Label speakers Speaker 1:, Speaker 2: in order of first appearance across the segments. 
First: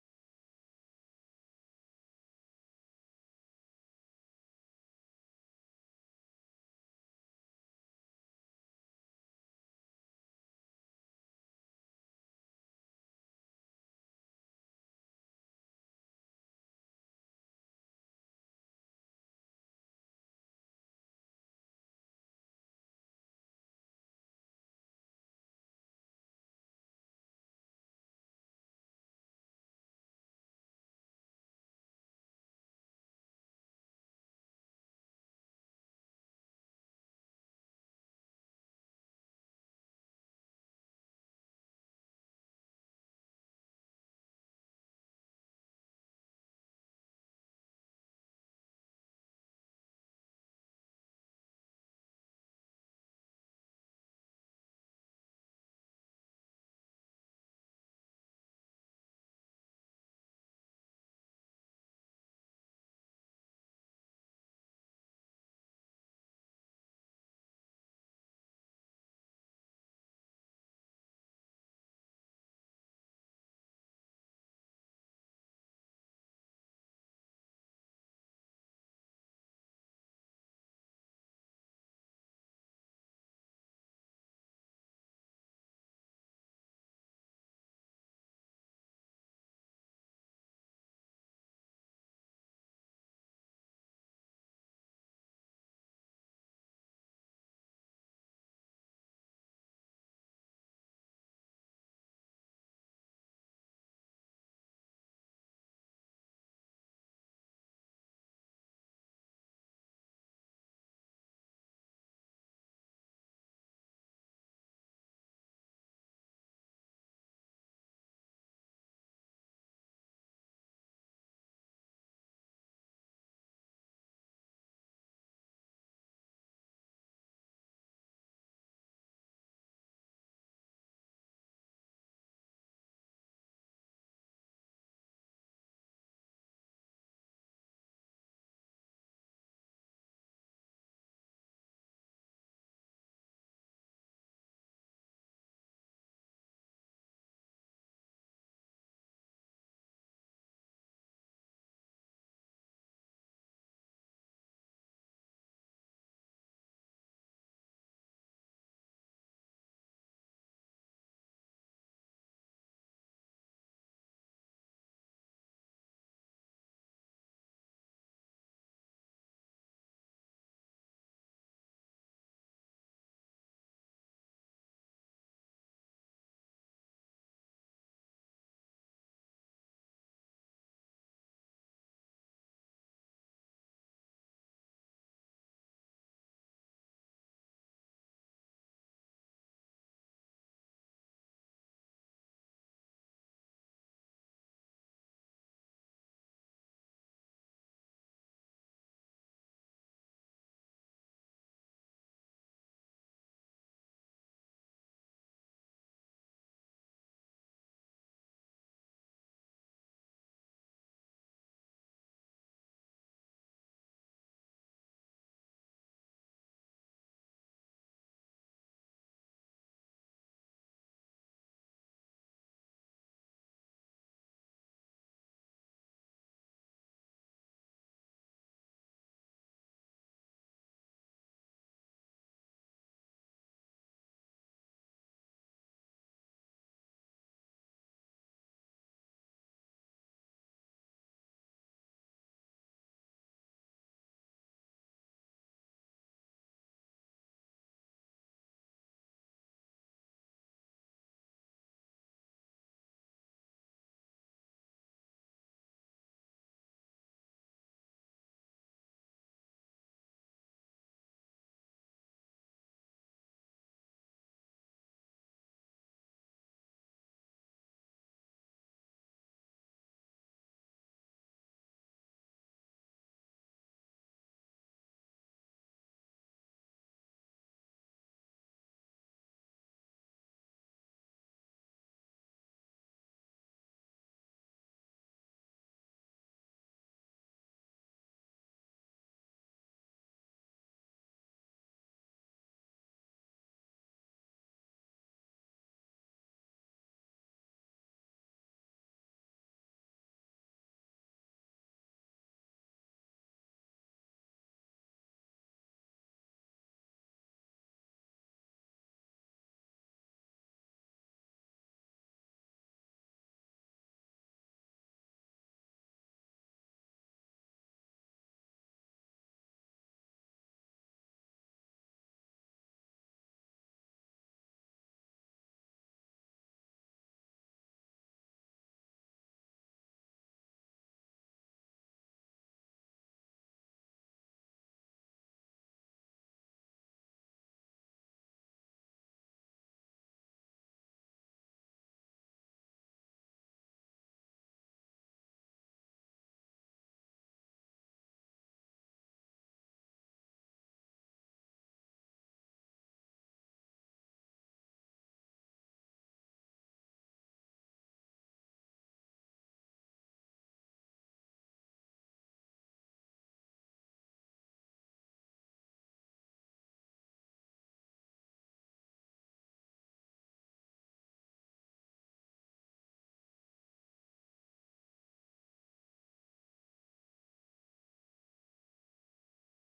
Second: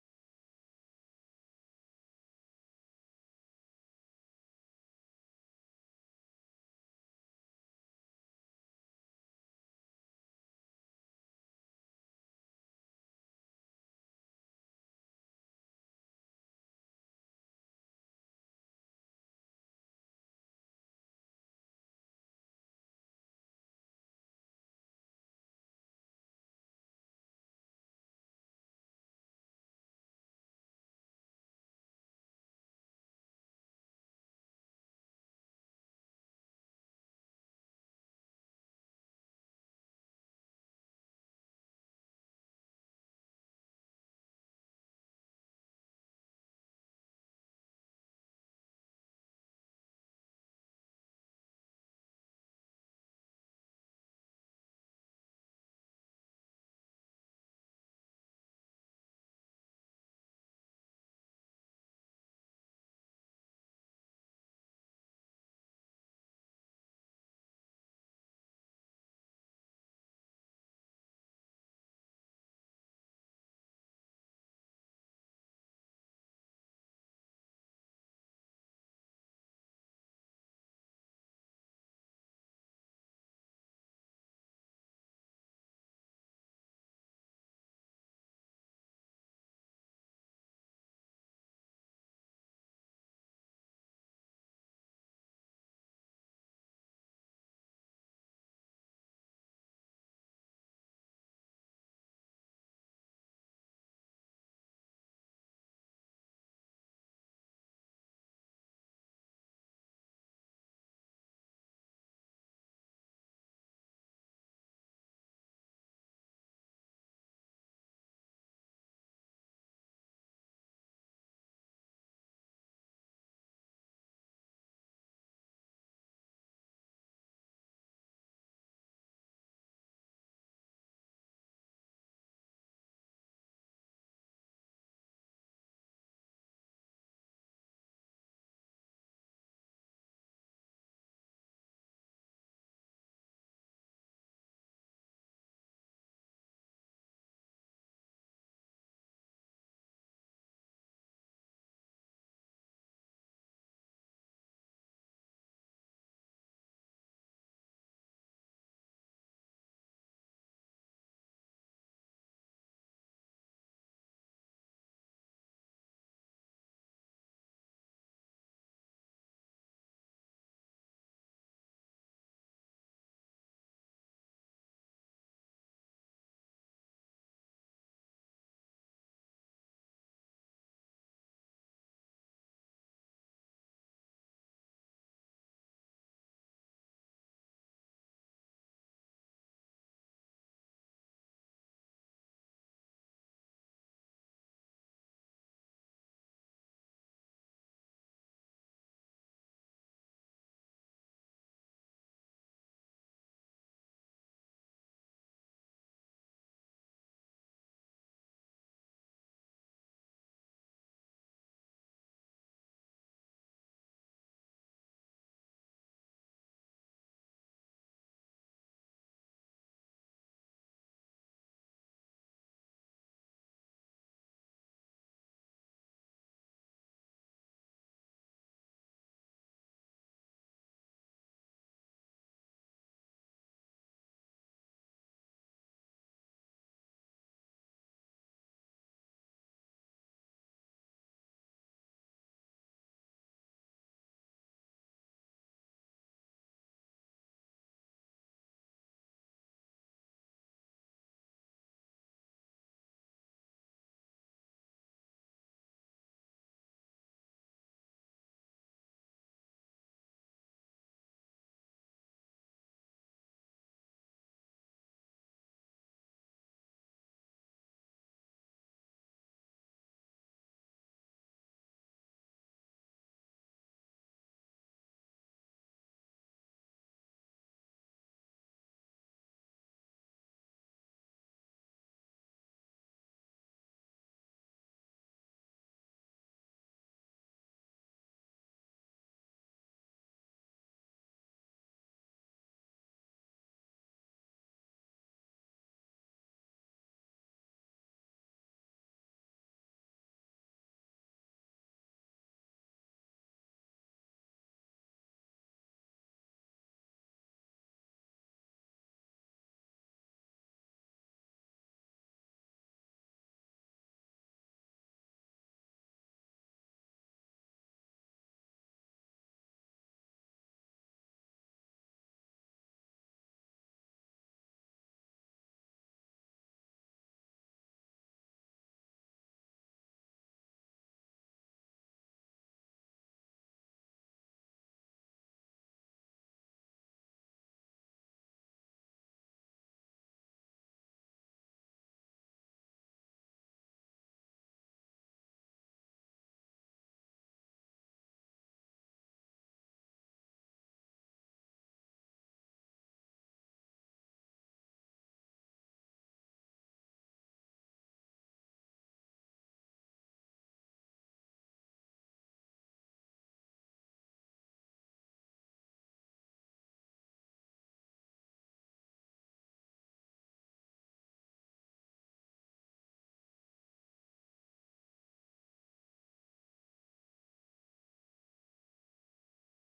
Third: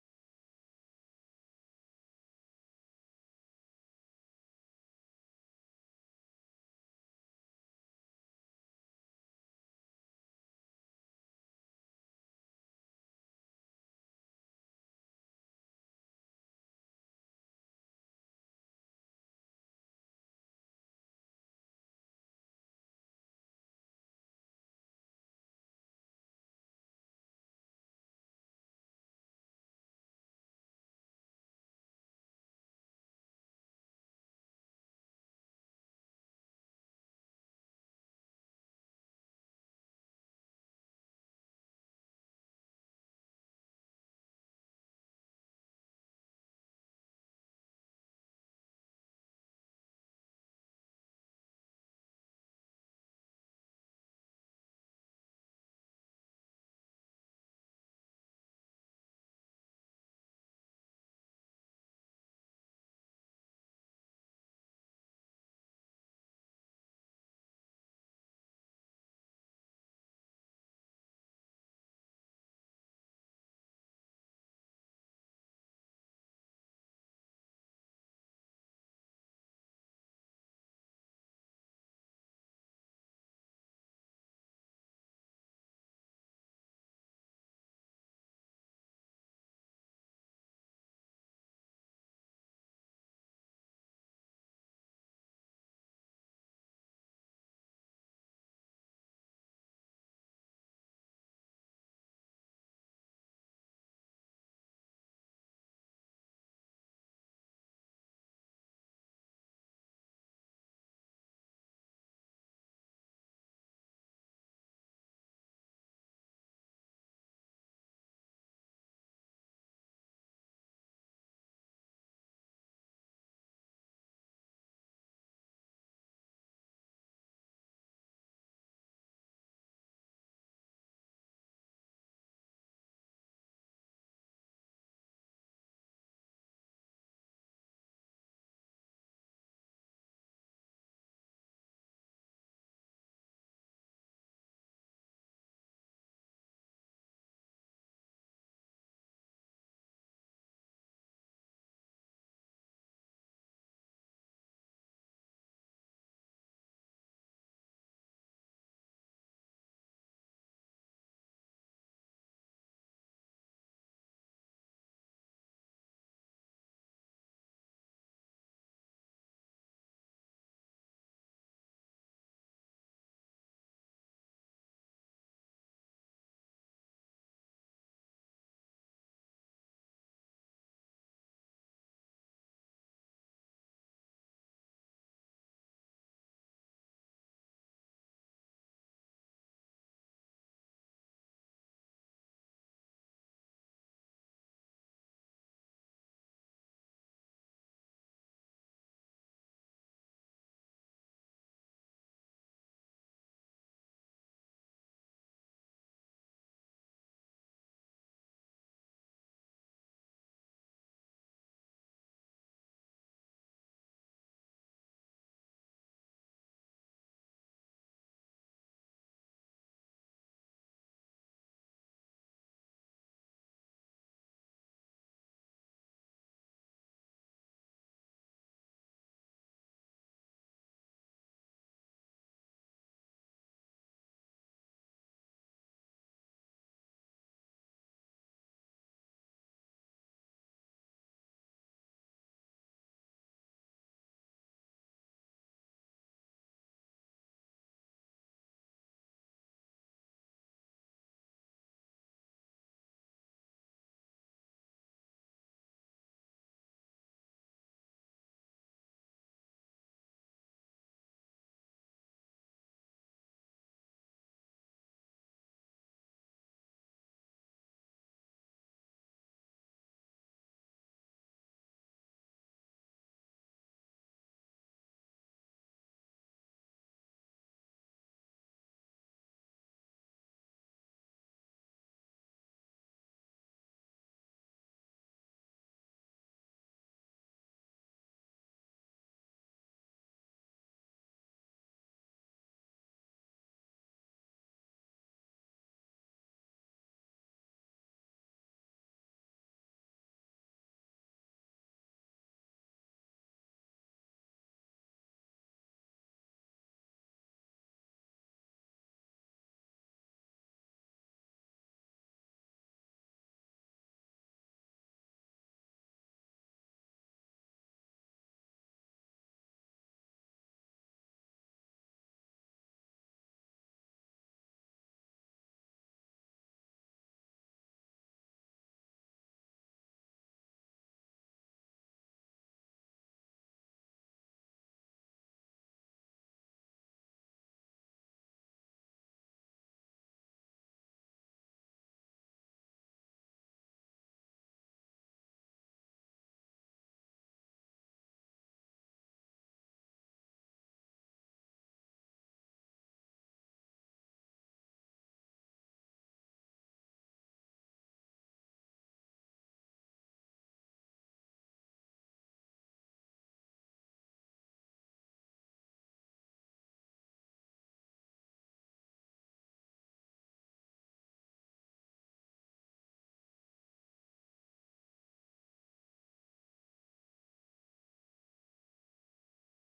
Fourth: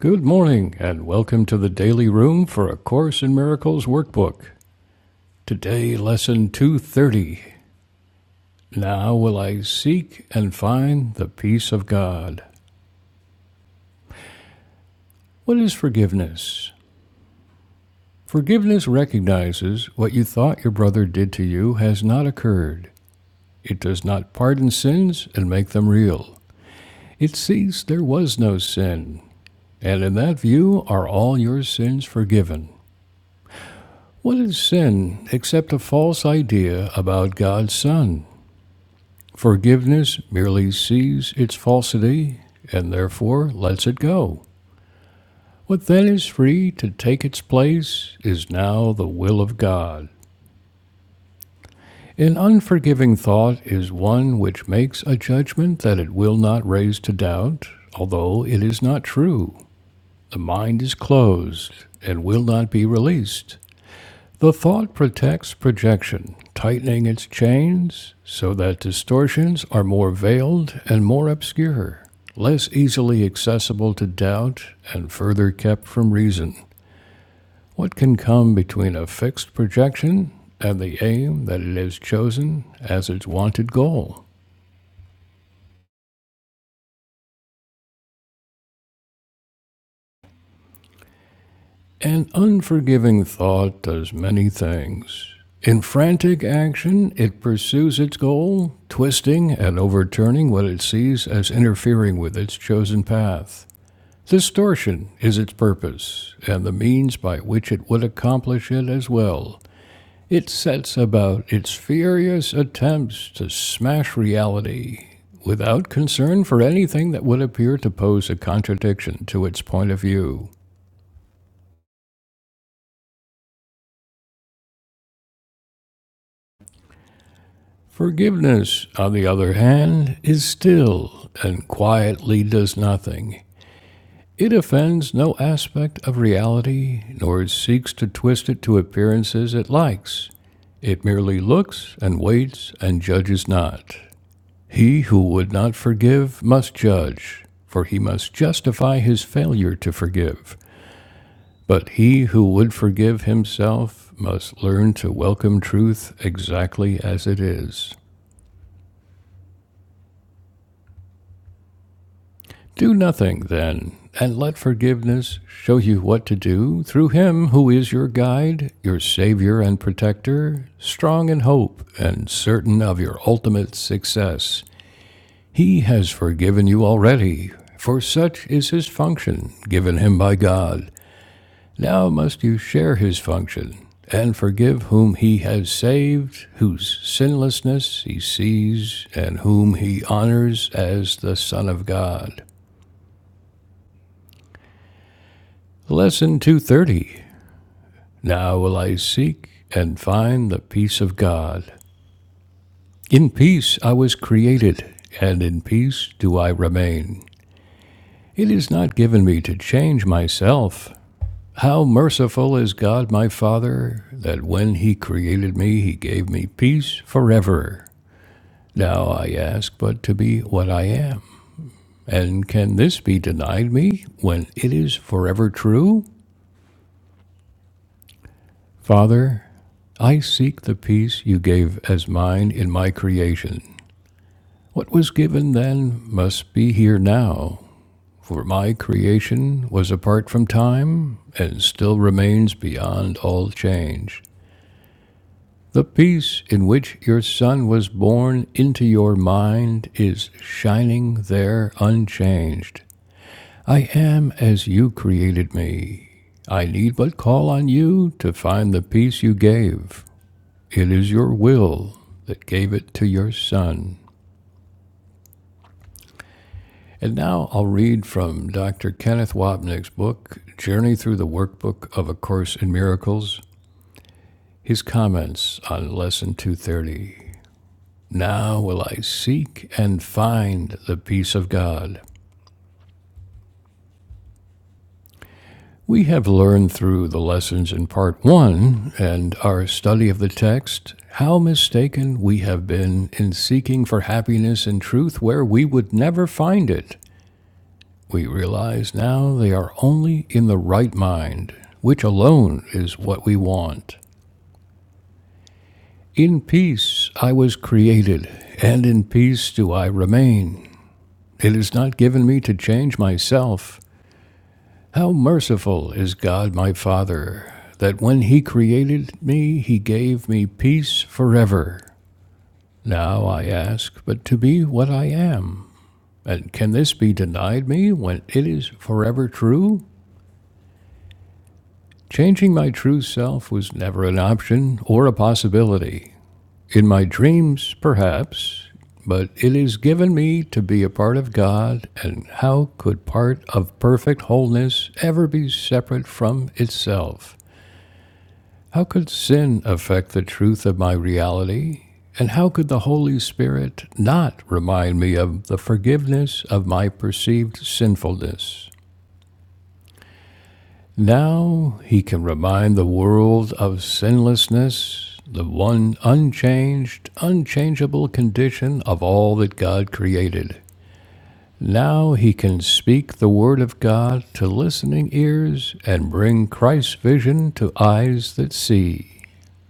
Speaker 1: Good morning, and welcome to the Daily Room for A Course in Miracles workbook. Today, lesson 230. Now will I seek and find the peace of God. What is forgiveness? Forgiveness recognizes what you thought your brother did to you has not occurred. It does not pardon sins and make them real. It sees there was no sin, and in that view are all your sins forgiven. What is sin except a false idea about God's Son? Forgiveness merely sees its falsity and therefore lets it go. What then is free to take its place is now the will of God. An unforgiving thought is one which makes a judgment that it will not raise to doubt, although it is not true. The mind is closed and will not be released. The thought protects projection, tightening its chains so that distortions are more veiled and more obscure, less easily accessible to doubt and further kept from reason. What can come between a fixed projection and the aim that it has chosen as its wanted goal? An unforgiving thought does many things. In frantic action, it pursues its goal, twisting and overturning what it sees as interfering with its chosen path. Distortion is its purpose, and the means by which it would accomplish it as well. It sets about its furious attempts to smash reality without concern for anything that would appear to pose a contradiction to its point of view. Forgiveness, on the other hand, is still and quietly does nothing. It offends no aspect of reality, nor seeks to twist it to appearances it likes. It merely looks and waits and judges not. He who would not forgive must judge, for he must justify his failure to forgive. But he who would forgive himself must learn to welcome truth exactly as it is. Do nothing, then, and let forgiveness show you what to do through Him who is your guide, your Savior and Protector, strong in hope and certain of your ultimate success. He has forgiven you already, for such is His function given Him by God. Now must you share His function and forgive whom He has saved, whose sinlessness He sees, and whom He honors as the Son of God. Lesson 230 Now will I seek and find the peace of God. In peace I was created, and in peace do I remain. It is not given me to change myself. How merciful is God my Father, that when He created me, He gave me peace forever. Now I ask but to be what I am. And can this be denied me when it is forever true? Father, I seek the peace you gave as mine in my creation. What was given then must be here now, for my creation was apart from time and still remains beyond all change. The peace in which your Son was born into your mind is shining there unchanged. I am as you created me. I need but call on you to find the peace you gave. It is your will that gave it to your son. And now I'll read from Dr. Kenneth Wapnick's book, Journey Through the Workbook of A Course in Miracles, his comments on Lesson 230. Now will I seek and find the peace of God. We have learned through the lessons in Part 1 and our study of the text how mistaken we have been in seeking for happiness and truth where we would never find it. We realize now they are only in the right mind, which alone is what we want. In peace I was created, and in peace do I remain. It is not given me to change myself. How merciful is God my Father, that when He created me, He gave me peace forever. Now I ask but to be what I am. And can this be denied me when it is forever true? Changing my true self was never an option or a possibility. In my dreams, perhaps, but it is given me to be a part of God, and how could part of perfect wholeness ever be separate from itself? How could sin affect the truth of my reality? And how could the Holy Spirit not remind me of the forgiveness of my perceived sinfulness? Now he can remind the world of sinlessness, the one unchanged, unchangeable condition of all that God created. Now he can speak the word of God to listening ears and bring Christ's vision to eyes that see.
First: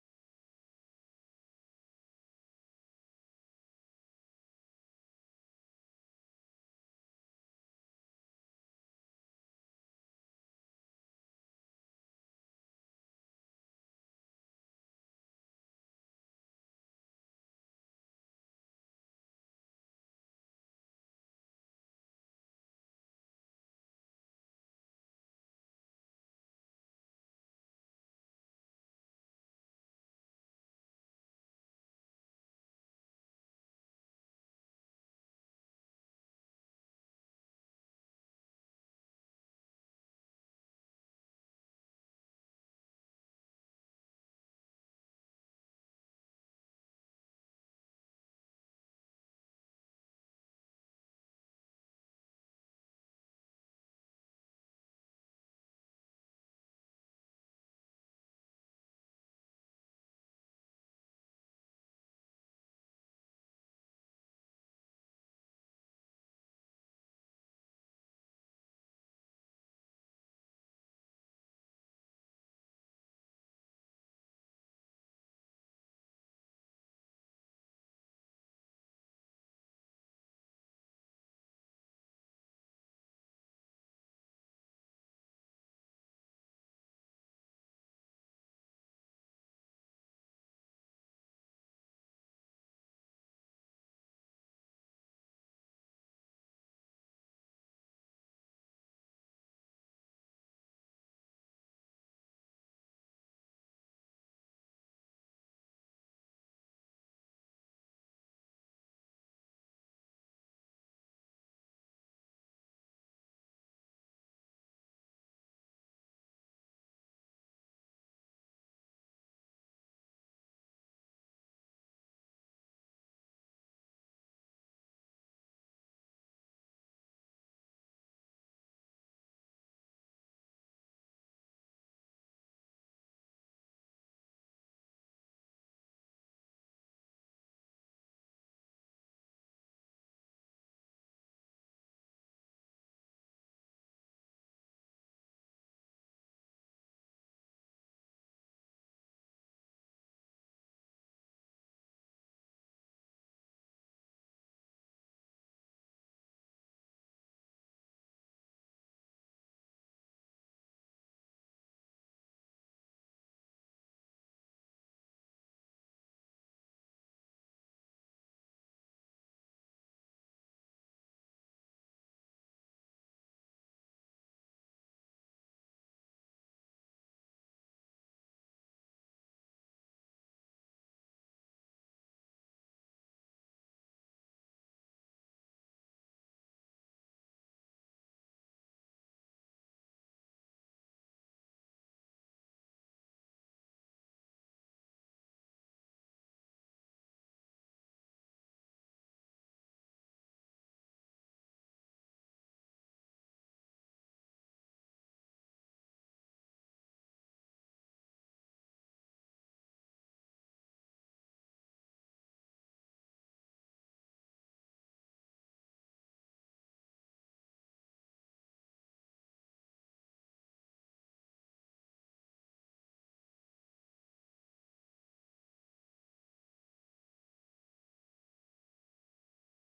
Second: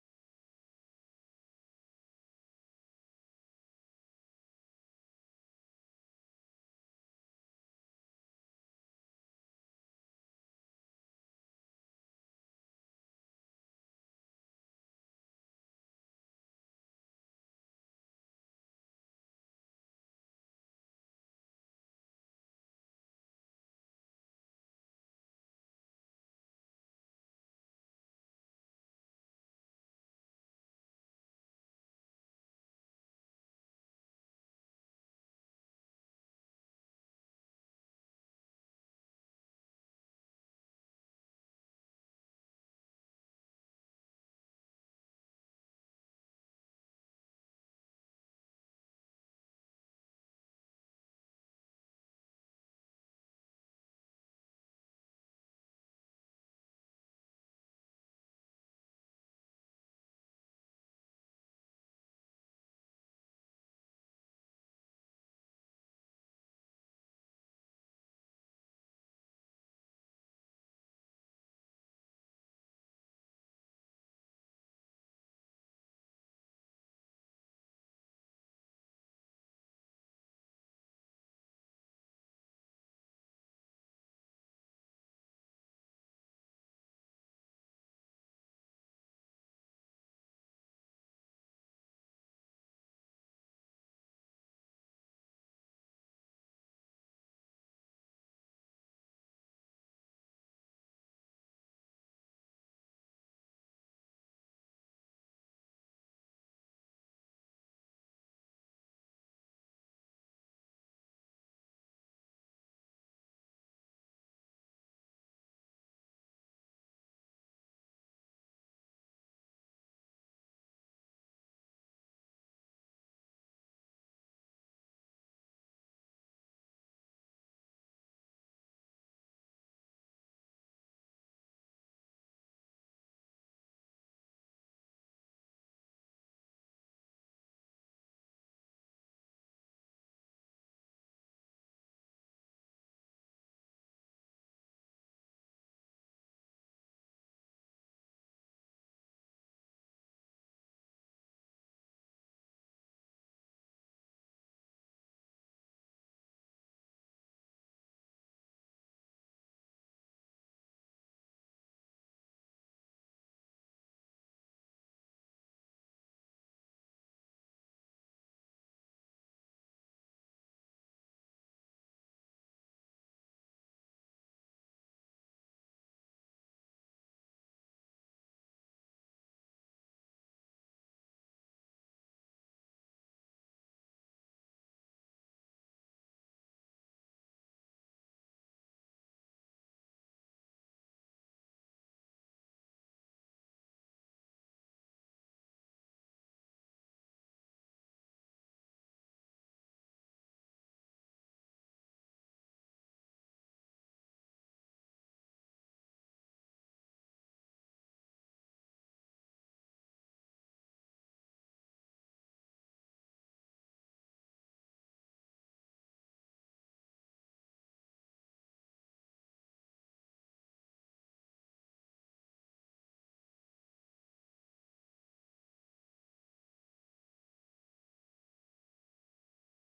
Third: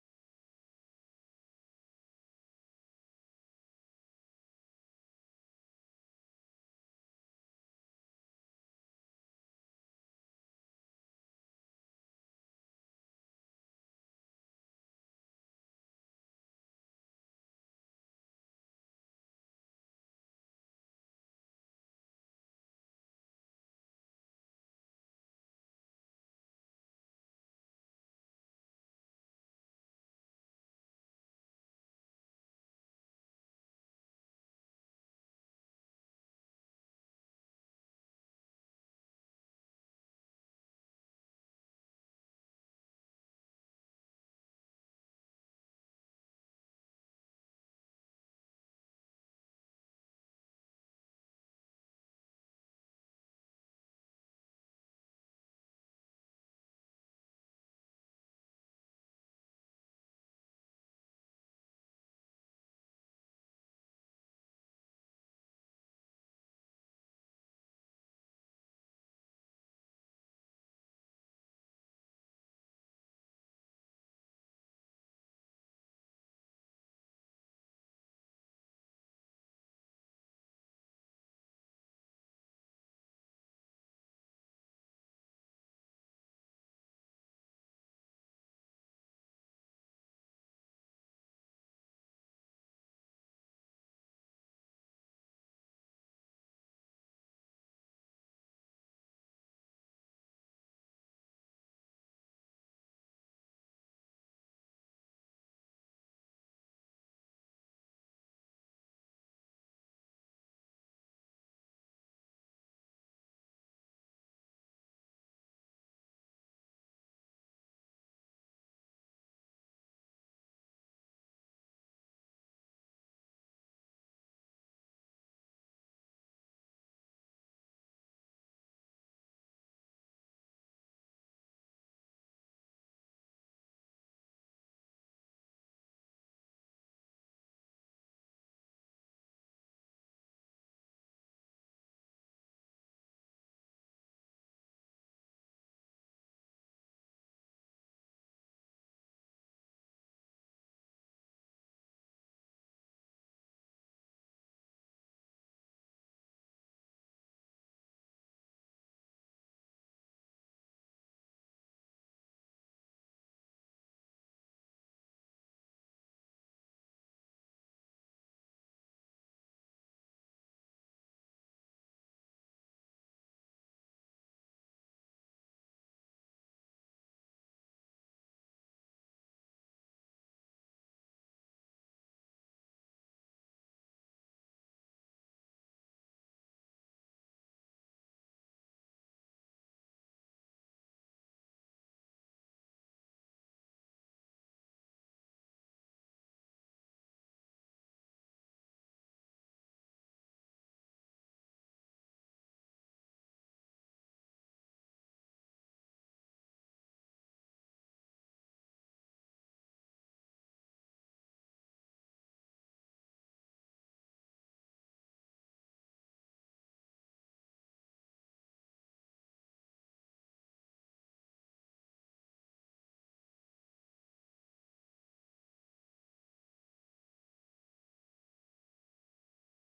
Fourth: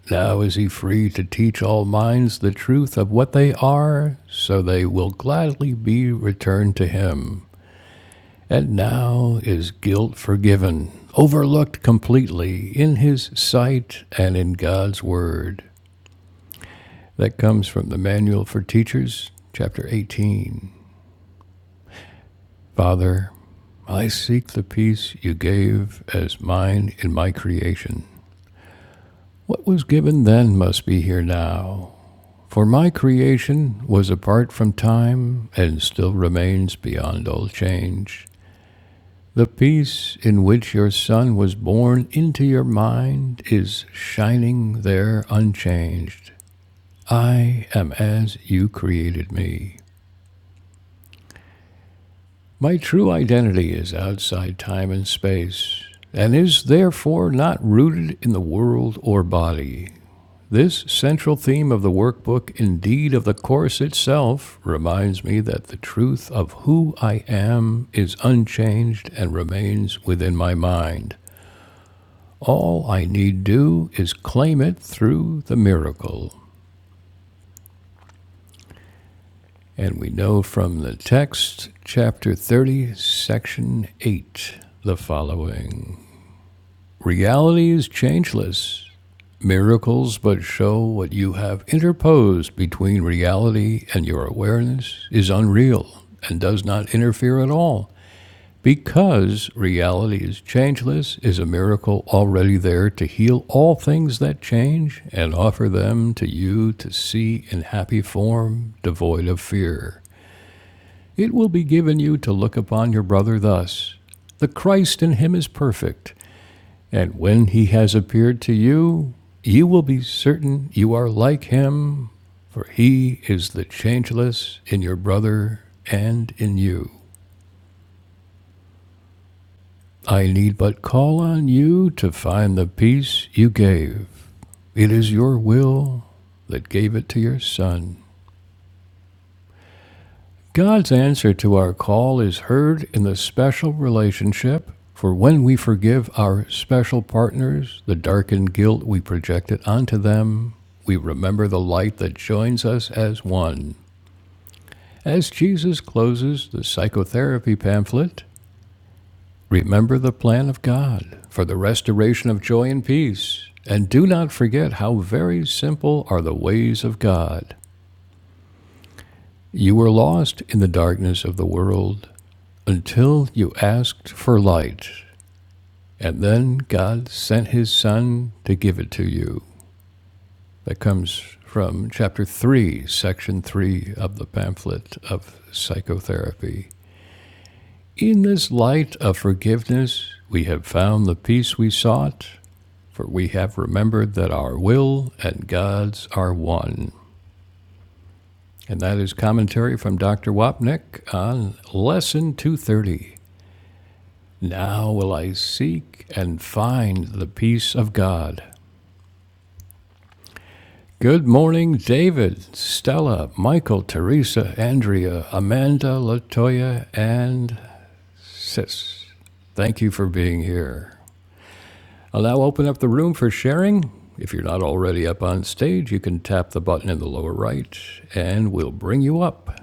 Speaker 1: Now is he free to teach all minds the truth of what they are, so they will gladly be returned to him and now is guilt forgiven, overlooked completely in His sight and in God's Word. That comes from the Manual for Teachers, chapter 18. Father, I seek the peace you gave as mine in my creation. What was given then must be here now, for my creation was apart from time and still remains beyond all change. The peace in which your Son was born into your mind is shining there unchanged. I am as you created me. My true identity is outside time and space, and is therefore not rooted in the world or body. This central theme of the workbook, indeed of the Course itself, reminds me that the truth of who I am is unchanged and remains within my mind. All I need do is claim it through the miracle. And we know from the text, chapter 30, section 8, the following Reality is changeless. Miracles but show what you have interposed between reality and your awareness is unreal and does not interfere at all Because reality is changeless, is a miracle already there to heal all things that change and offer them to you to see in happy form, devoid of fear. It will be given you to look upon your brother thus The Christ in him is perfect, and when he has appeared to you, you will be certain you are like him, for he is the changeless in your brother and in you. I need but call on you to find the peace you gave. It is your will that gave it to your Son. God's answer to our call is heard in the special relationship, for when we forgive our special partners the darkened guilt we projected onto them, we remember the light that joins us as one. As Jesus closes the psychotherapy pamphlet, Remember the plan of God for the restoration of joy and peace, and do not forget how very simple are the ways of God. You were lost in the darkness of the world until you asked for light, and then God sent His Son to give it to you. That comes from chapter 3, section 3 of the pamphlet of psychotherapy. In this light of forgiveness, we have found the peace we sought For we have remembered that our will and God's are one. And that is commentary from Dr. Wapnick on Lesson 230. Now will I seek and find the peace of God. Good morning, David, Stella, Michael, Teresa, Andrea, Amanda, Latoya, and Sis. Thank you for being here. I'll now open up the room for sharing. If you're not already up on stage, you can tap the button in the lower right and we'll bring you up.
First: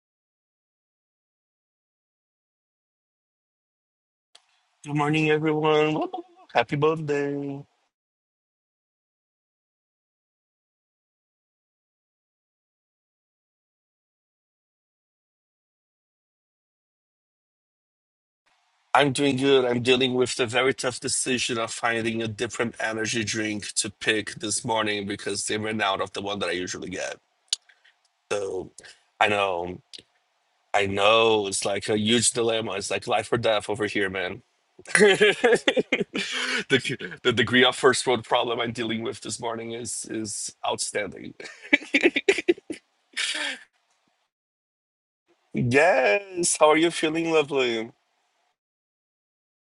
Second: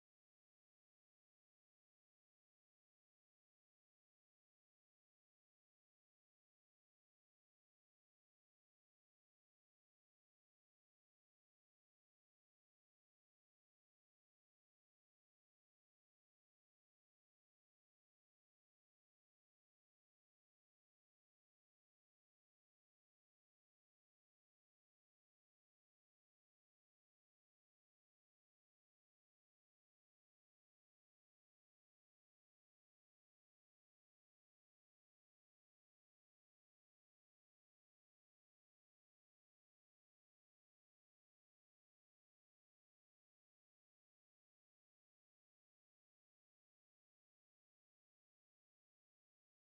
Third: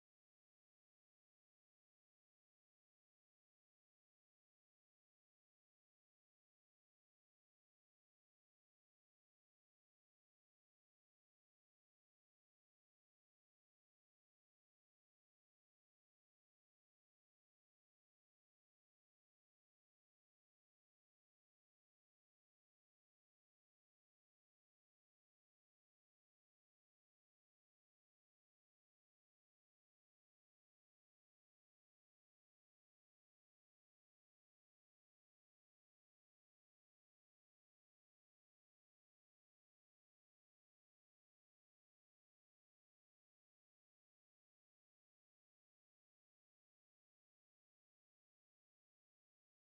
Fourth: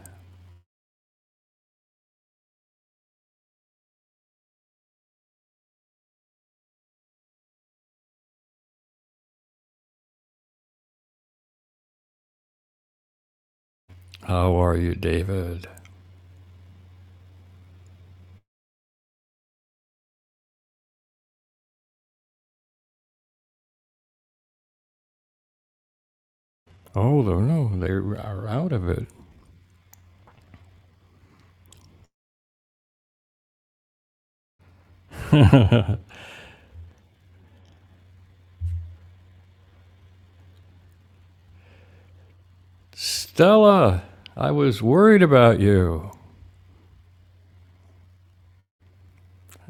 Speaker 2: Good morning, everyone. Happy birthday!
Speaker 1: How are you, David?
Speaker 2: I'm doing good. I'm dealing with the very tough decision of finding a different energy drink to pick this morning because they ran out of the one that I usually get.
Speaker 1: Oh, no, no, they are out
Speaker 2: So
Speaker 1: of it.
Speaker 2: I know, I know it's like a huge dilemma. It's like life or death over here, man. the, the degree of first world problem I'm dealing with this morning is is outstanding.
Speaker 1: Stella, I was worried about you.
Speaker 2: Yes. How are you feeling, lovely?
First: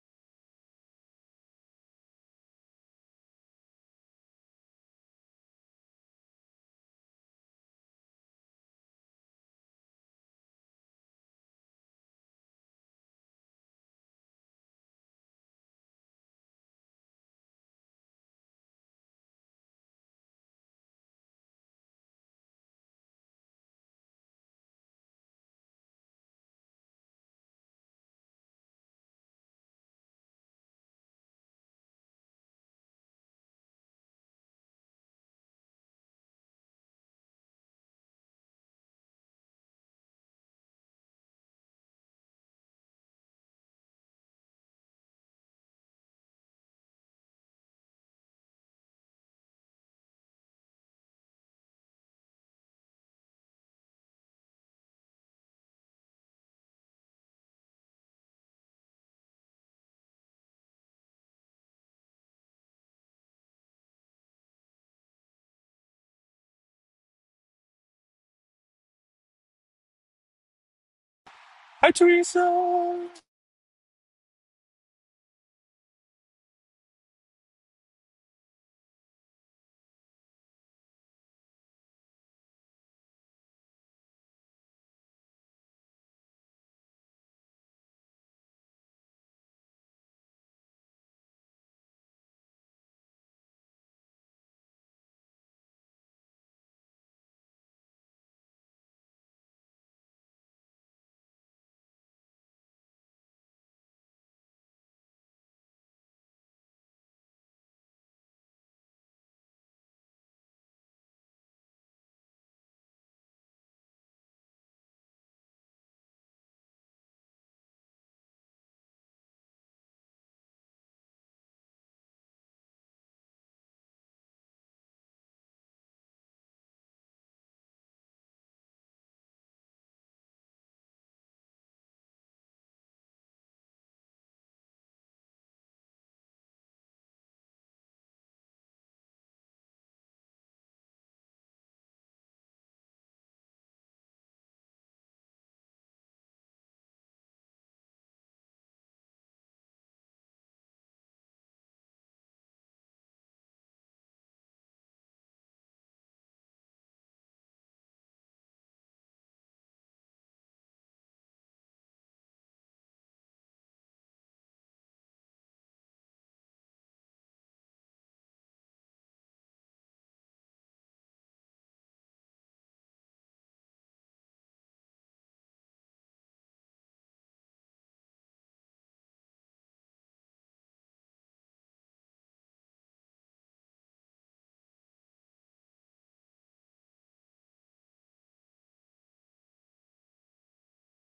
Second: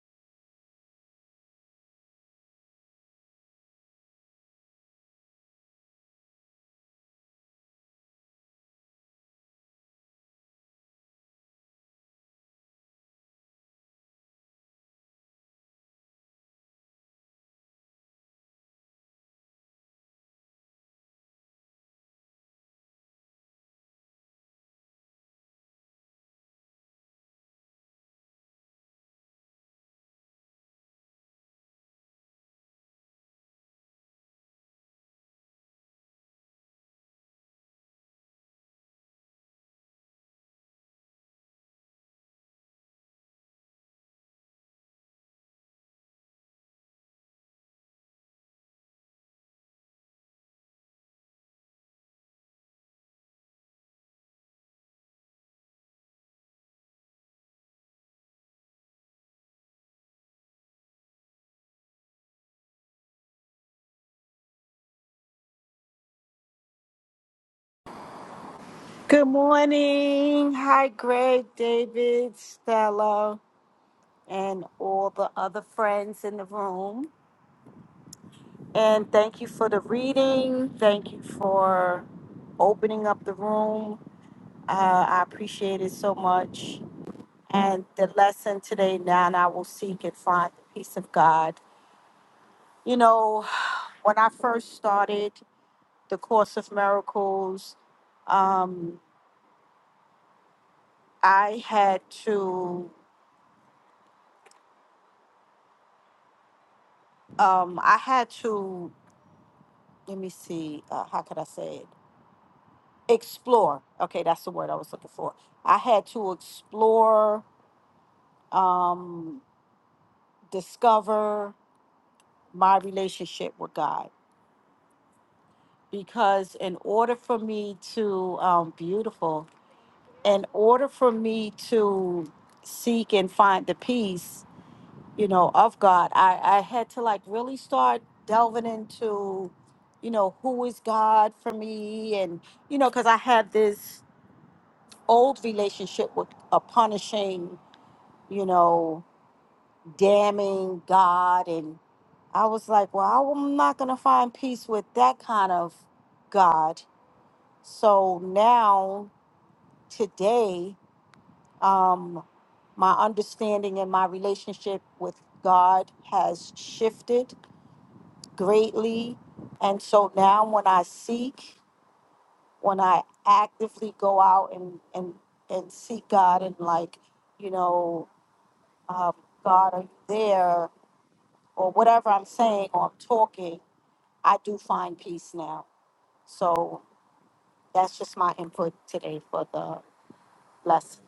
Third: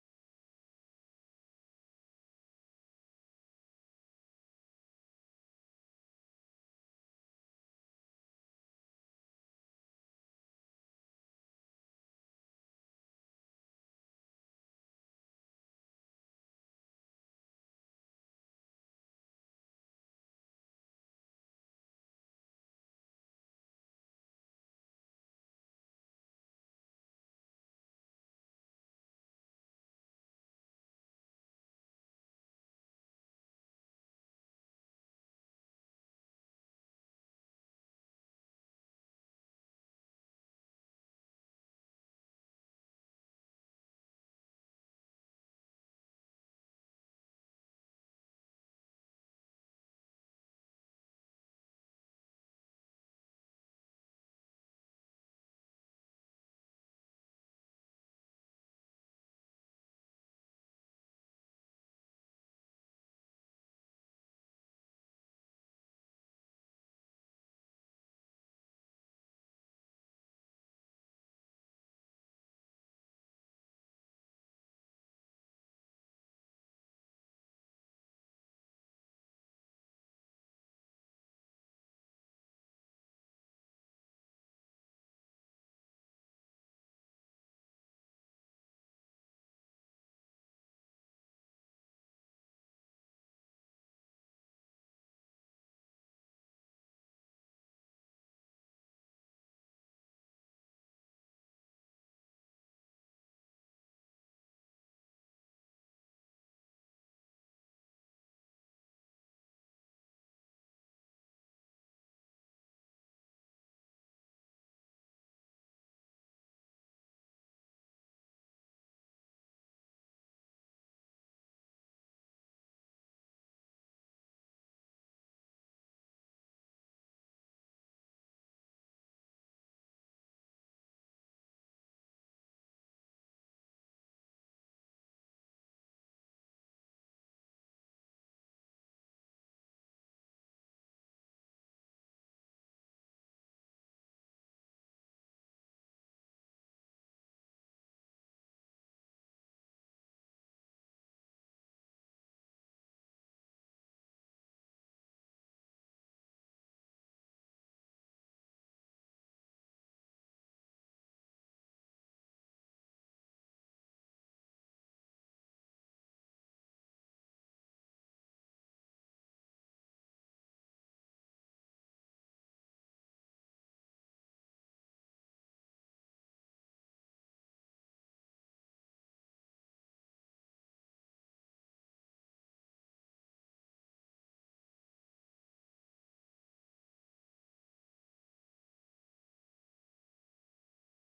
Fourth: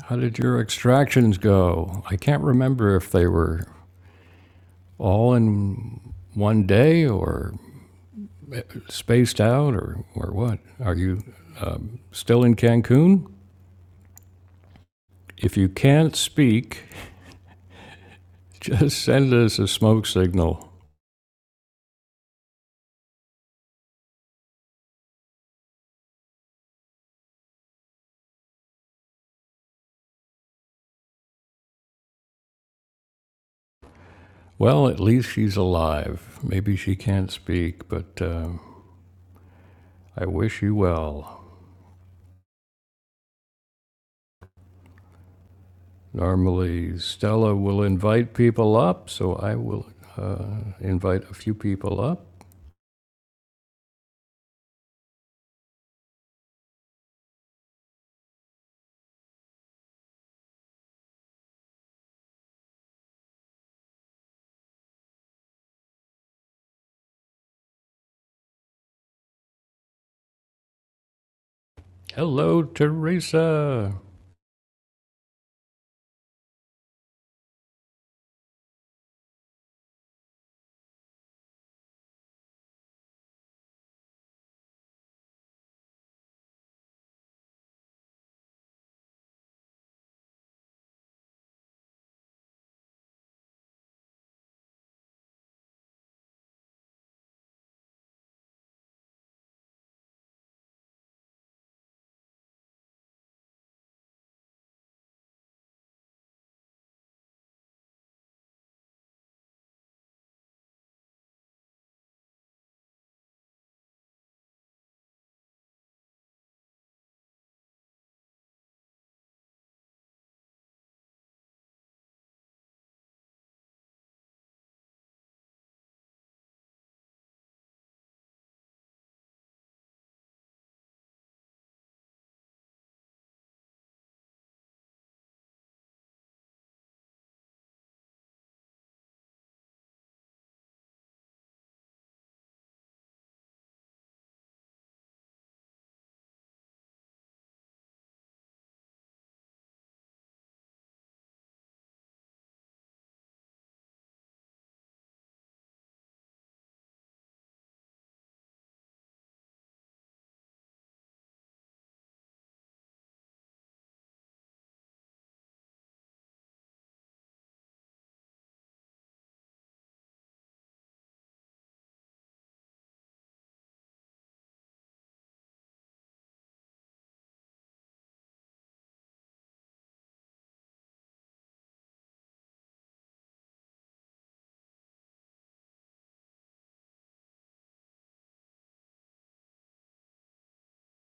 Speaker 1: How did your extractions go? I can't remember if they were all in one day or spaced out or, or what. Are you um, still in Cancun? If you can't speak, Just send us a smoke signal. Well, at least she's alive. Maybe she can't speak, but um, I wish you well. Normally, Stella will invite people up, so I will uh, invite a few people up.
Speaker 3: Good morning. Hi, Greg,
Speaker 2: Hi,
Speaker 3: David,
Speaker 1: Hello,
Speaker 2: Teresa.
Speaker 3: Stella,
Speaker 1: Teresa.
Speaker 3: and all the other friends in the room. And thank you for the reading. Thank you for opening up the room. Uh, I appreciate it so much. And the lesson today, now I will seek and find the peace of God. You know, when I first started the Course of Miracles, um, I had to, um, I had to let me see, uh, how could I say it? Explore. Okay, that's the word I was looking for. I had to explore, um, discover my relationship with God because in order for me to, um, beautiful, in order for me to seek and find the peace, you know, of God, I, I had to like really start delving into, you know, who is God for me and, you know, because I had this old relationship with a punishing, you know, damning God. And I was like, well, I'm not going to find peace with that kind of God. So now, today, um, my understanding and my relationship with God has shifted greatly. And so now, when I seek, when I actively go out and, and, and seek God and like, you know, um, God, are you there? Or whatever I'm saying or I'm talking, I do find peace now. So that's just my input today for the lesson.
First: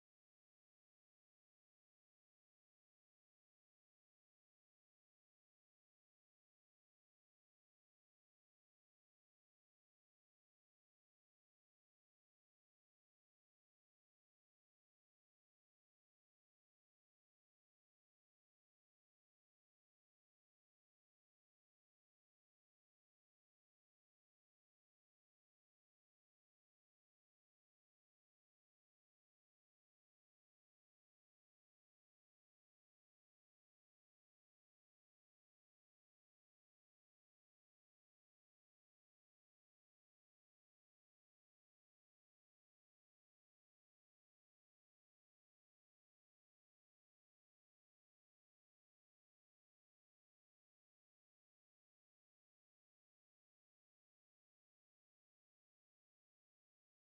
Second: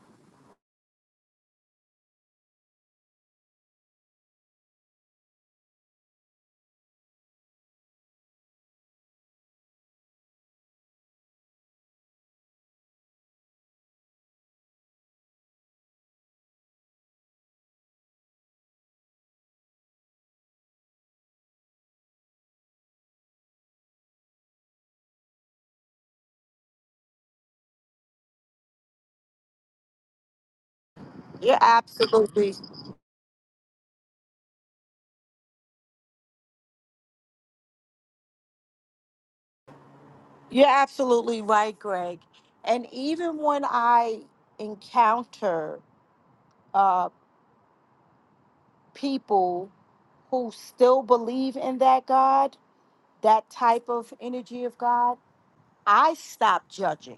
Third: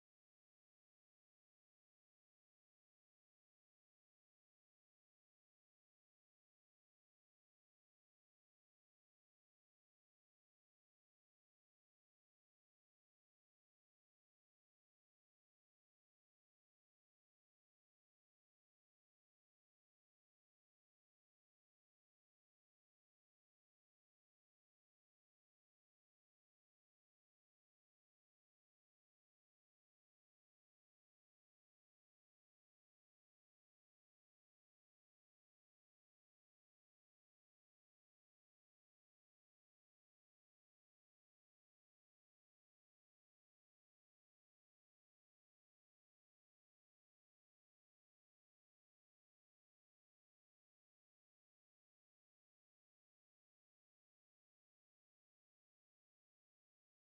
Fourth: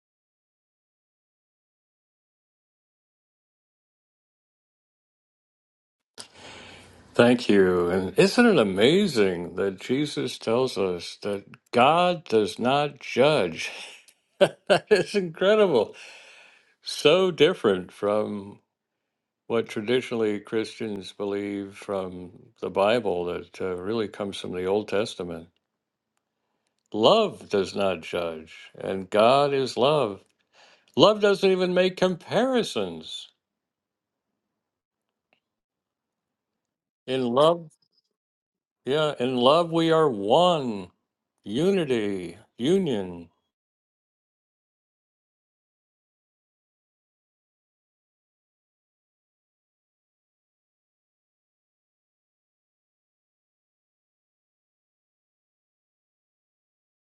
Speaker 1: Thank you. And isn't it amazing that Jesus tells us that God does not judge? that is incredible. So different from what traditionally Christians believe from the Bible that uh, really comes from the Old Testament. Love does not judge, and God is love. Love doesn't
Speaker 3: You're
Speaker 1: even make
Speaker 3: absolutely,
Speaker 1: comparisons. In love, yeah, in love we are
Speaker 3: you're
Speaker 1: one,
Speaker 3: absolutely right, Greg.
Speaker 1: unity,
Speaker 3: And
Speaker 1: union.
Speaker 3: even when I encounter uh, people who still believe in that God, that type of energy of God, I stop judging.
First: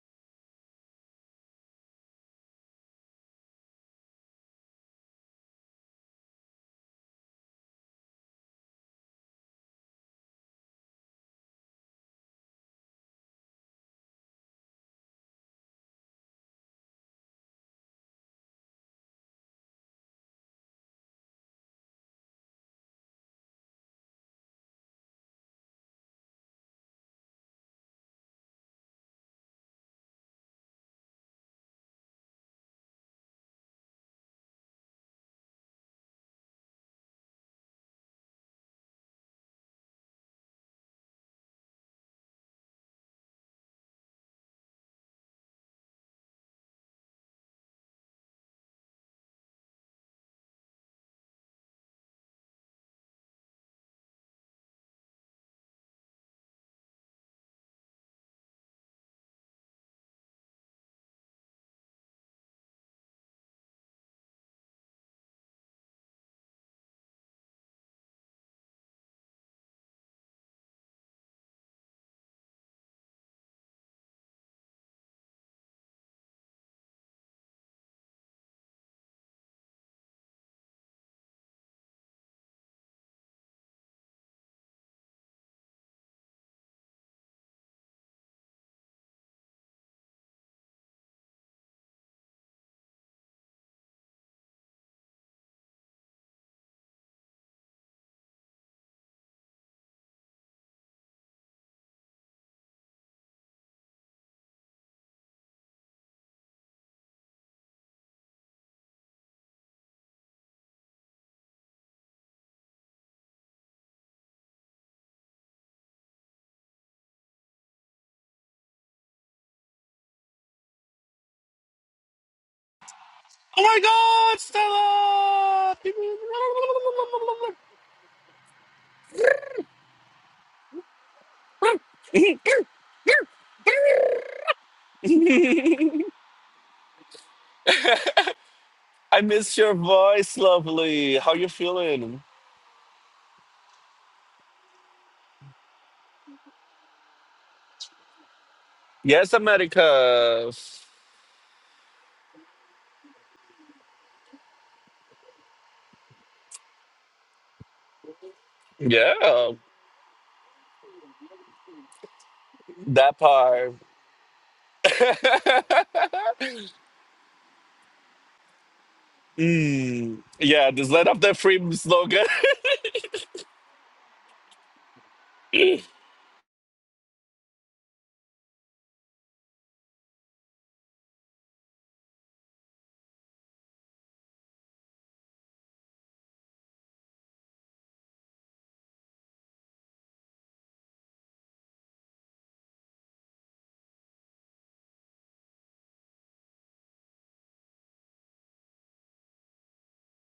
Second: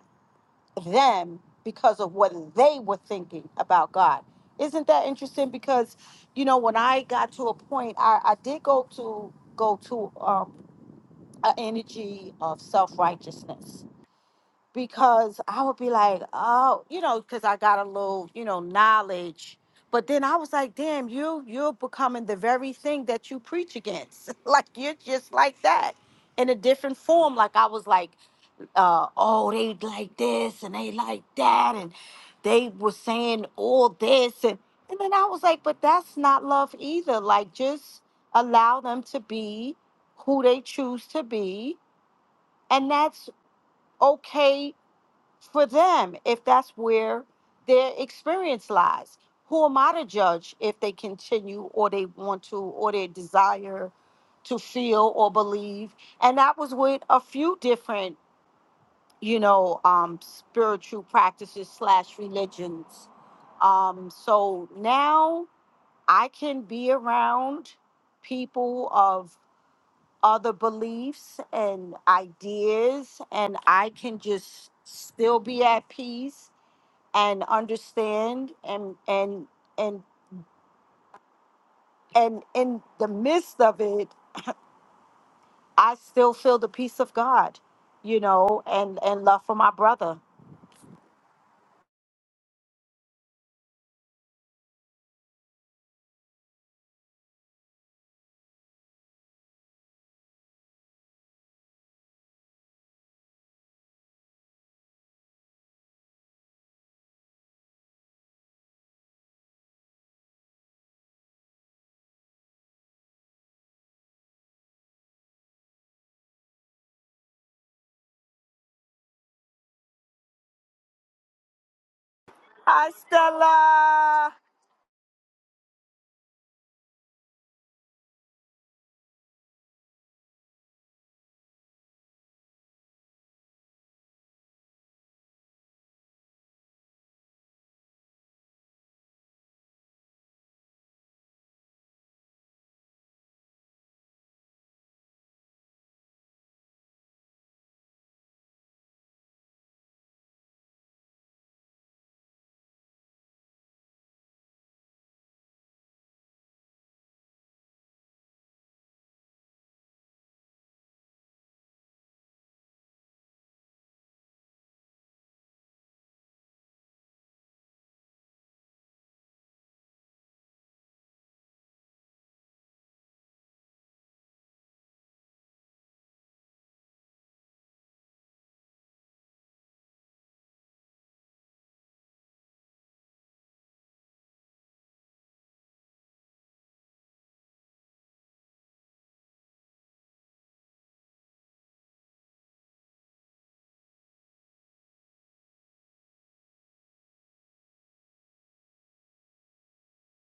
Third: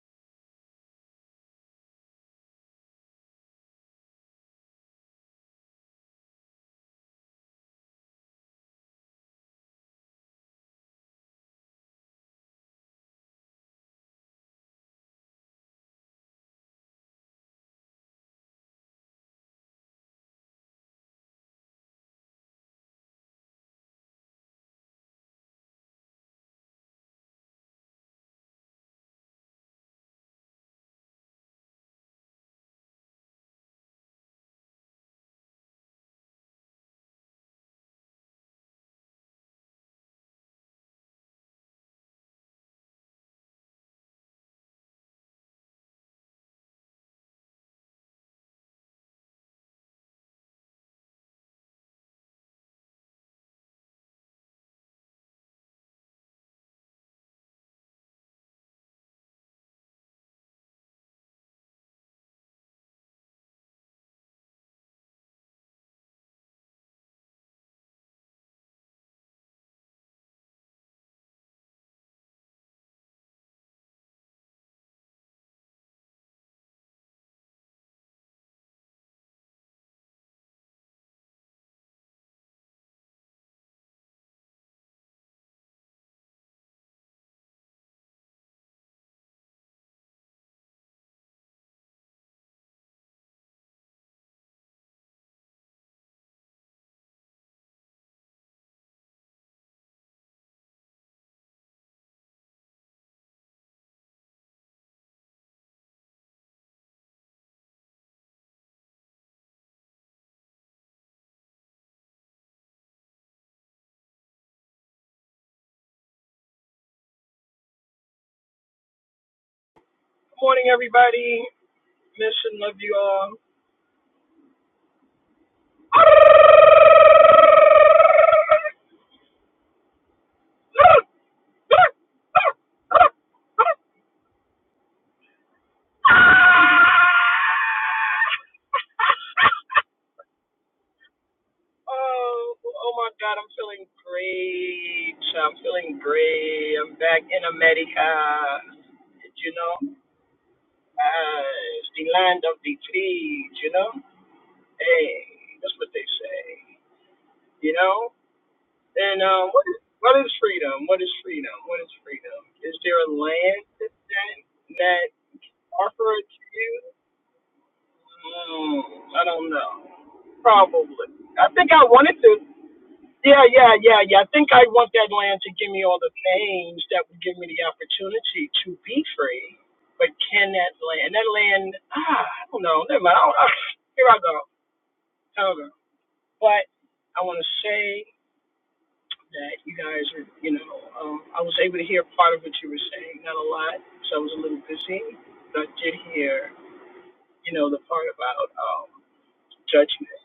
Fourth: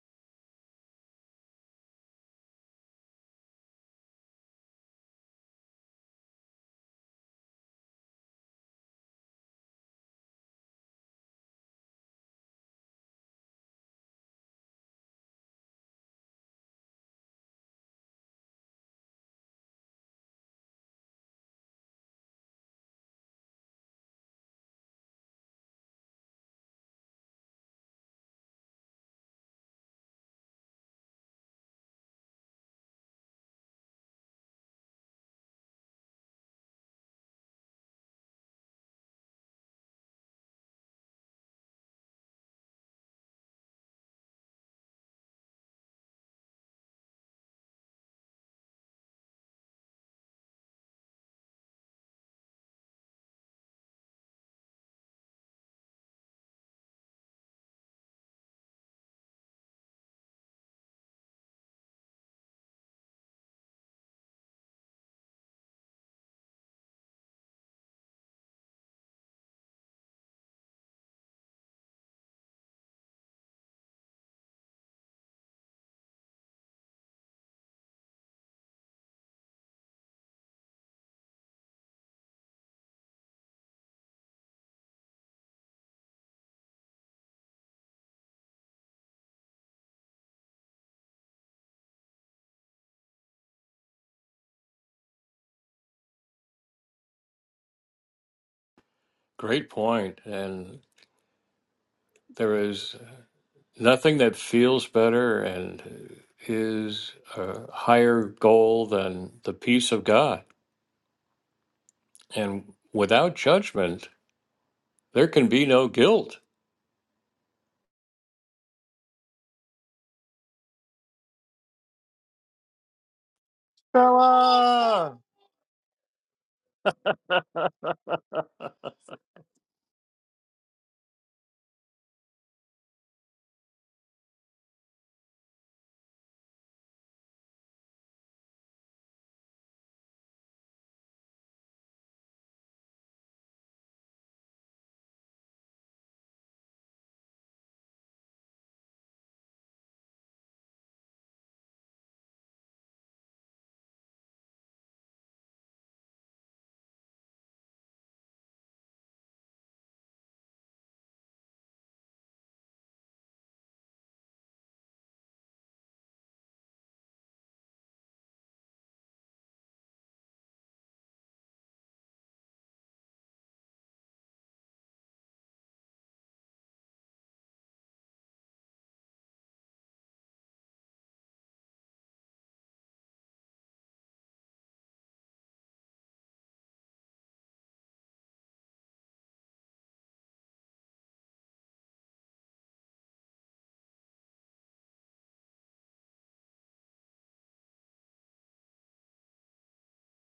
Speaker 3: them because of what they were thinking about God. Isn't that interesting? Because you know, when I got to a point, I, I did go to go to um an energy of self righteousness because I would be like, oh, you know, because I got a little, you know, knowledge. But then I was like, damn, you you're becoming the very thing that you preach against. like you're just like that in a different form. Like I was like uh, oh, they like this and they like that, and they were saying all this, and and then I was like, but that's not love either. Like, just allow them to be who they choose to be, and that's okay for them if that's where their experience lies. Who am I to judge if they continue or they want to or they desire to feel or believe? And that was with a few different you know, um, spiritual practices slash religions. Um, so now I can be around people of other beliefs and ideas, and I can just still be at peace and understand and and and and in the midst of it, I still feel the peace of God, you know, and and love for my brother.
Speaker 1: Great point. And there is nothing that feels better and is a higher goal than the peace of God. And without judgment, There can be no guilt.
Speaker 4: Good morning, everybody. Mission, love you
Speaker 3: Hasta
Speaker 4: all.
Speaker 3: la.
Speaker 2: Oh my God, Stella! I miss your voice, lovely. How you feeling?
Speaker 4: Oh, oh my God, I'm feeling great. I'm feeling great. I'm back in America.
Speaker 2: Yes,
Speaker 4: You know,
Speaker 2: America.
Speaker 4: uh, it's the land of the free. You know, hey, that's what they say. You know, and um,
Speaker 2: Yeah,
Speaker 4: what is, what is freedom? What is freedom? What is freedom? Is there a
Speaker 2: that
Speaker 4: land
Speaker 2: part.
Speaker 4: that that offer it to you? Mm, I don't know.
Speaker 2: Mm, yeah, just
Speaker 4: Probably.
Speaker 2: let off that
Speaker 4: I think
Speaker 2: free
Speaker 4: I wanted
Speaker 2: slogan.
Speaker 4: to. Yeah, yeah, yeah, yeah. I think I want that land to give me all the things that would give me the opportunity to be free. But can that land, that land, ah, I don't know. Never mind. I don't, ah, here I go. Here I go. But I want to say that you guys are, you know, um, I was able to hear part of what you were saying, not a lot, because I was a little busy. But I did hear, you know, the part about um, judgment,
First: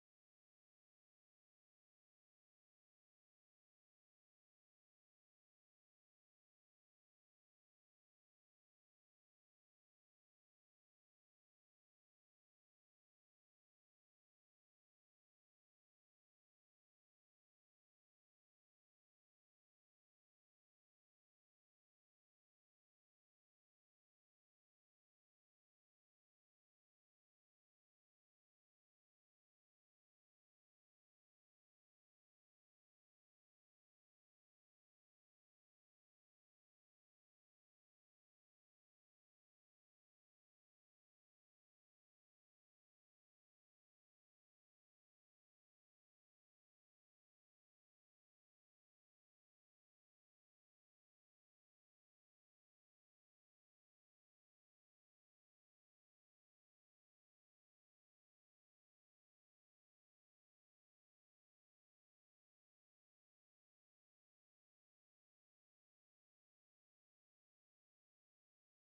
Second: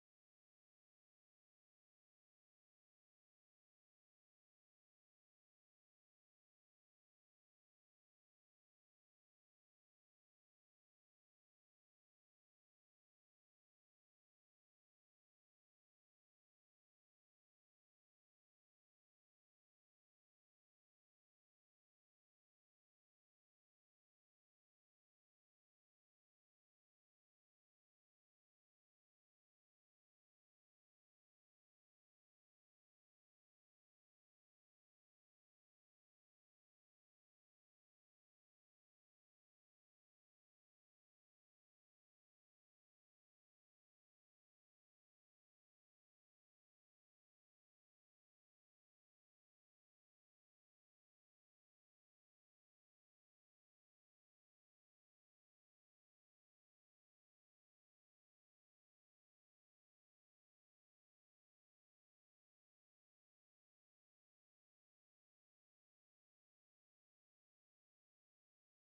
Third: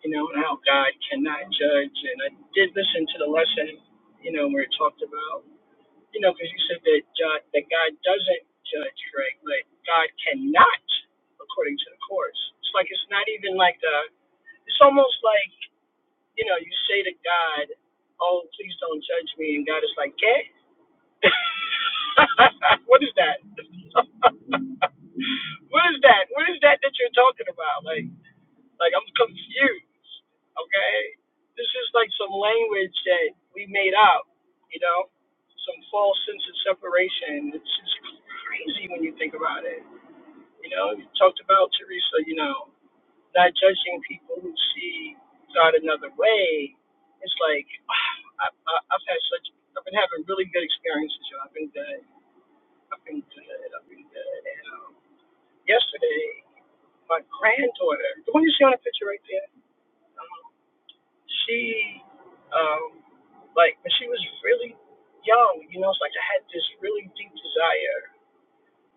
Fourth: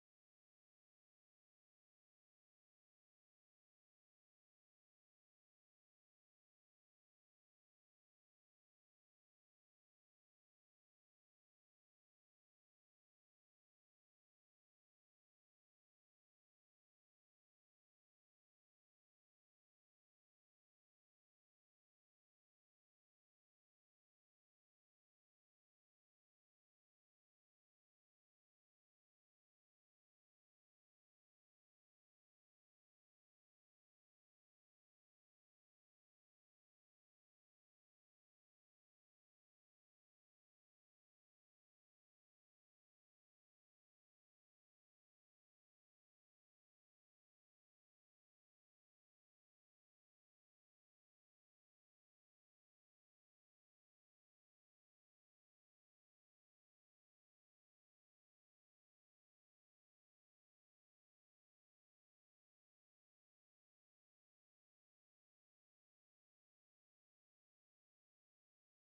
Speaker 4: you know, and how God cannot judge. And I did listen to the lesson, you know, where it talked about. You know, because you said that God, that God doesn't judge, right? But God cannot, according to the course. It's like it's not even like the. It's almost like you know, you say to God, "Oh, please don't judge me," and God is like, "Okay." what is that? what is that? What is that that you're talking about? Like. Like I'm confused. Okay, this is like some language that we made up. You know, some false sense of separation. It's just crazy when you think about it. You know, you talked about Teresa. You know, not judging people who see God another way. It's like I, I, I've had such. I've been having really good experiences. Y'all. I've been good. I've been good. I've been good. And um, yesterday, my granddaughter, the one you see on the picture right there. um, she um like when she was really young, you know, it's like I had this really deep desire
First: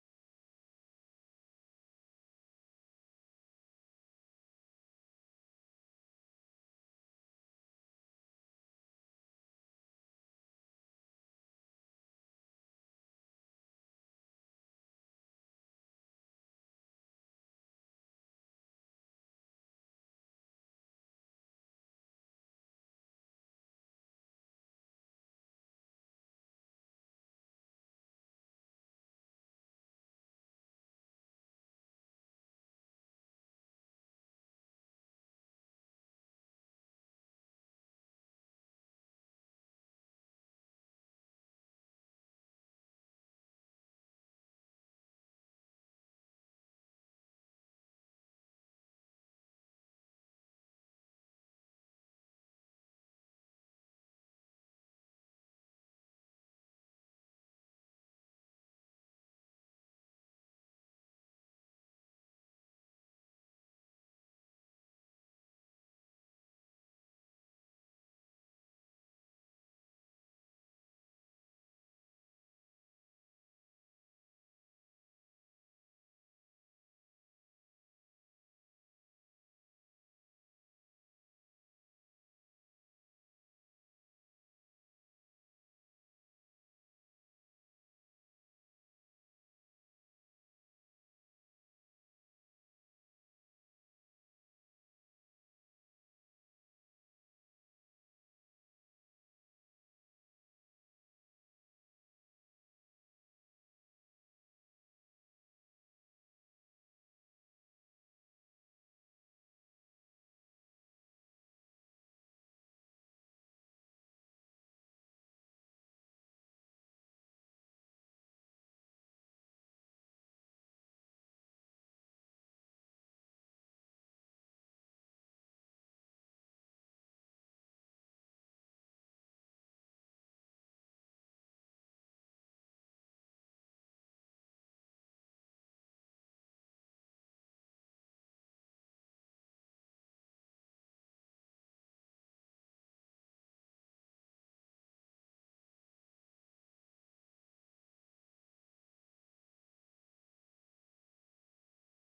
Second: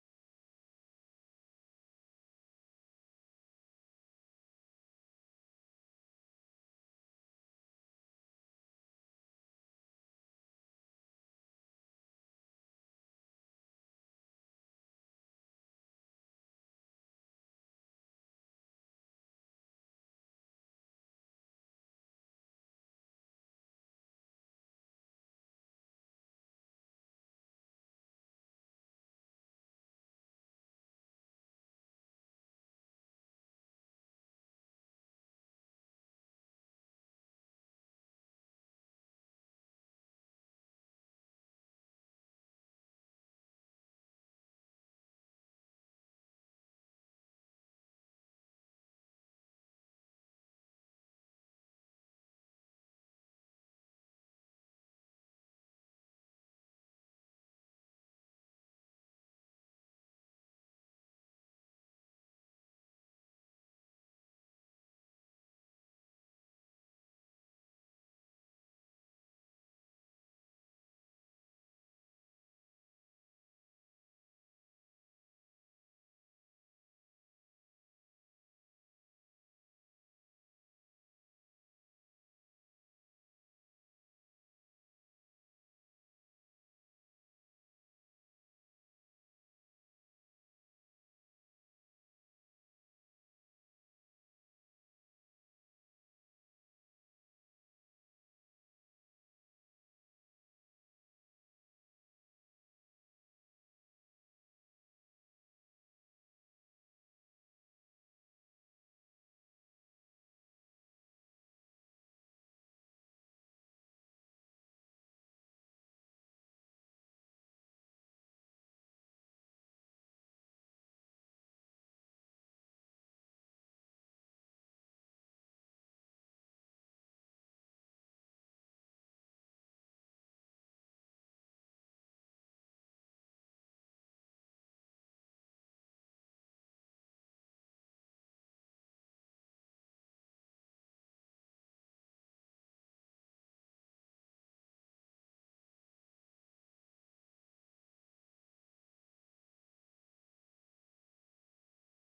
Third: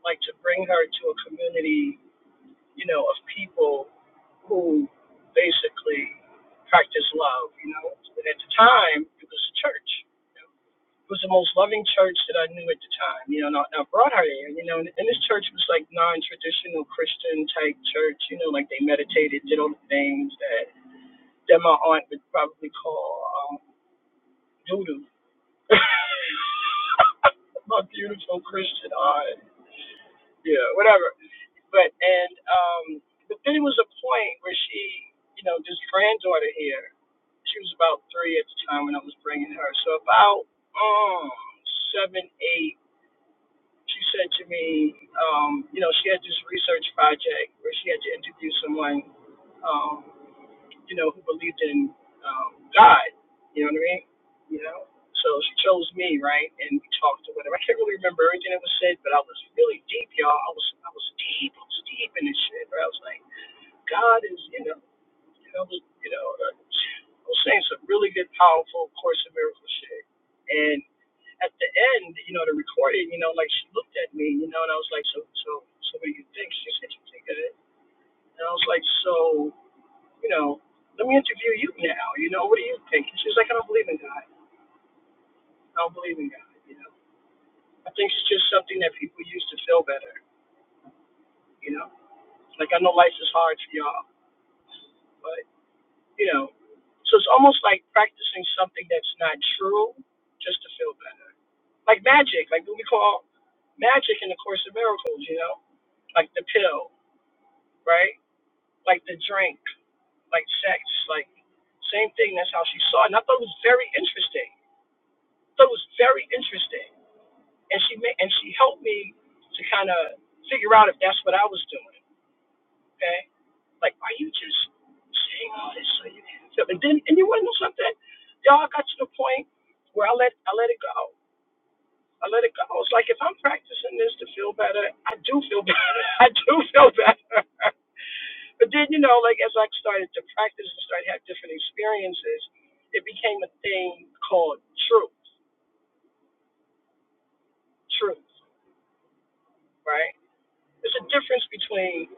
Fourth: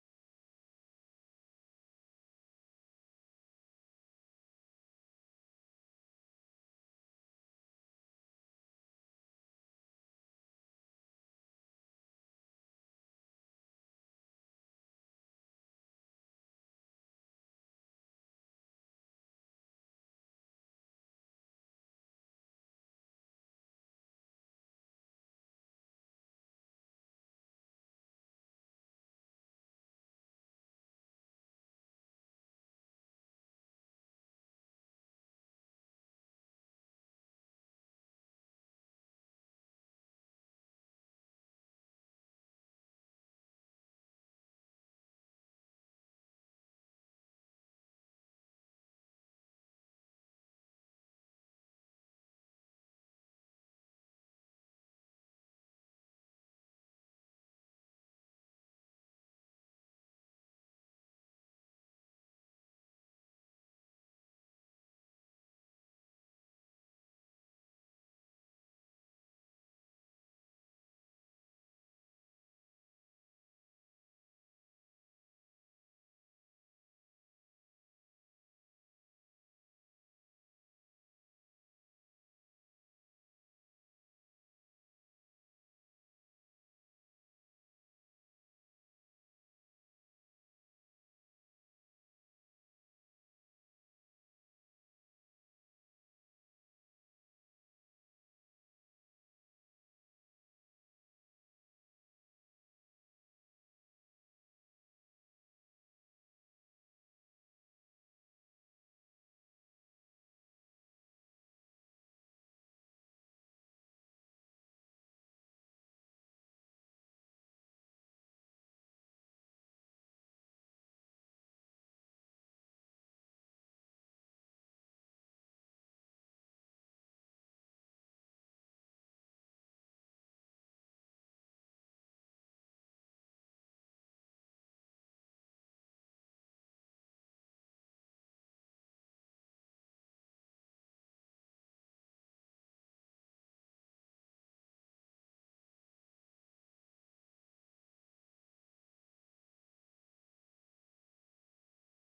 Speaker 4: like to bring her to a community, you know, of people who basically practice love, you know. And at the time it was a church. you know. It was the most loving church that I knew at the time, you know, and I, and I brought her there, you know, and, and this church was like non traditional Christian type church, you know, like they meditated, did all the things that that my aunt would probably call. um, Judas. Not beautiful Christian eye. Yeah, whatever. But and um but then it was a point where she, you know, this granddaughter here, she was about three at the time when I was bringing her. So about um seven, eight, she said to me, um, you know, she had this research project where she had to interview someone. Um, you know, who believed in um, God. You know what I mean? You know? So she chose me, right? And we talked or whatever. I can't really remember everything that was said, but I was really deep, y'all. I was I was deep. I was deep in this shit. But I was like, God is, you know, you know, you know, uh, I was saying some really good, powerful Course of Miracles shit. And at the end, you know, the recording, you know, like she looked at me, you know, and I was like, so, so, so what do you think? She said, you think of it? And I was like, so you know, let me interview you now. You know, what do you think? And she's like, I don't believe in God. I don't believe in God. You know, I think it's just something that people use to feel better. You know, like I know life is hard for y'all, but you know, so it's almost like practicing something that's not true just to feel better. Like magic, like what we call magic in the Course of Miracles. You know, like the pill, right? Like the drink, like sex, like same thing. That's how she saw it. And I thought it was very interesting. I thought it was very interesting and she made and she helped me to kind of figure out if that's what I was doing. Okay, like are you just saying all this so you can feel? And then and you want to know something, y'all I got to the point where I let I let it go. I let it go. It's like if I'm practicing this to feel better, I do feel better. I do feel better. but then you know, like as I started to practice and started to have different experiences, it became a thing called truth. Truth, right? There's a difference between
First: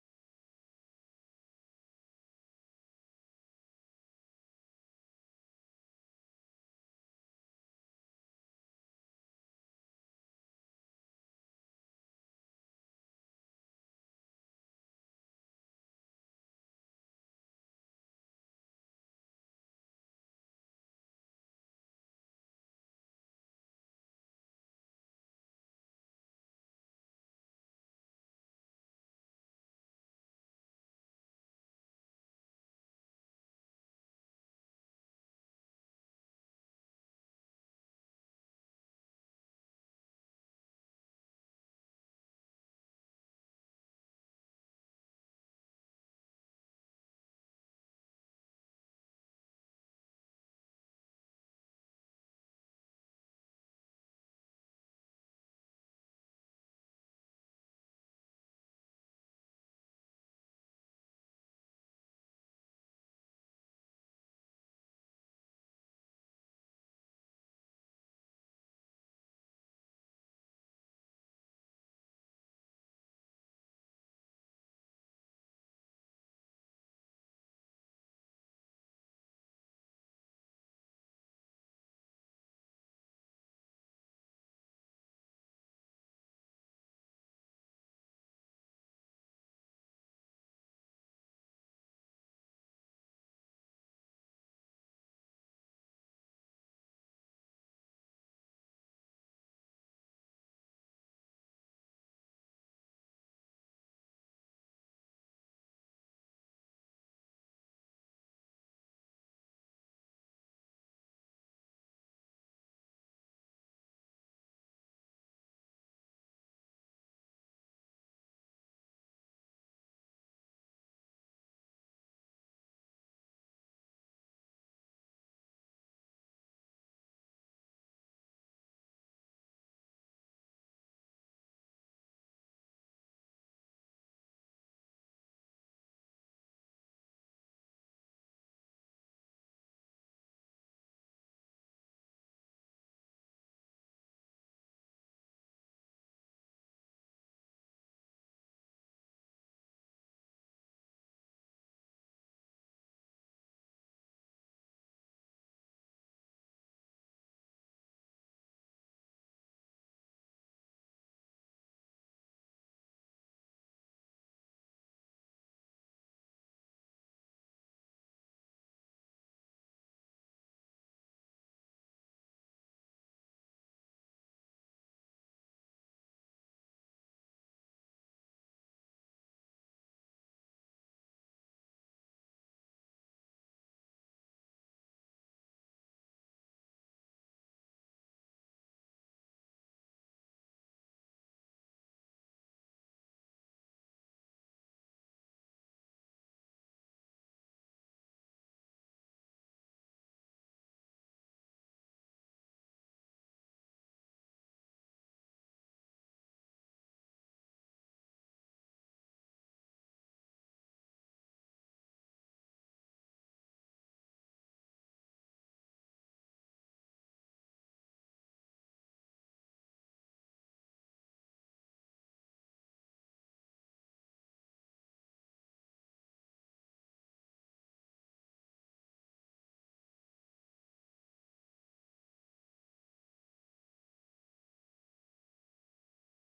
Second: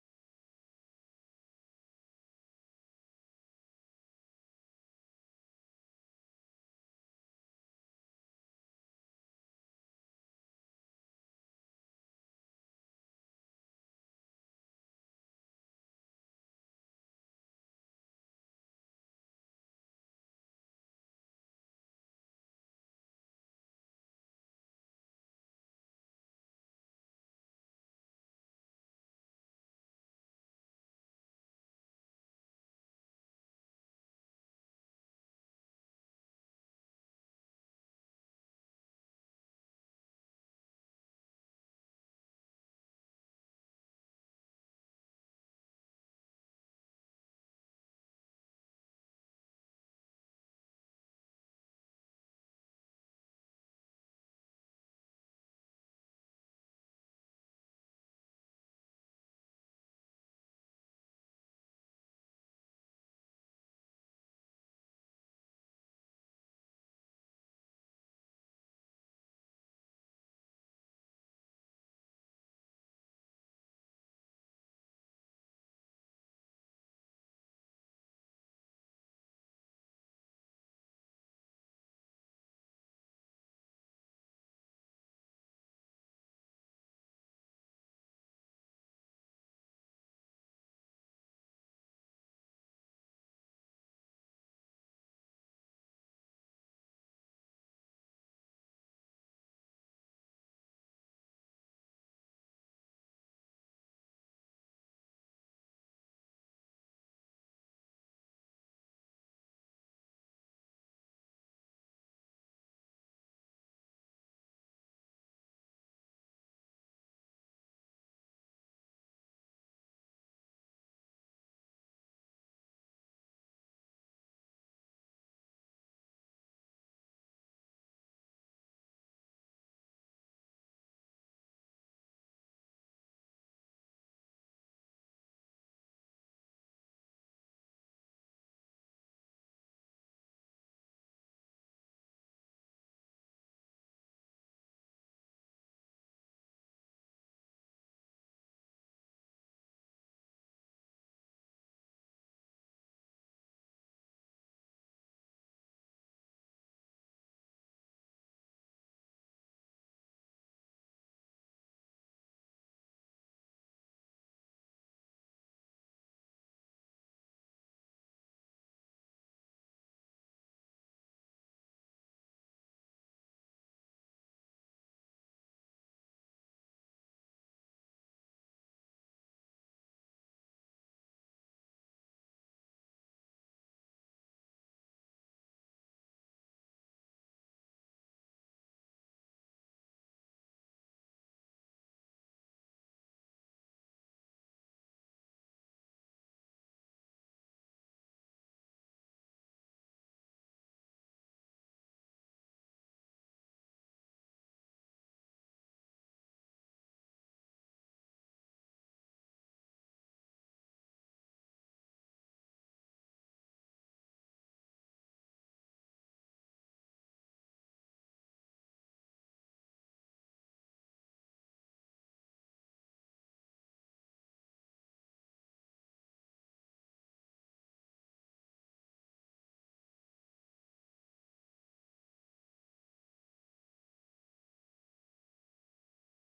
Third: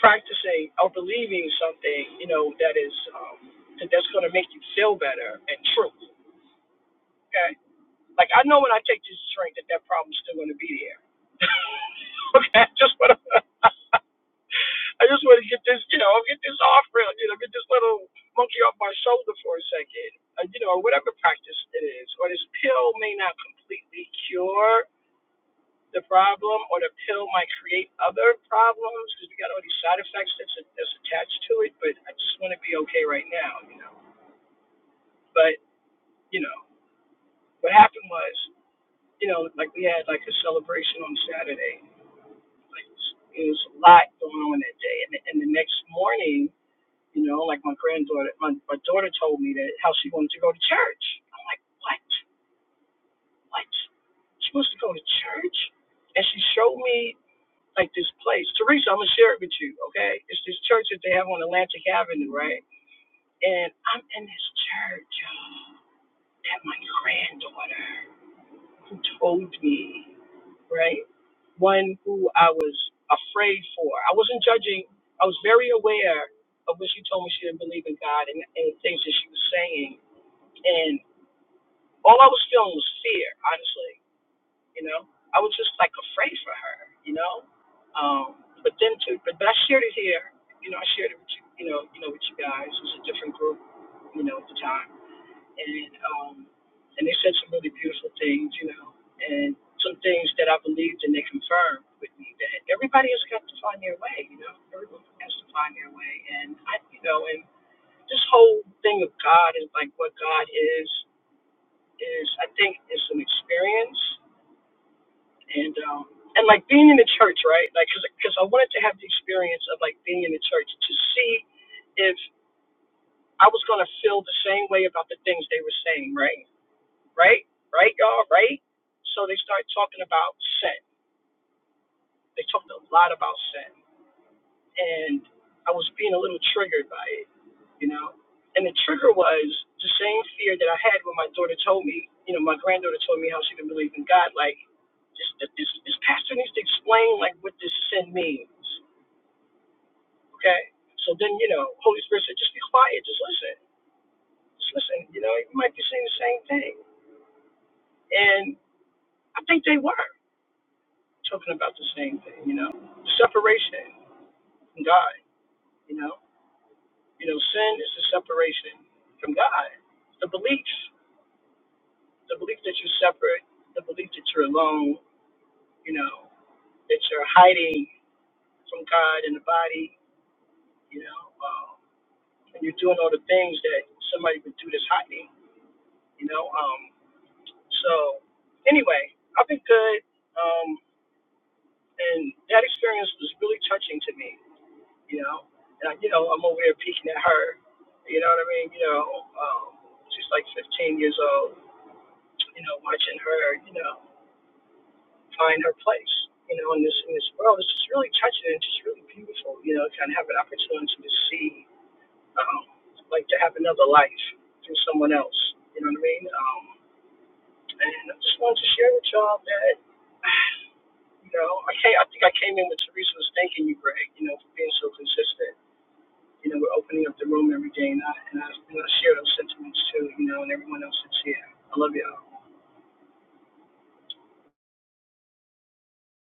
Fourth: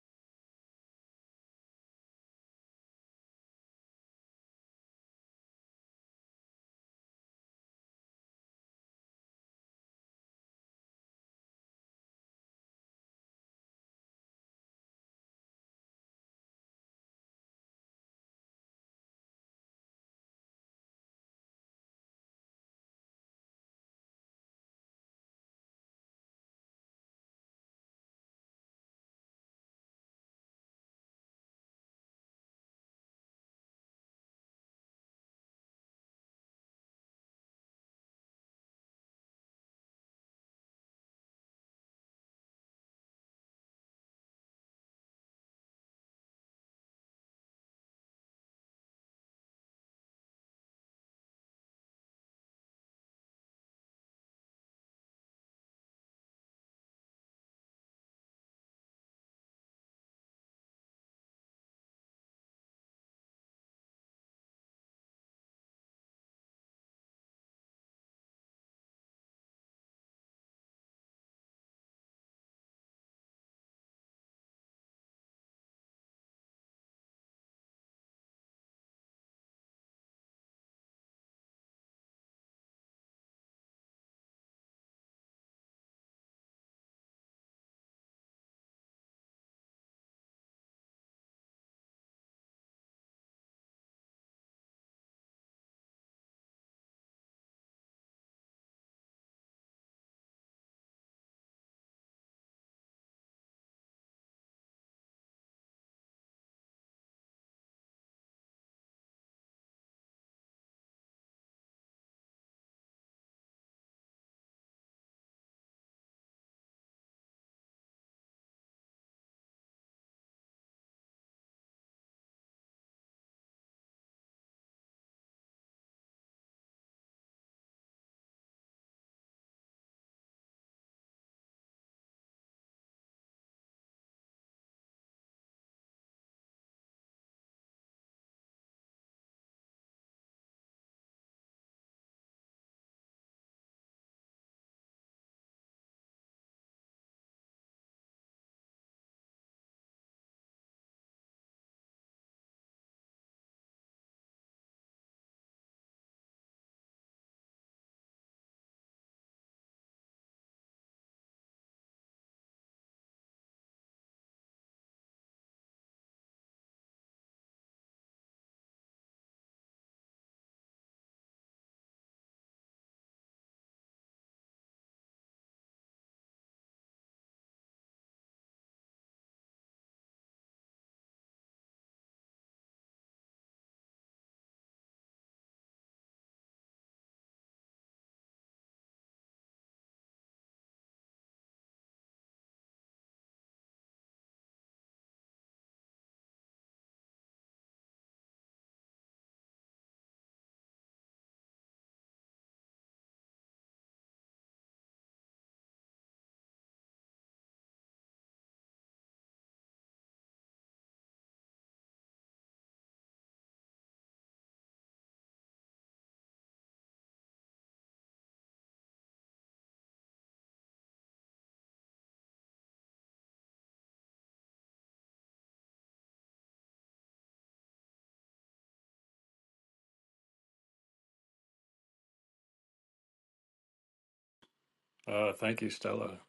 Speaker 4: practicing or believing something, you know, that is um, that that's going to make you feel better and truth. Okay, like I know when I take this drink that that problem's still going to be there. okay, I just want to, I just want to get this, you know, get this off real, you know, get this little monkey off my shoulder for a second. Uh, you know, whatever practice it is, or this pill may not completely cure the problem or the pill might create other problems because we got all these side effects that's, that's attached to it. But I just want to be okay right now, you know. But you know, what happened was, you know, like we had like a celebration on Saturday. Like it was, a lot going on that day, and, and the next morning, you know, like my granddaughter, my, my daughter told me that how she wanted to go to church. I'm like, what? What? She wants to go to church? And she showed me like this place. Teresa, I'm gonna share it with you, okay? It's this church that they have on Atlantic Avenue, right? And I'm in this church y'all, that my granddaughter who told me, right? One who I was afraid for. I wasn't judging. I was very aware of when she told me she didn't believe in God and, and things that she was saying. And all I was feeling was fear, honestly. you know. I was just like afraid for her, you know. Um, but then to but, but I shared it here, you know, I shared it with you, you know, you know, with you guys. It was a different group, you know, at the time. And um and they said some really beautiful things, you know, and some things that I believed and they confirmed with me that everybody has got to find their way, you know. Everyone has to find their way and I you know, and this whole thing of God is like what God is is I think is an experience and um and like being in the church right like because i wanted to have the experience of like being in the church to see if i was going to feel the same way about the things they were saying right right right y'all right so they start talking about sin they talked a lot about sin and I was being a little triggered by it, you know. And the trigger was the same fear that I had when my daughter told me, you know, my granddaughter told me how she didn't believe in God. Like, this, this, this pastor needs to explain like what this sin means, okay? So then, you know, Holy Spirit said, just be quiet, just listen, just listen. You know, you might be saying the same thing, and I think they were talking about the same thing, you know, separation from God, you know. You know, sin is the separation from God. The beliefs, the belief that you're separate, the belief that you're alone, you know, that you're hiding from God in the body, you know, um, and you're doing all the things that somebody would do that's hiding, you know. Um, so, anyway, I've been good, um, and that experience was really touching to me, you know. And, I, you know, I'm over here peeking at her, you know what I mean? You know, um, she's like 15 years old you know, watching her, you know, find her place, you know, in this in this world. It's just really touching and just really beautiful, you know, kind of have an opportunity to see, um, like to have another life through someone else. You know what I mean? Um, and I just wanted to share with y'all that, you know, I can't, I think I came in with Teresa was thanking you, Greg, you know, for being so consistent. You know, we're opening up the room every day, and I and I, and I share those sentiments too, you know, and everyone else that's here. I love y'all.
Speaker 1: Uh, thank you, Stella.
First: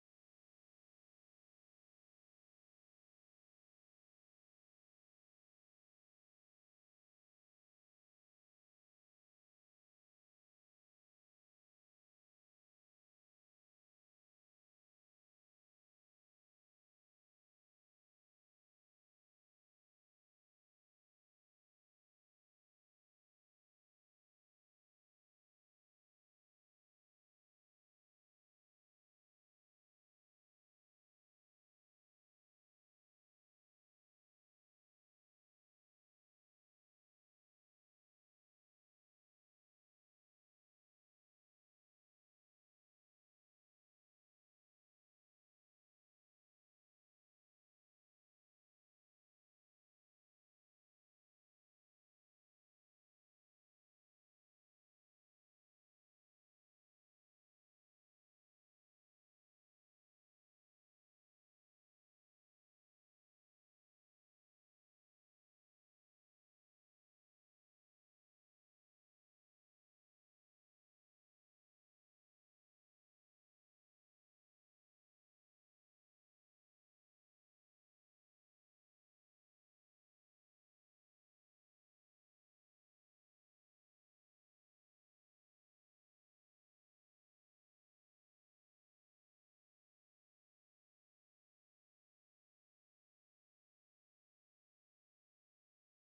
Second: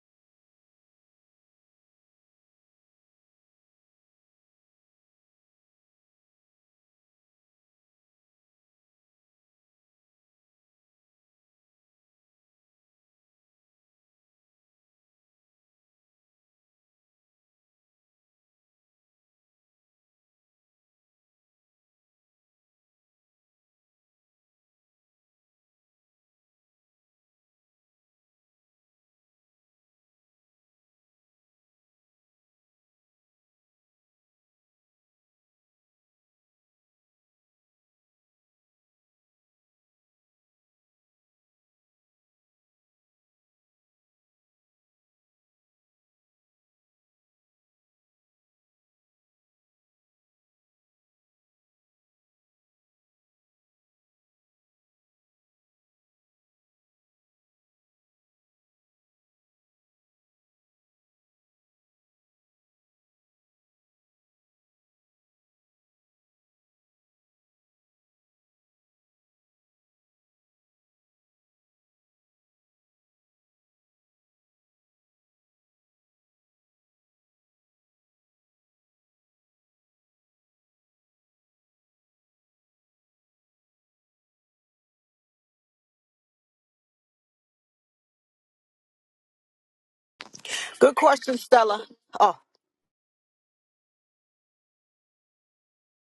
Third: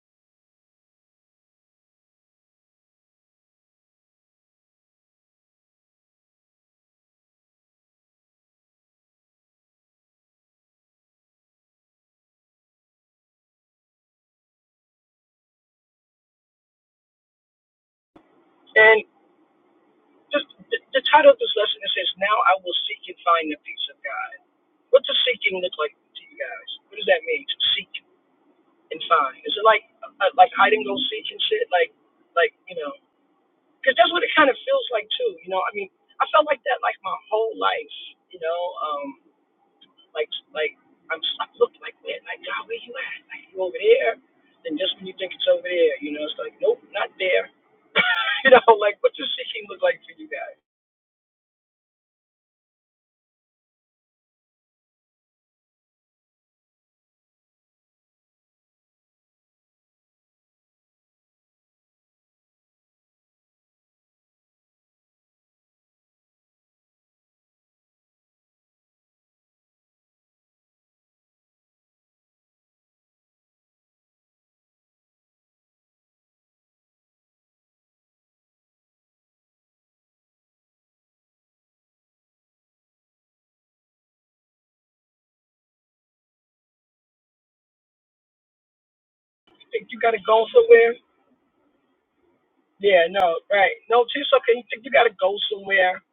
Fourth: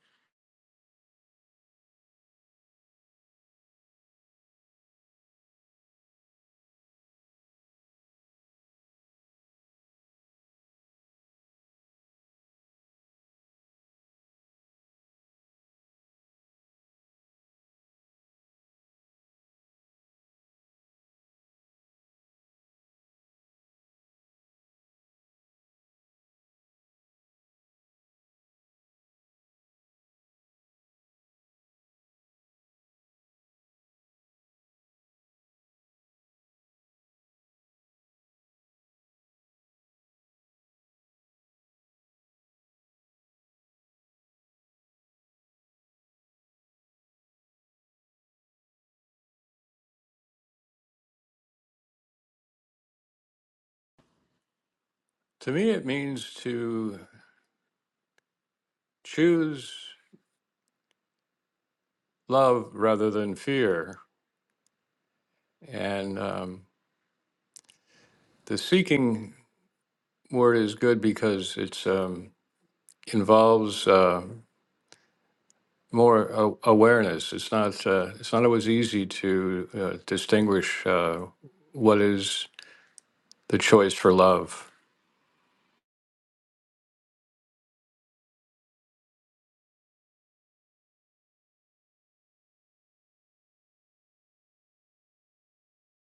Speaker 4: and. Just the, the title of this lesson it says, "Now I will seek and find the peace of God." What does seeking look like to you guys? What does that mean to seek and find? Is it like uh, uh, like hide and go seek and shit? Like like you know, because that's what it kind of feels like too. You know, I mean, I felt like that like my whole life. You know, um, like like I'm s- I looked like man, like God, where you at? Like you over there? And just when you think it's over there, you know, it's like nope, not there. you know, like what does seeking look like for you guys?
Speaker 1: To me, it means to choose love rather than fear. And um, the seeking word is good because it's um, involves uh, more a- awareness. It's not uh, it's not always easy to uh, distinguish uh, what is the choice for love.
Speaker 4: You think you gotta go somewhere?
Speaker 3: Good question, Stella. Oh,
Speaker 4: Yeah, no, right. No, it's okay. You think you gotta go somewhere.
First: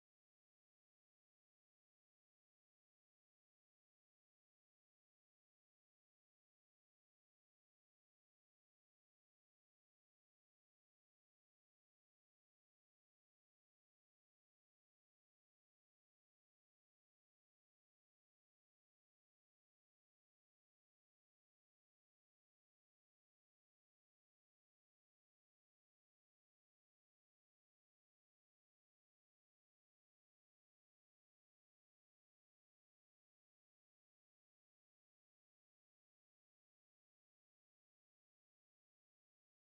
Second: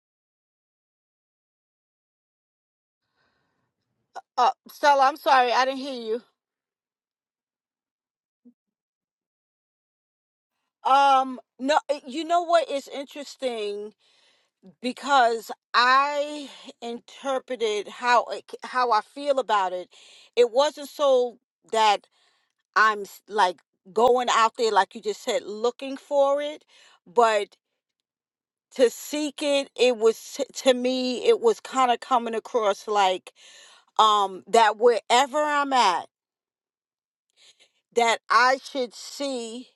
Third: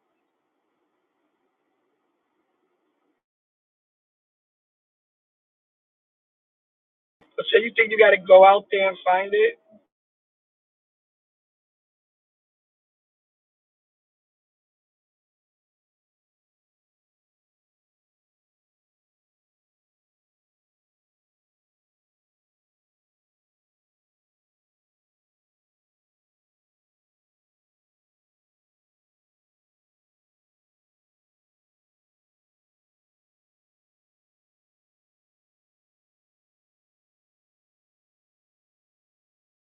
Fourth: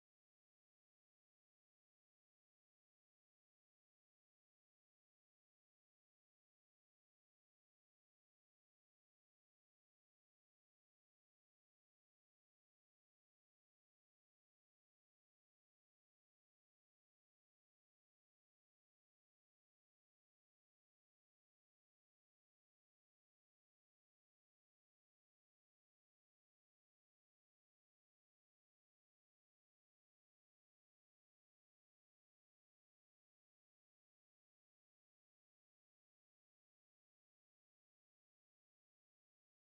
Speaker 3: uh, Stella, I'm sorry, I didn't hear you.
Speaker 4: But say you think you gotta go out there and find it.
Speaker 3: Um, no, you know what is interesting because I interpreted how it, how I feel about it. It wasn't so that I'm s- like going out there, like you just said, looking for it, but to seek it, it was to me, it was kind of coming across like um that wherever I'm at, that I should see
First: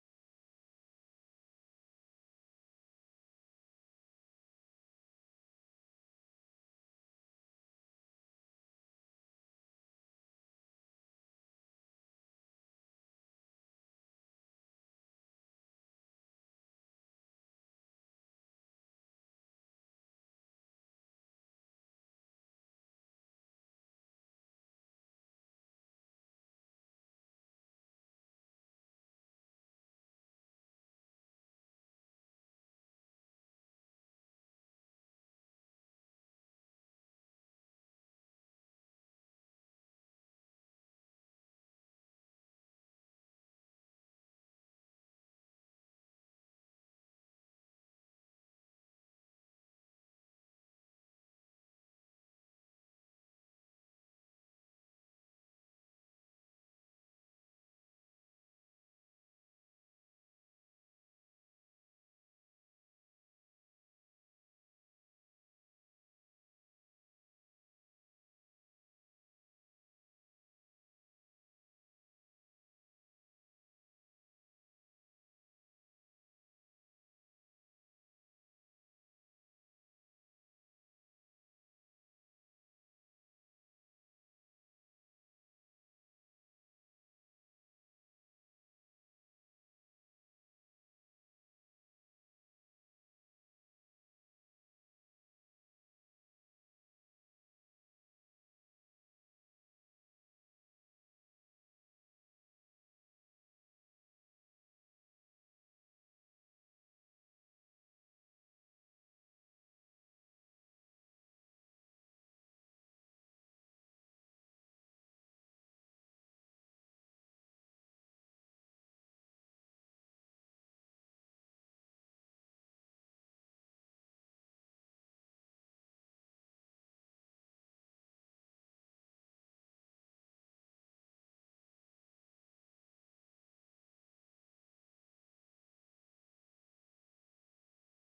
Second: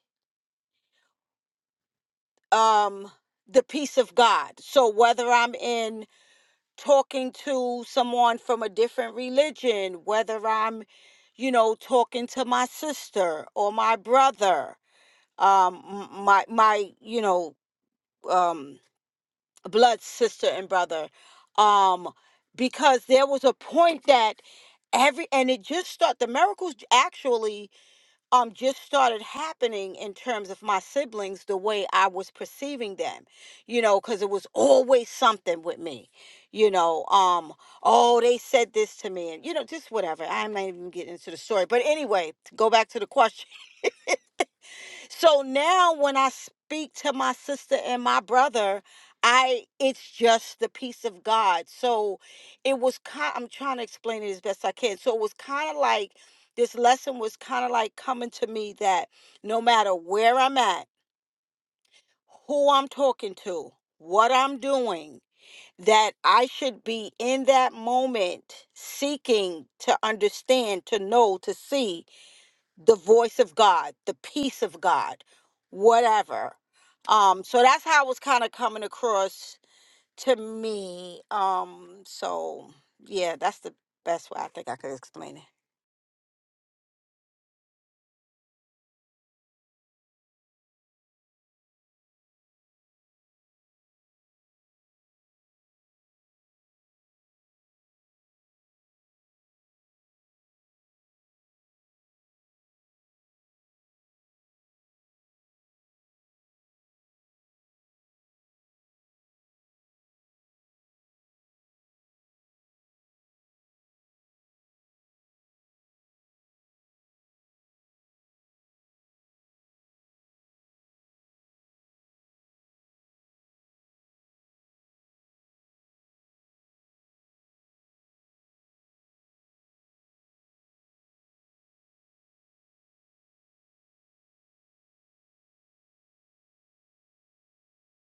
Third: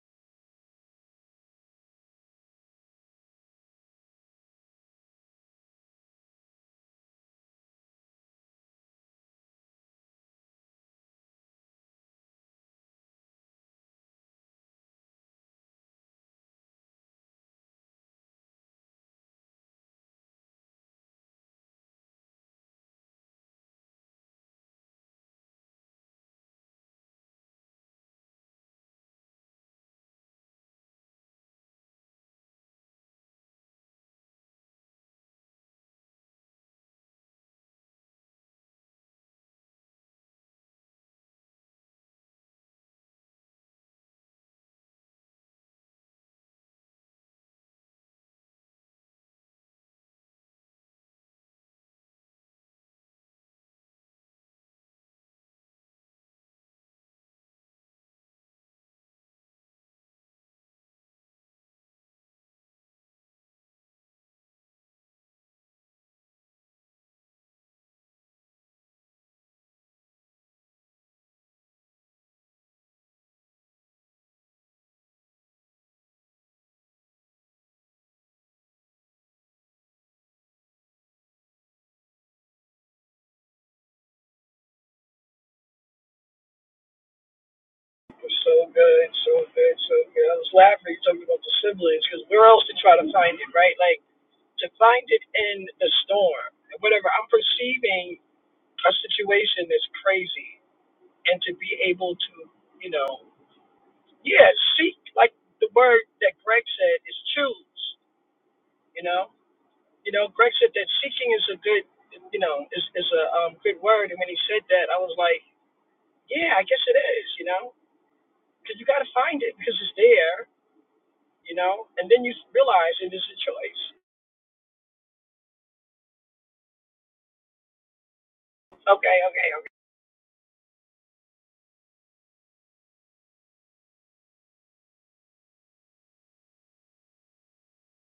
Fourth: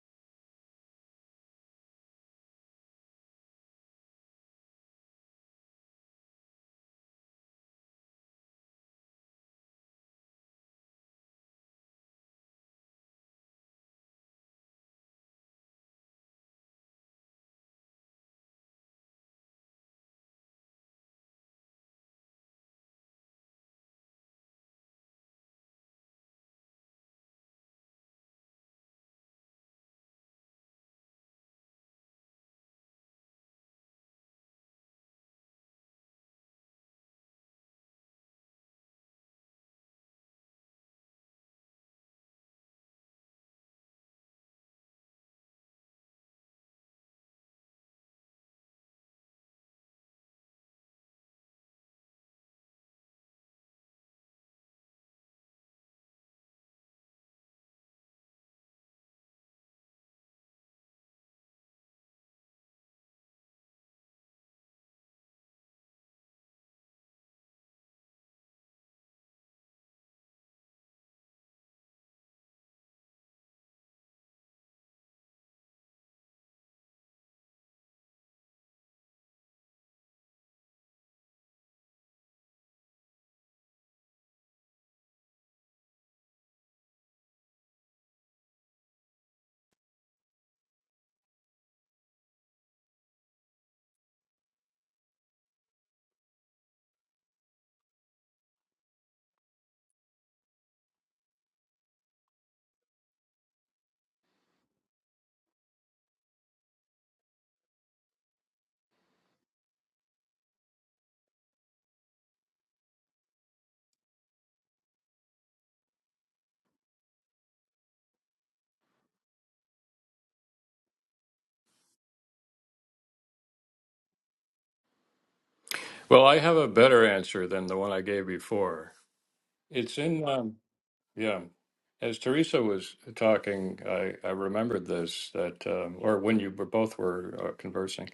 Speaker 3: um the peace of God. So whether I'm in talking to someone from a different religion, whether I'm you know talking to my sister or my brother, um m- my my you know um blood sister and brother um because there was a point that every and it just started the miracles actually um just started happening in terms of my siblings the way I was perceiving them you know cuz it was always something with me you know um oh they said this to me and you know just whatever I'm not even getting into the story but anyway to go back to the question so now when I speak to my sister and my brother, I it's just the peace of God. So it was kind I'm trying to explain it as best I can. So it was kind of like this lesson was kind of like coming to me that no matter where I'm at, who I'm talking to, what I'm doing, that I should be in that moment seeking to understand, to know, to see the voice of God, the peace of God, whatever. Um, so that's how it was kind of coming across to me. Um, so yeah, that's the best way I think I could explain it.
Speaker 4: It's so good, so good, so good. I was laughing talking about the siblings, because where else to try to find it, right? Like to find it in the storm, whatever. I'm perceiving a situation that's crazy, and to be able to, you know, yeah, seek like the word that Greg said is choose. You know. You know, Greg said that seeking is a good, you know, is is a um, good word. And when he said that, I was like, yeah, I guess it is. You know, because you got to find it because it's there. You know, and then you realize it is a choice.
Speaker 1: Well, I have a better answer than the one I gave before.
Speaker 4: Okay, okay, okay.
Speaker 1: It's in um, yeah. As Teresa was talking, I, I remembered this that, um, or when you were both were uh, conversing.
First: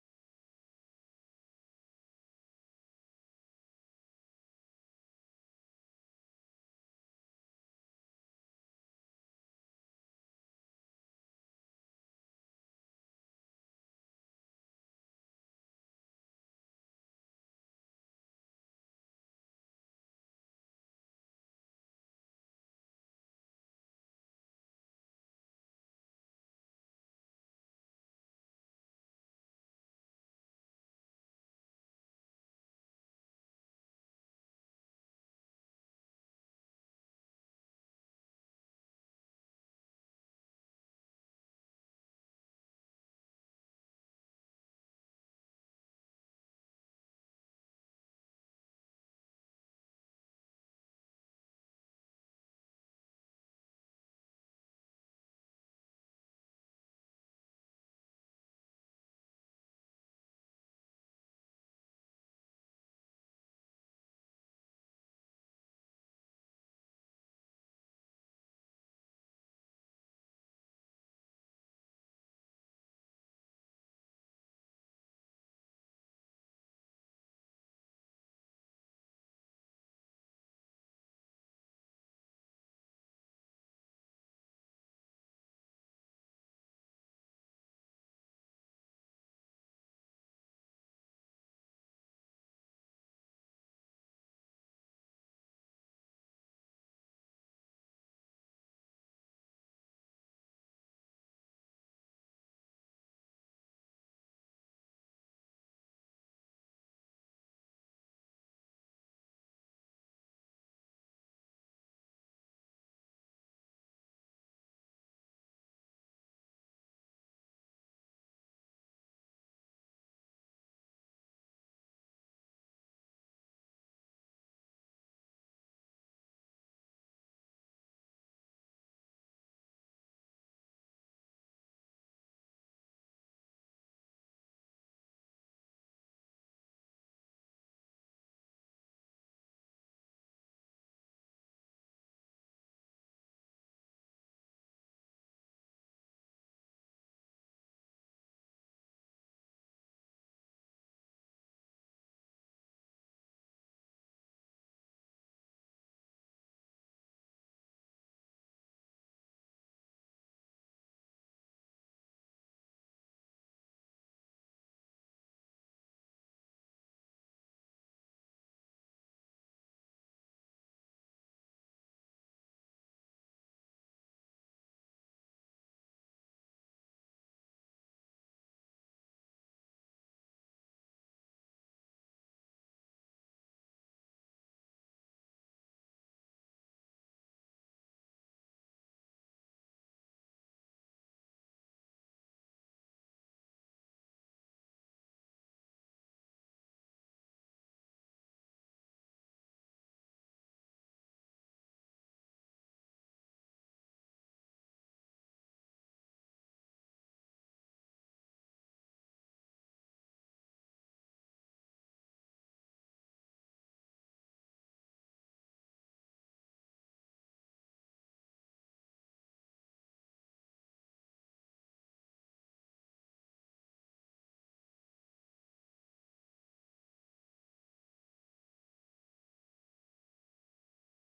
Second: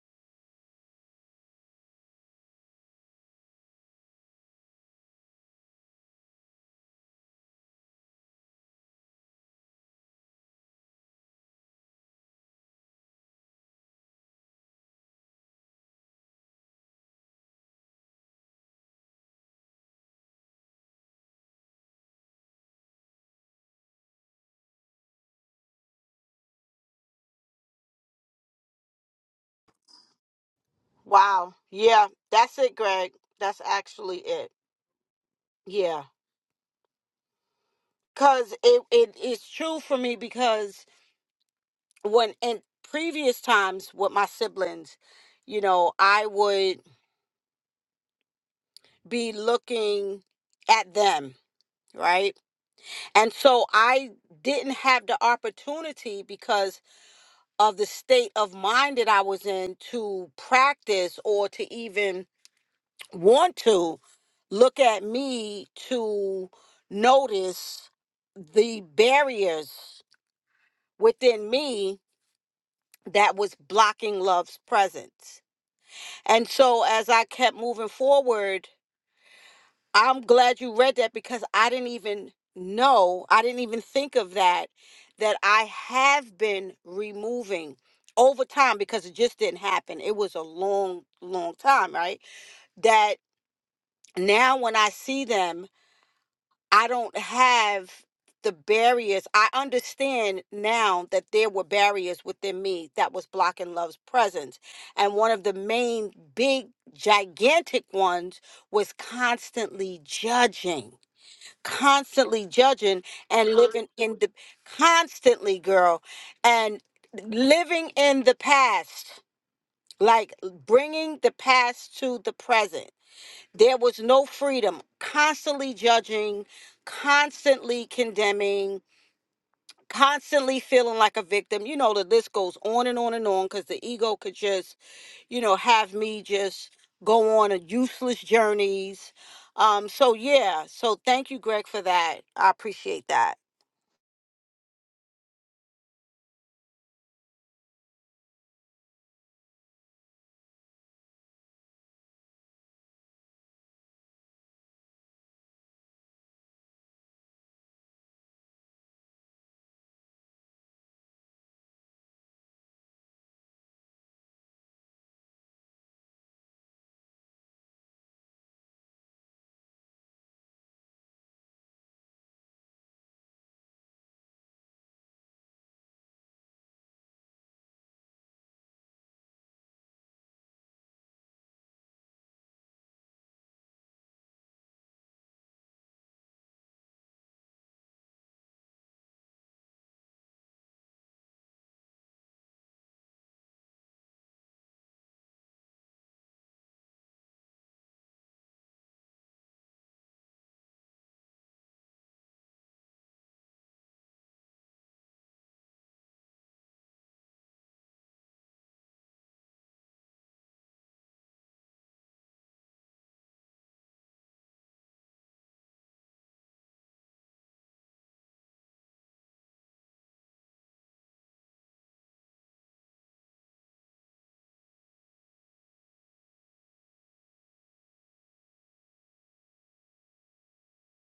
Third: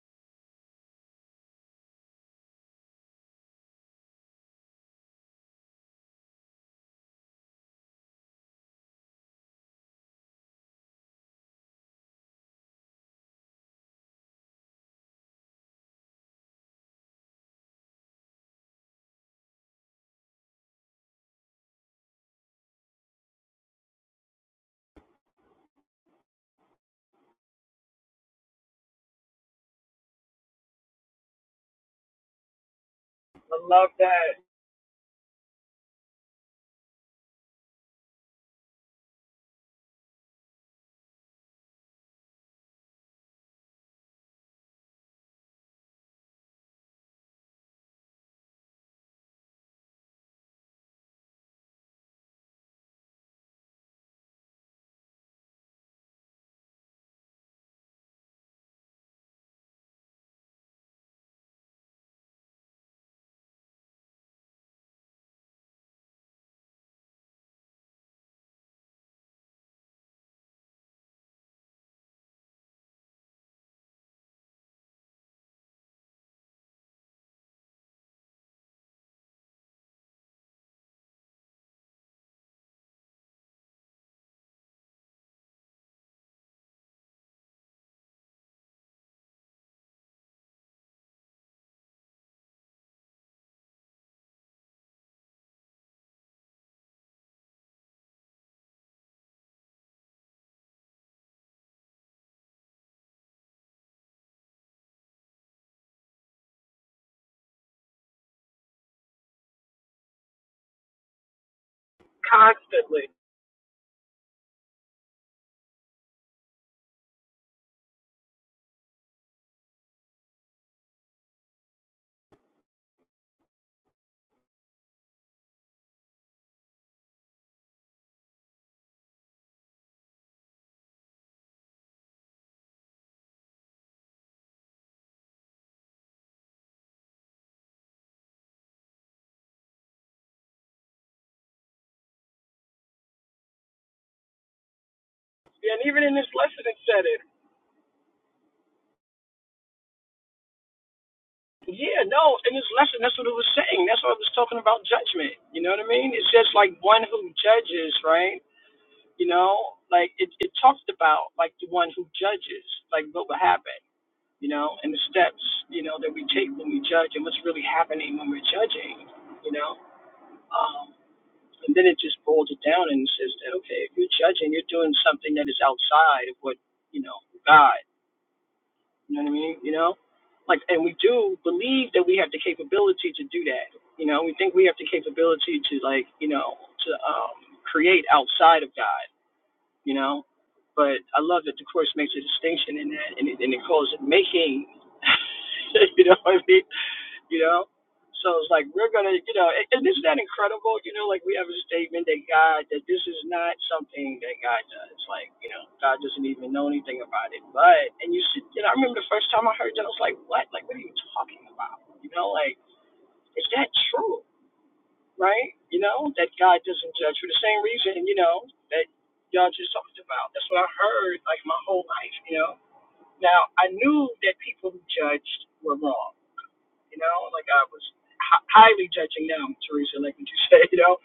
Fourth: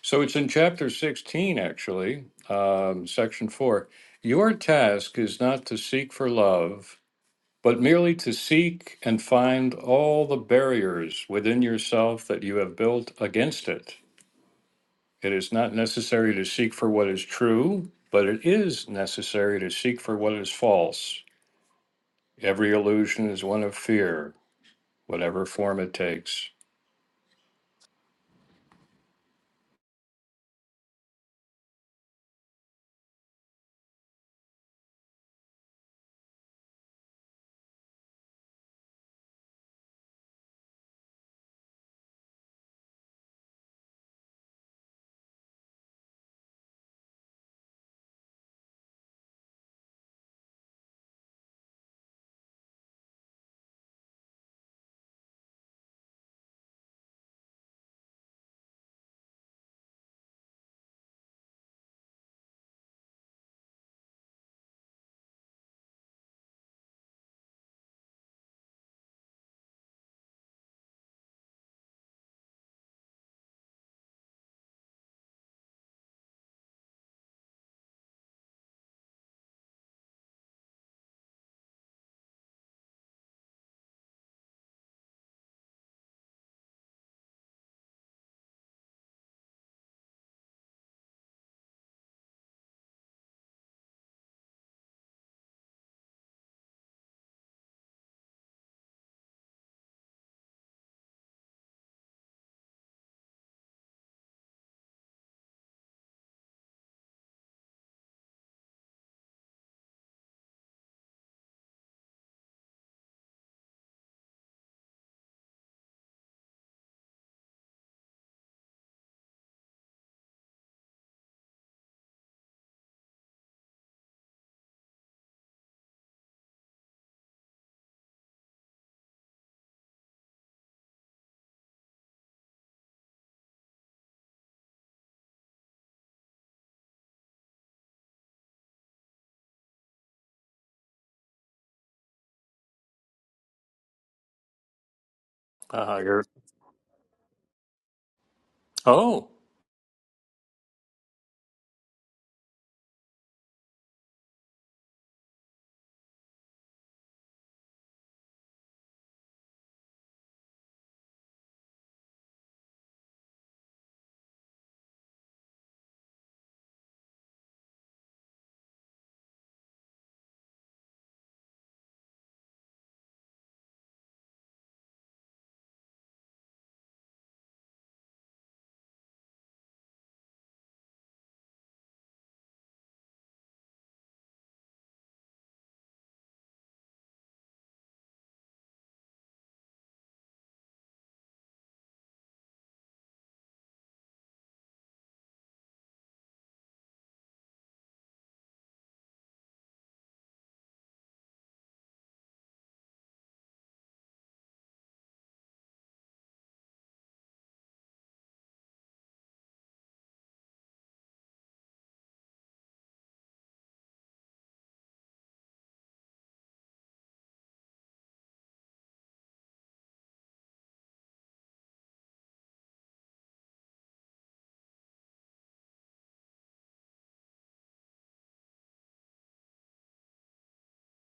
Speaker 1: So it's in chapter 16, actually, um, section four. Your task is not to seek for love, but merely to seek and find all the barriers within yourself that you have built against it. It is not necessary to seek for what is true, but it is necessary to seek for what is false. Every illusion is one of fear. whatever form it takes.
Speaker 3: Wow. Yeah, that's it, Greg.
Speaker 4: I
Speaker 3: That's
Speaker 4: love
Speaker 3: actually
Speaker 4: that
Speaker 3: it. Yeah. Cause it, it it's true for me because when in previous times with my siblings, you know, I would be looking at them, right? And so I didn't have the opportunity because of the state of mind that I was in to practice or to even want to look at me to notice the barriers within me that was blocking love's presence. And so as I kept moving forward, I'm glad you read that because I didn't even know, I didn't even think of that, that I have been removing over time because it just didn't happen. It was a long, long time, right? That now when I see them, I don't have the barriers. I understand now that there were barriers within me that was blocking love's presence. And one of the main, big, gigantic ones was constantly judging constantly judging
Speaker 4: constantly.
Speaker 3: and living in the constantly girl and living in the past like bringing the past to the present there was no freedom constantly judging constantly condemning constantly feeling like a victim you know the list goes on and on and on because the ego could just you know have me just go on a useless journeys um so yeah so thank you greg for that i appreciate that
Speaker 4: Yeah, and
Speaker 1: Uh,
Speaker 4: even in
Speaker 1: you're,
Speaker 4: this lesson, it said it.
Speaker 1: oh,
Speaker 4: Yeah, no, in this lesson, that's what it was saying. That's what I was talking about judgment. You know what I mean? It's just like one who judges, right? You know, like it, it talked about like the one who judges, like what would happen. you know, and the steps, you know, that we take when we judge and what's really happening when we're judging, you know. Um, and then it just boils it down and says that, okay, if you're judging, you're doing something that is outside of what, you know, God, you know what I mean? You know, like, and we do believe that we have the capability to do that. You know, we think we have the capability to, like, you know, to um, create outside of God you know. But I love that the course makes a distinction in that, and it, and it calls it making. you know what I mean? You know. So it's like we're gonna, you know, and and isn't that incredible? You know, like we have a statement that God, that this is not something that God does. Like, you know, God doesn't even know anything about it. But, and you should, you know, I remember the first time I heard that, I was like, what? Like, what are you talking about? You know, like, is that true? right? You know, that God doesn't judge for the same reason, you know, that y'all just talked about. That's what I heard like my whole life, you know. Now I knew that people who judged were wrong, you know, like I was hi- highly judging them, Teresa, like what you said, you know,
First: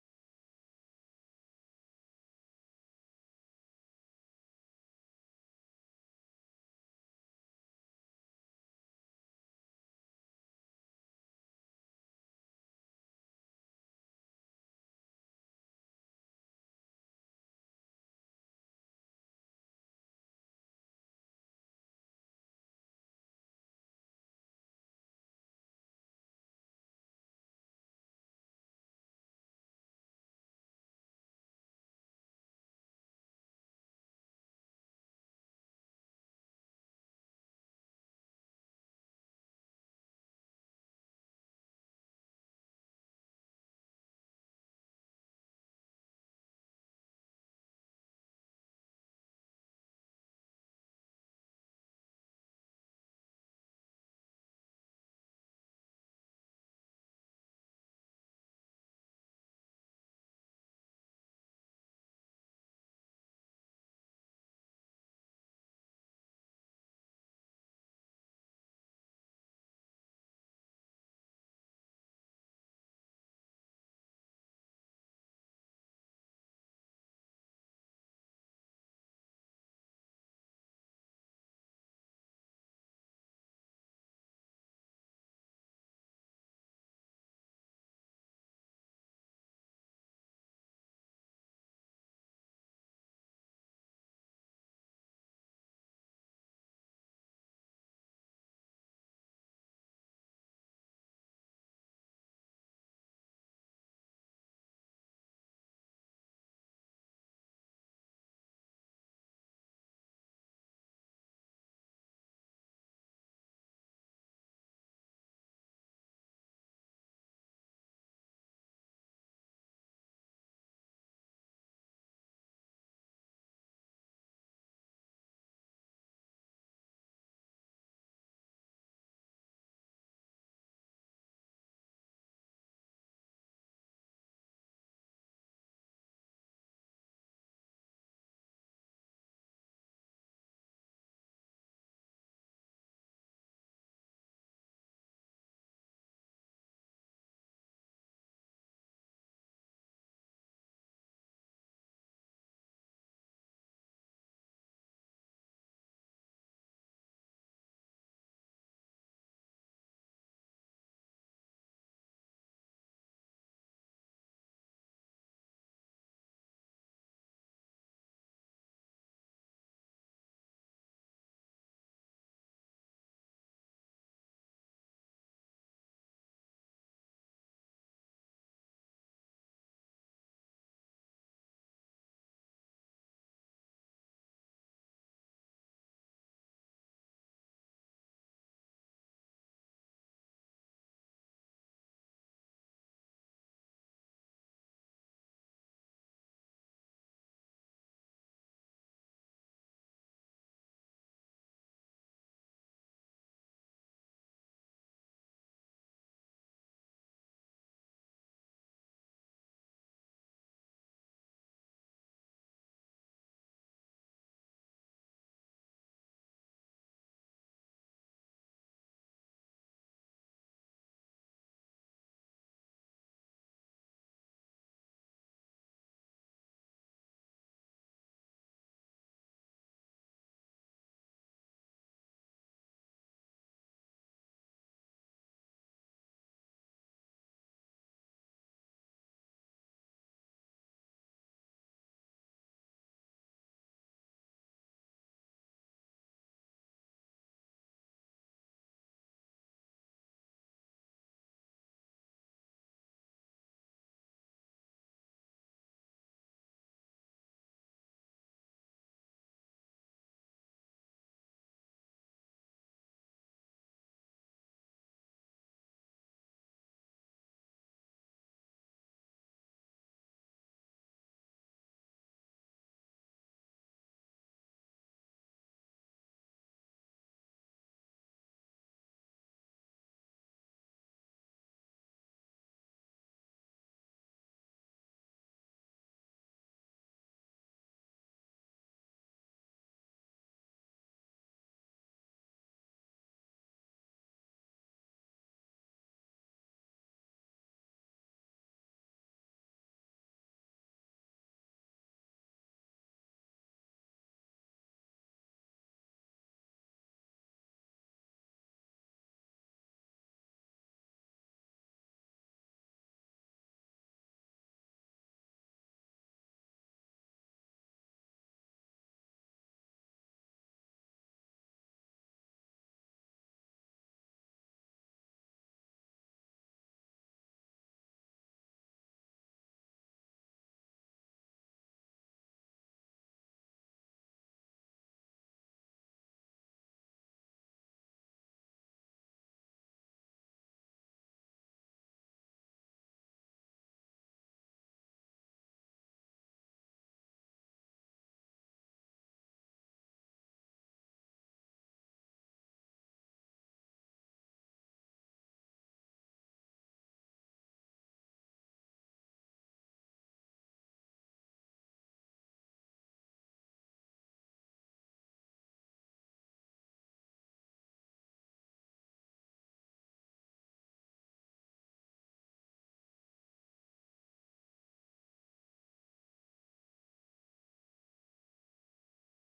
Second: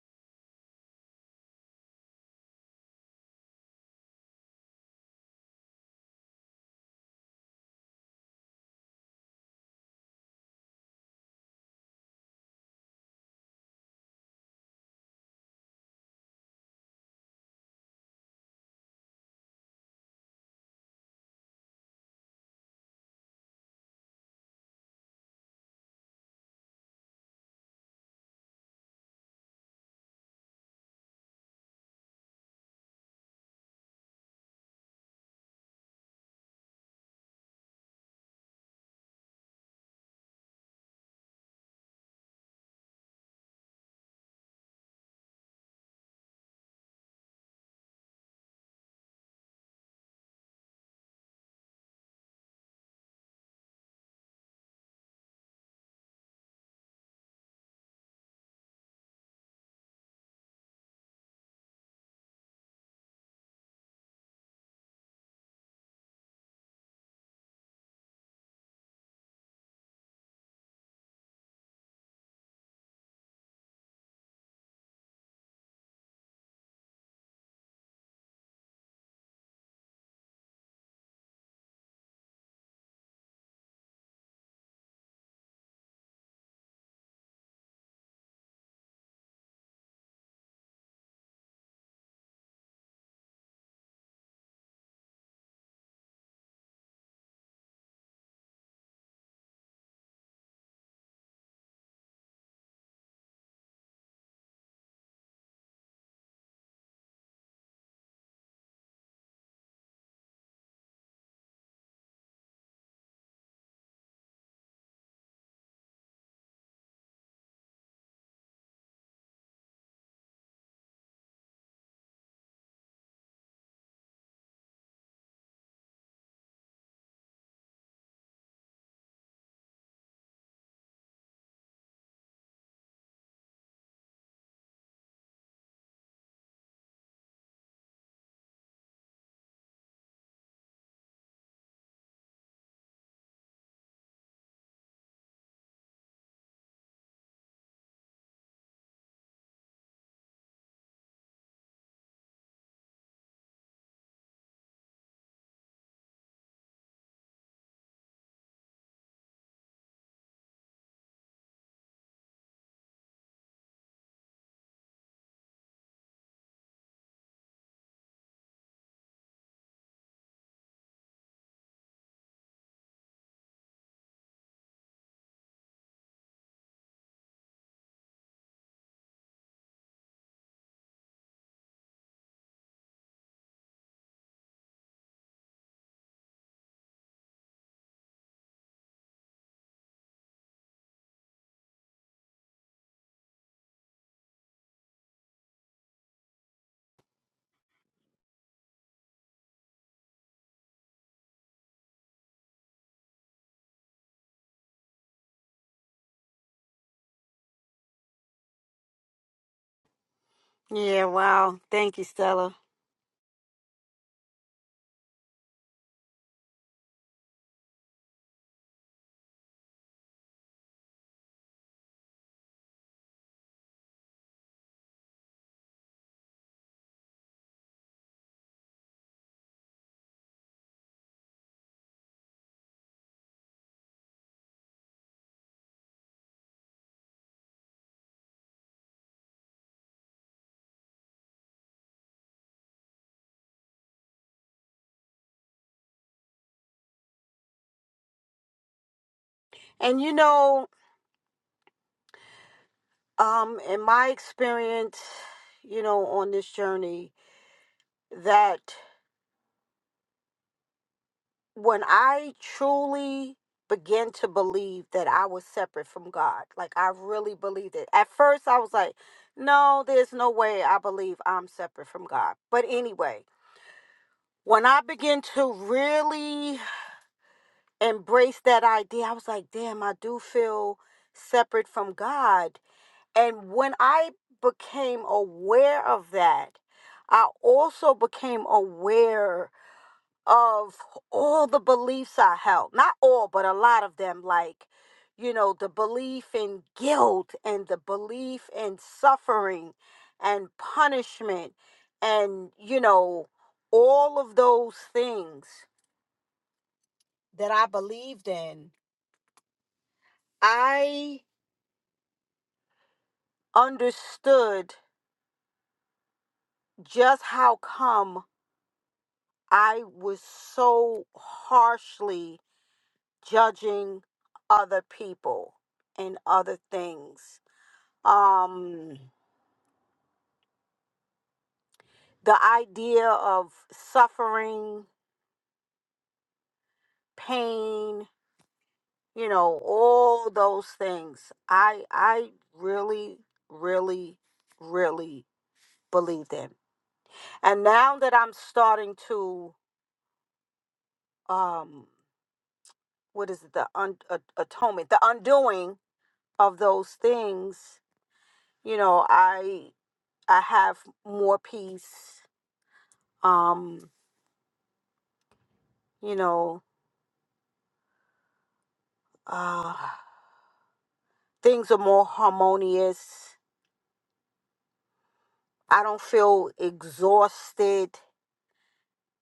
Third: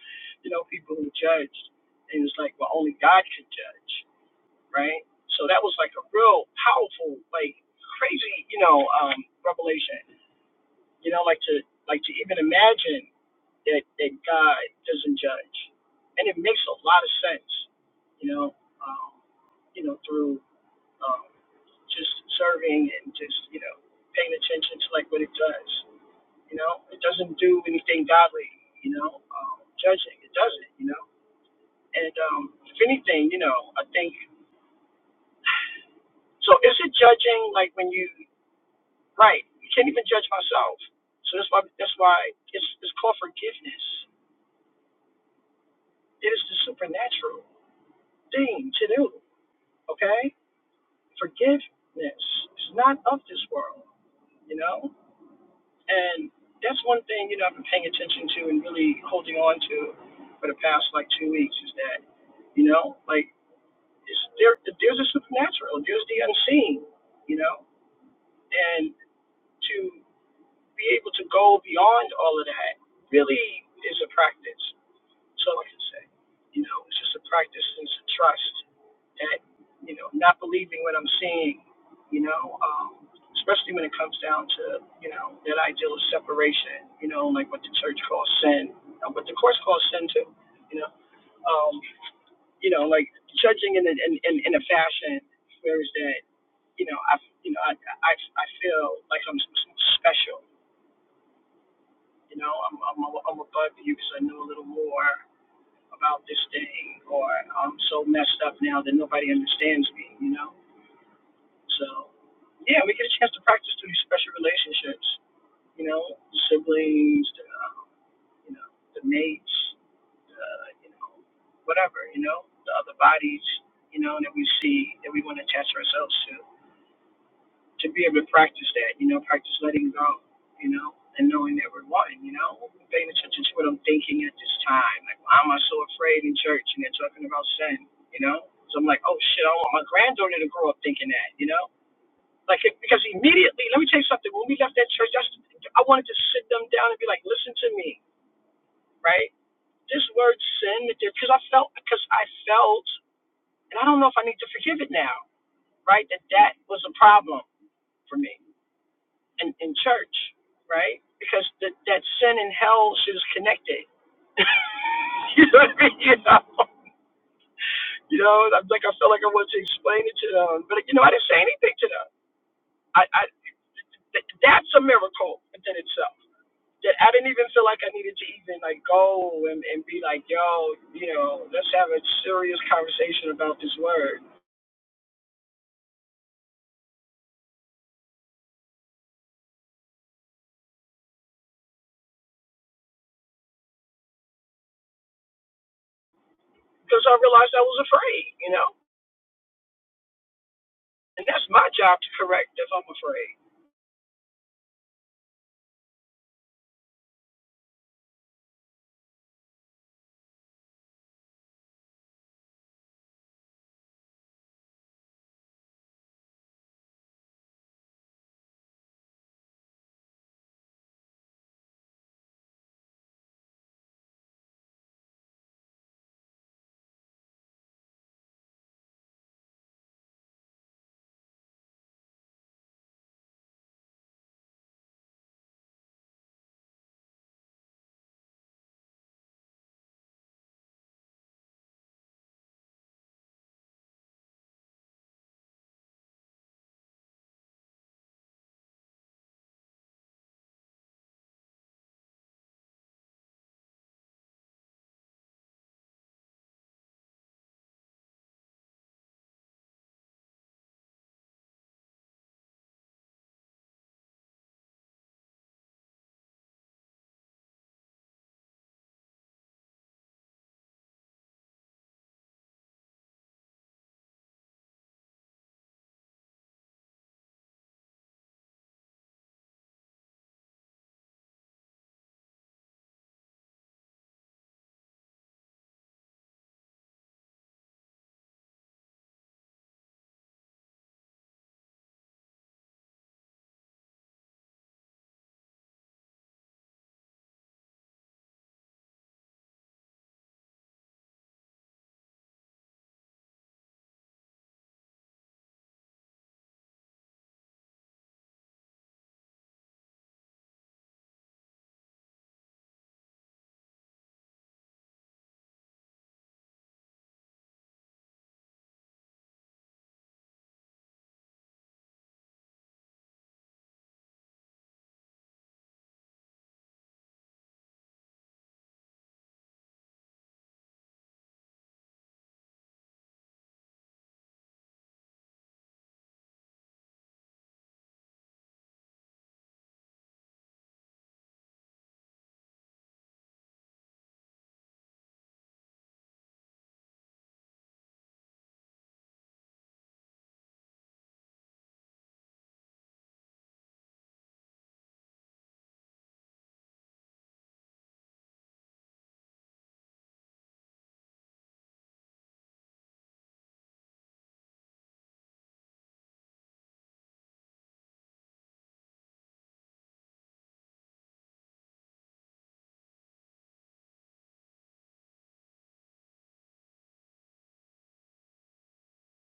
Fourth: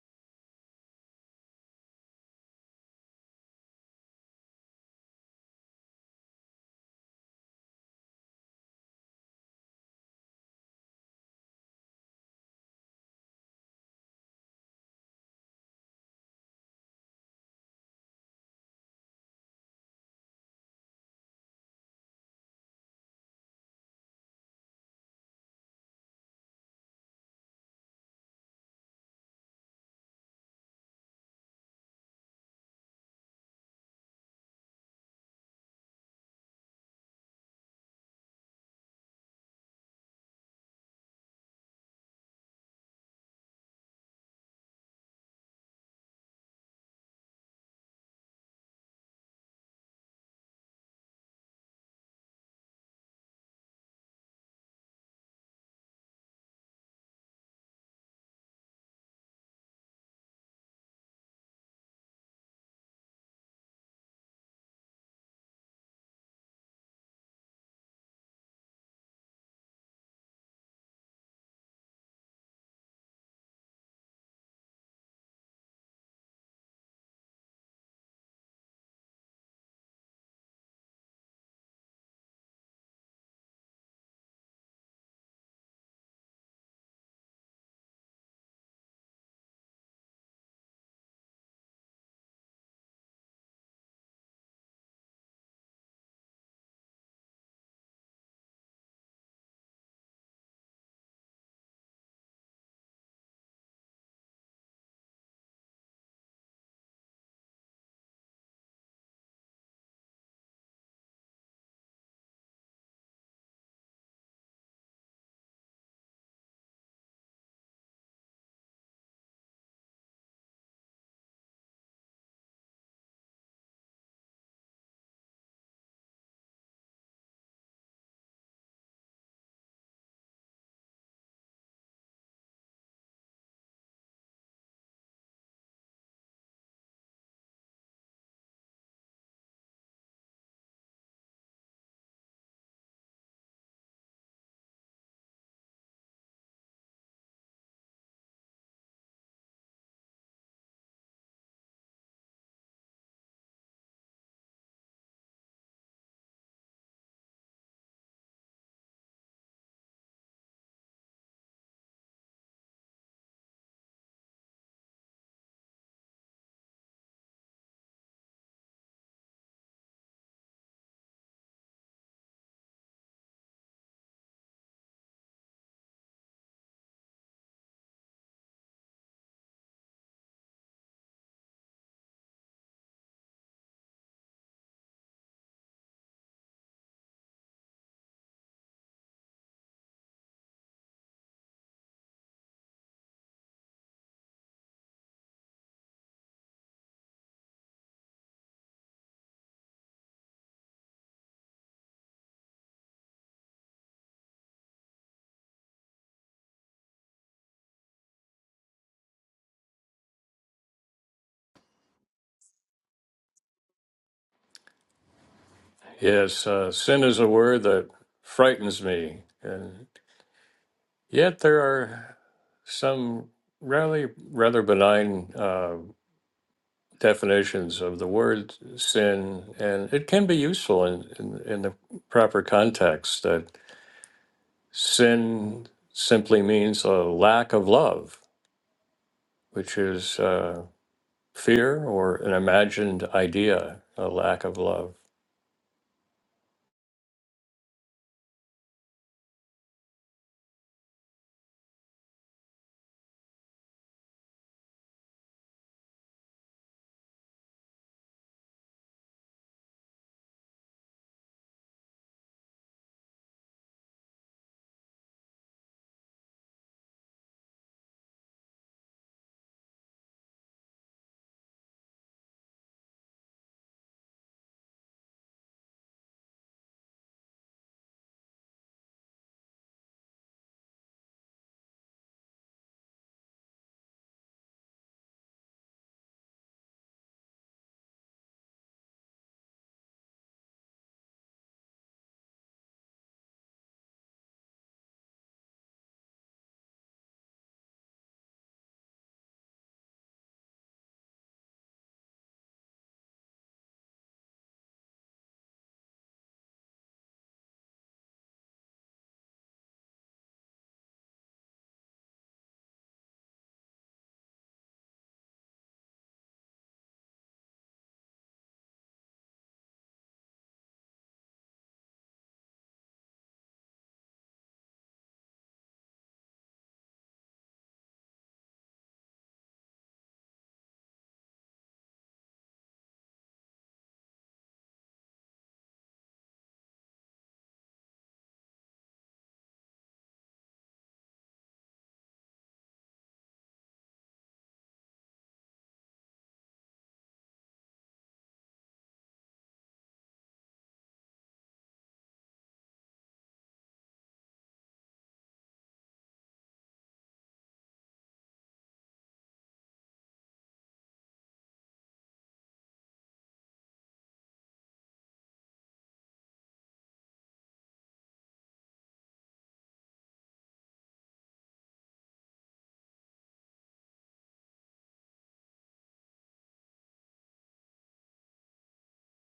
Speaker 4: you know, people who judged, and it's like, well, only God could judge, right? So that was like a real powerful, like crazy, you know, um, revelation, you know, like to like to even imagine that, that God doesn't judge. And it makes a lot of sense, you know, um, you know, through um, just serving and just, you know, paying attention to like what it does. You know, it doesn't do anything godly, you know, um, judging. It doesn't, you know. And um, if anything, you know, I think, so is it judging like when you, right, you can't even judge myself. So that's why, that's why it's, it's called forgiveness. It is the supernatural thing to do. okay? Forgiveness is not of this world, you know? And that's one thing, you know, I've been paying attention to and really holding on to for the past like two weeks is that, you know, like it's, there, there's a supernatural, there's the unseen, you know? And to be able to go beyond all of that really is a practice, That's all I can say. You know, it's just a practice and it's a trust that, you know, not believing what I'm seeing, you know, um, especially when it comes down to, you know, that ideal of separation, you know, like what the church calls sin, uh, what the course calls sin too, you know, um, you know, like judging in a, in, in, in a fashion where is that, you know, I, you know, I, I, I feel like I'm special, you know, I'm, I'm, I'm above you because I know a little more, about this thing, or I'm so messed up now that nobody understands me, you know? So, yeah, we get a chance to practice through these special relationships, you know, the siblings, the, um, you know, the mates, the, you know, whatever, you know, the other bodies, you know, that we see that we want to attach ourselves to to be able to practice that, you know, practice letting go, you know, and knowing that we're one, you know, paying attention to what I'm thinking at this time. Like, why am I so afraid in church and they're talking about sin, you know? So I'm like, oh shit, I want my granddaughter to grow up thinking that, you know? Like, it, because immediately, let me tell you something. When we left that church, that's, I wanted to sit them down and be like, listen to me, right? This word sin, because I felt, because I felt, and I don't know if I need to forgive it now, right? That that was a problem for me in, in church, right? Because the, that sin and hell shit is connected. you know what I mean? You know, you know I'm like, I felt like I wanted to explain it to them. But, you know, I didn't say anything to them. I, I th- That's a miracle within itself. That I didn't even feel like I needed to even like go and, and be like, yo, you know, let's have a serious conversation about this word. Because I realized I was afraid, you know? And that's my job to correct if I'm afraid.
Speaker 3: Yeah, wow. Thank you, Stella.
Speaker 1: Yes, uh, sin is a word that frightens me, and yet there are some really rather benign uh, definitions of the word sin, and it can be useful in, in, in the proper context. That sin simply means a lack of love, which is uh, fear or an imagined idea, a lack of love.
Speaker 3: And you know, um, in my experience, you know, on this journey, that when I truly began to believe that I was separate from God, like I really believed it. At first, I was like, no, there's no way I believe I'm separate from God. But anyway, when I began to really embrace that idea, I was like, damn, I do feel separate from God And when I became aware of that, I also became aware of all the beliefs I held. Not all, but a lot of them. Like, you know, the belief in guilt and the belief in suffering and punishment and, you know, all of those things that I believed in. I understood just how come I was so harshly judging other people and other things. Um, the idea of suffering, pain, you know, all those things. I I really, really, really believed in. And now that I'm starting to, um, what is it, the un- a- atonement, the undoing of those things, you know, I I have more peace. Um, you know, uh, things are more harmonious. I don't feel exhausted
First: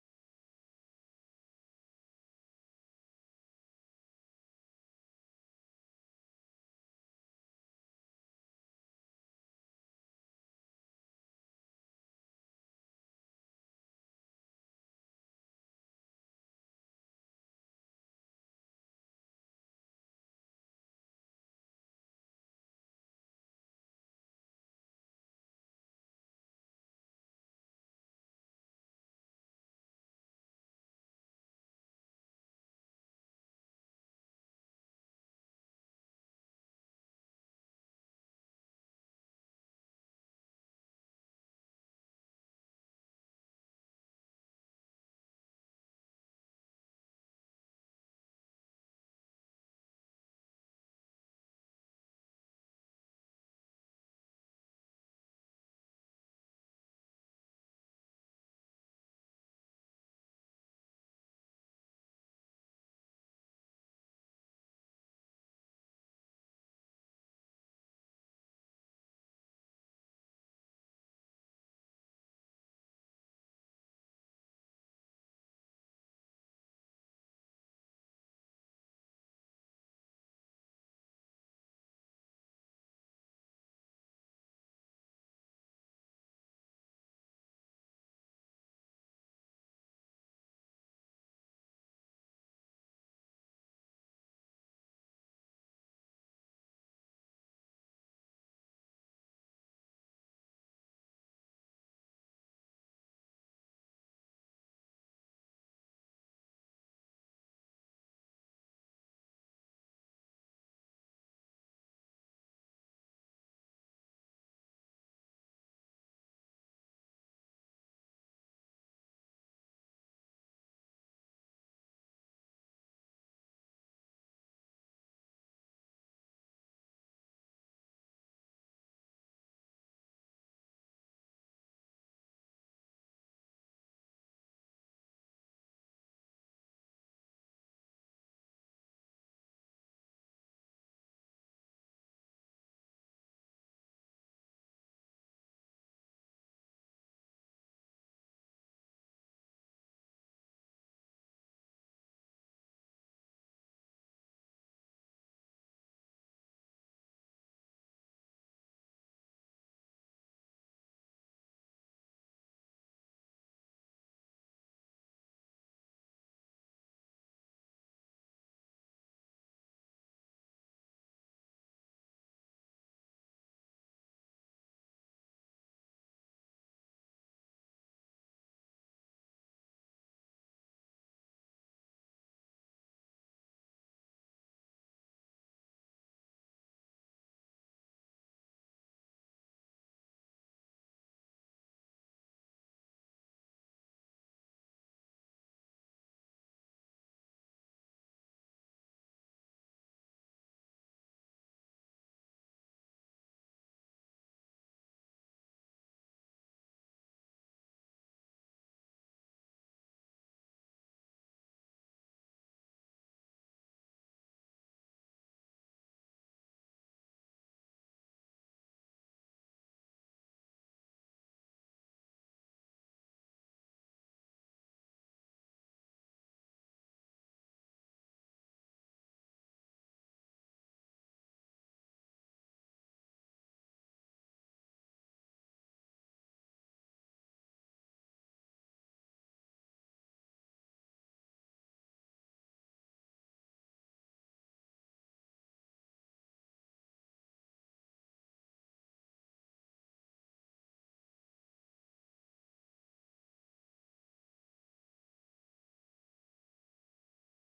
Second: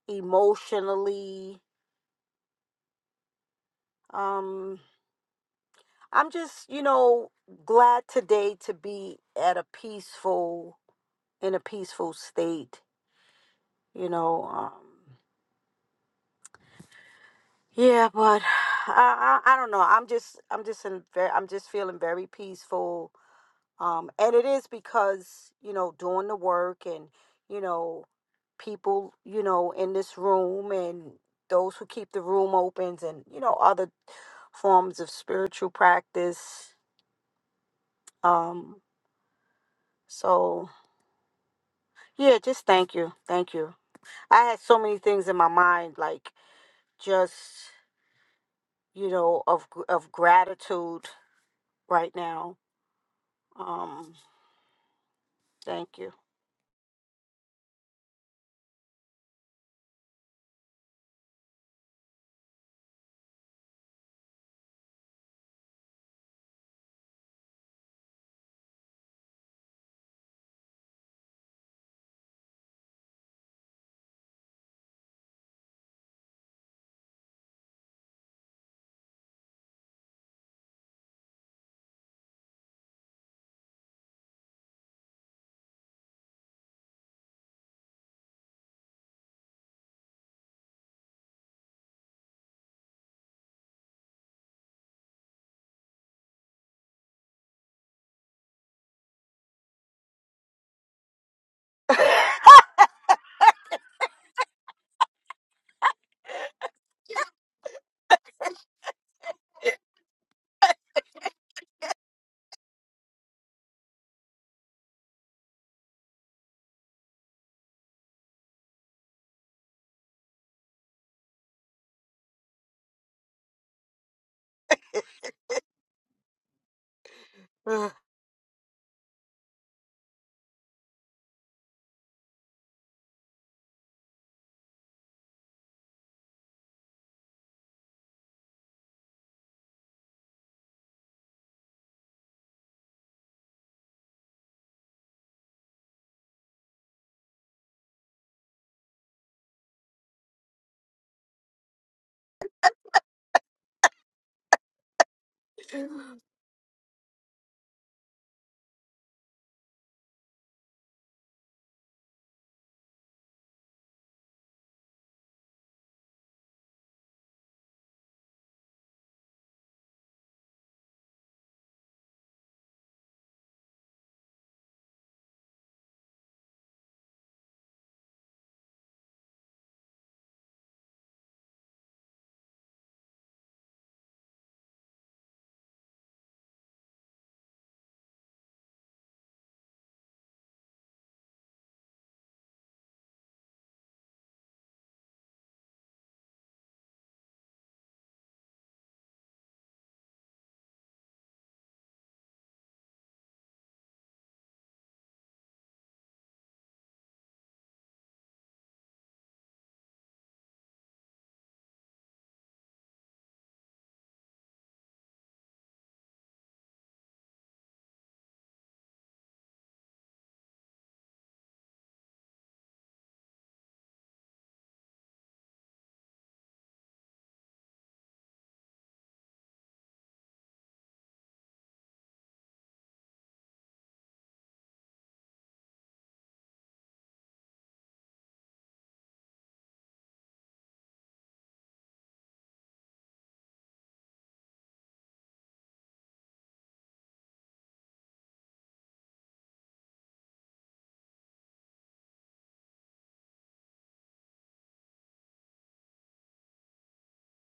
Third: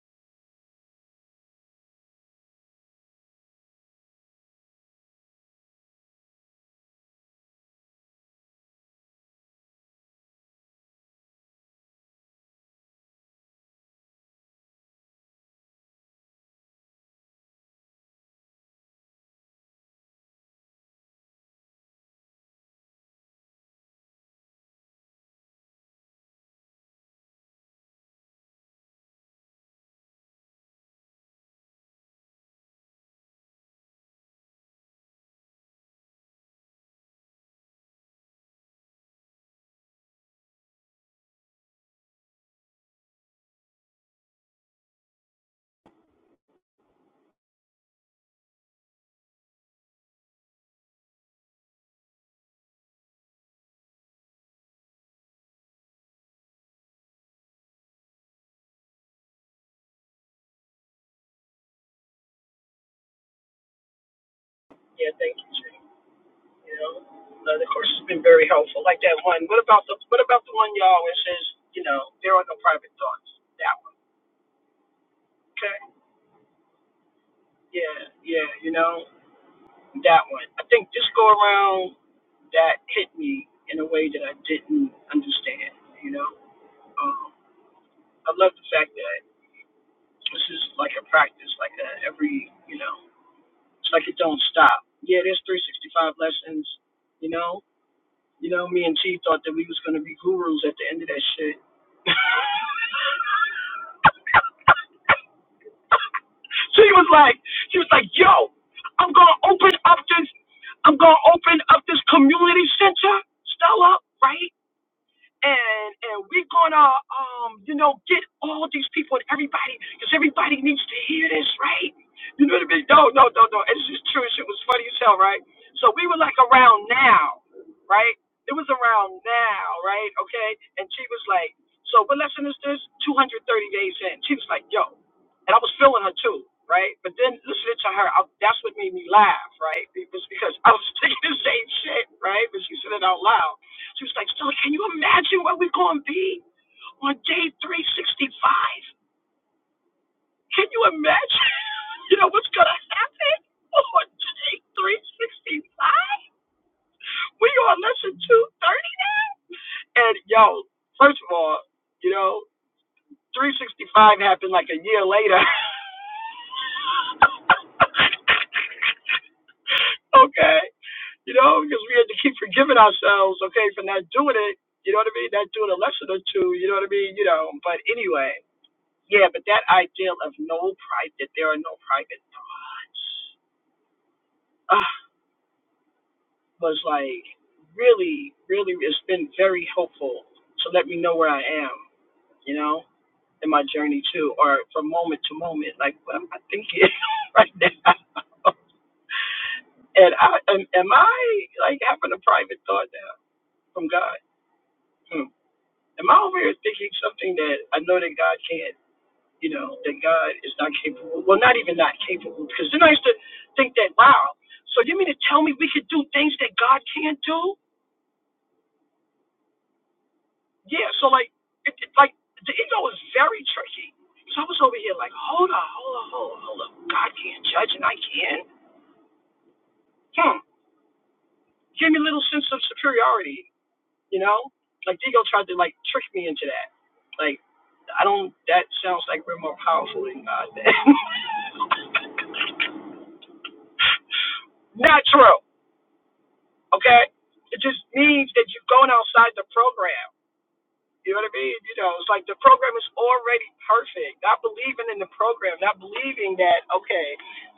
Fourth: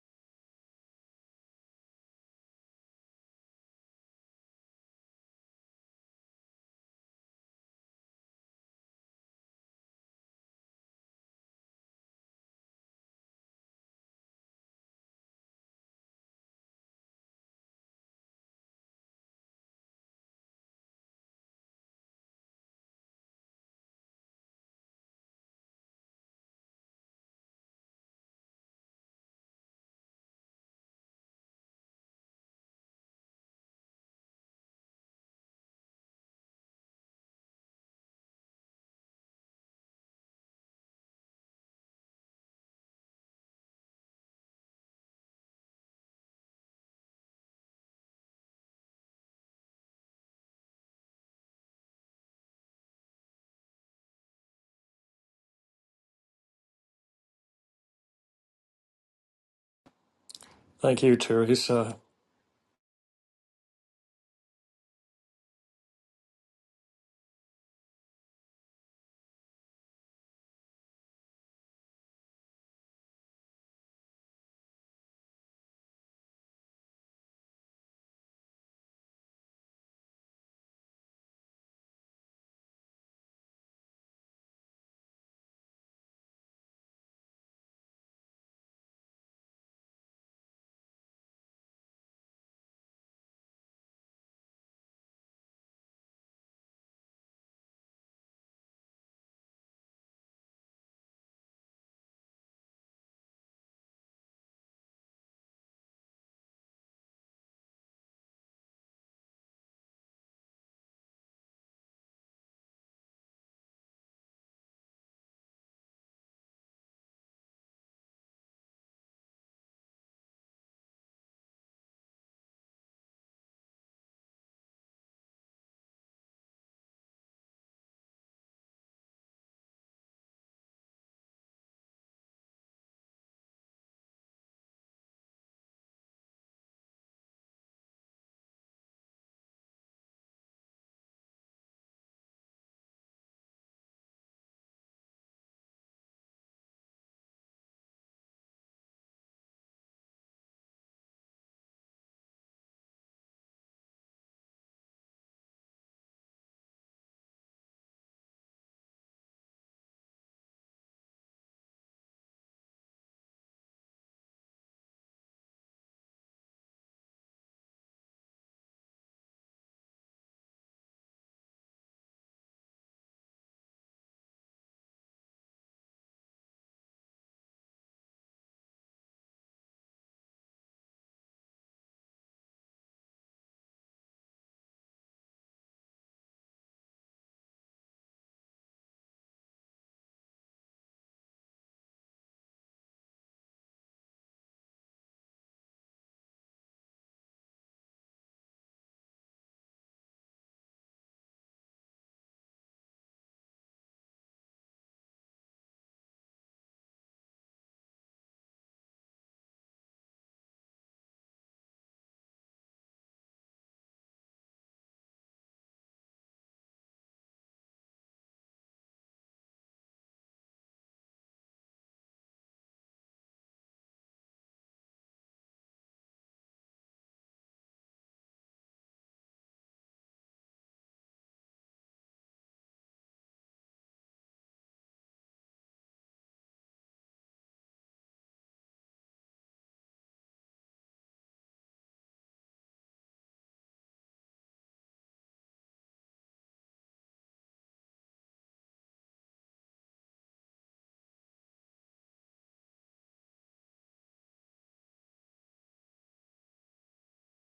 Speaker 3: emotionally. Um, I'm just, you know, glad today to be at a peaceful, in a peaceful state. You know, um, yeah, but I, I, I don't know. I'm just, I'm just in, ve- I'm just feeling very peaceful Um, and it is because, you know, doing the work and, you know, people, you know, in this room and those who keep the room opens and, you know, other forms of spiritual practice. Um, so yeah, just thank you. Thank you. I had so many things in my mind, like just, you know, of gr- of gratitude right now. Um, thank you.
Speaker 1: thank you, Teresa.
Speaker 4: Yeah, thank you, Jay. you know. And of course, it's been very helpful. Like that one. What about the What about the one y'all where it says, you know, there are no private thoughts? That one. Okay. Yeah, yeah. You know, that one. I think this go around, that hit me in a way that I didn't understand. You know, um, I love the fact that this is like a practice, like a every, you know, it's like it don't stop. Yeah, there's 365 lessons. You know, You know, me and Chief thought that we was gonna be gurus at the end of that shit. she was like, she was like, yo, I'm gonna open up this, I'm gonna open up this community center, Stella, right? and and we're gonna um you know get all these people and everybody because everybody needs to hear this right you know what i mean no no no no it's just true shit was funny as hell right so we were like around now right it was around now right okay and she was like so what lesson is this 230 days in she was like yo and i was feeling her too right but then listening to her I, that's what made me laugh right it was because i was thinking the same shit right but she said it out loud she was like, Stella, can you imagine where we're going to be on day 365? Can you imagine? You know what's going to happen on day 365? We on lesson 230. And yo, first of all, you know, 365 happened like a year later. okay. You know, because we had to keep forgiving ourselves, okay, for not doing it. You know what I mean? Not doing a lesson or two. You know what I mean? You know, but anyway. Yeah, but that ideal of no private, that there are no private thoughts, ah, was like really, really, it's been very helpful to let me know where I am, you know, in my journey too, or from moment to moment, like what am I thinking right now? And I am, am I like having a private thought now from God? Hmm. Am I over here thinking something that I know that God can't? you know, that God is not capable. Well, not even not capable, because then I used to think that, wow, so you mean to tell me we could do things that God can't do? Yeah, so like, it, it, like the ego is very tricky. So I was over here like, hold up, hold up, hold up, hold up. God can't judge and I can. Hmm. Gave me a little sense of superiority, you know? Like the ego tried to like trick me into that. Like, I don't, that sounds like we're more powerful than God. not true. Okay? It just means that you are going outside the program. You know what I mean? You know, it's like the program is already perfect. Not believing in the program, not believing that, okay,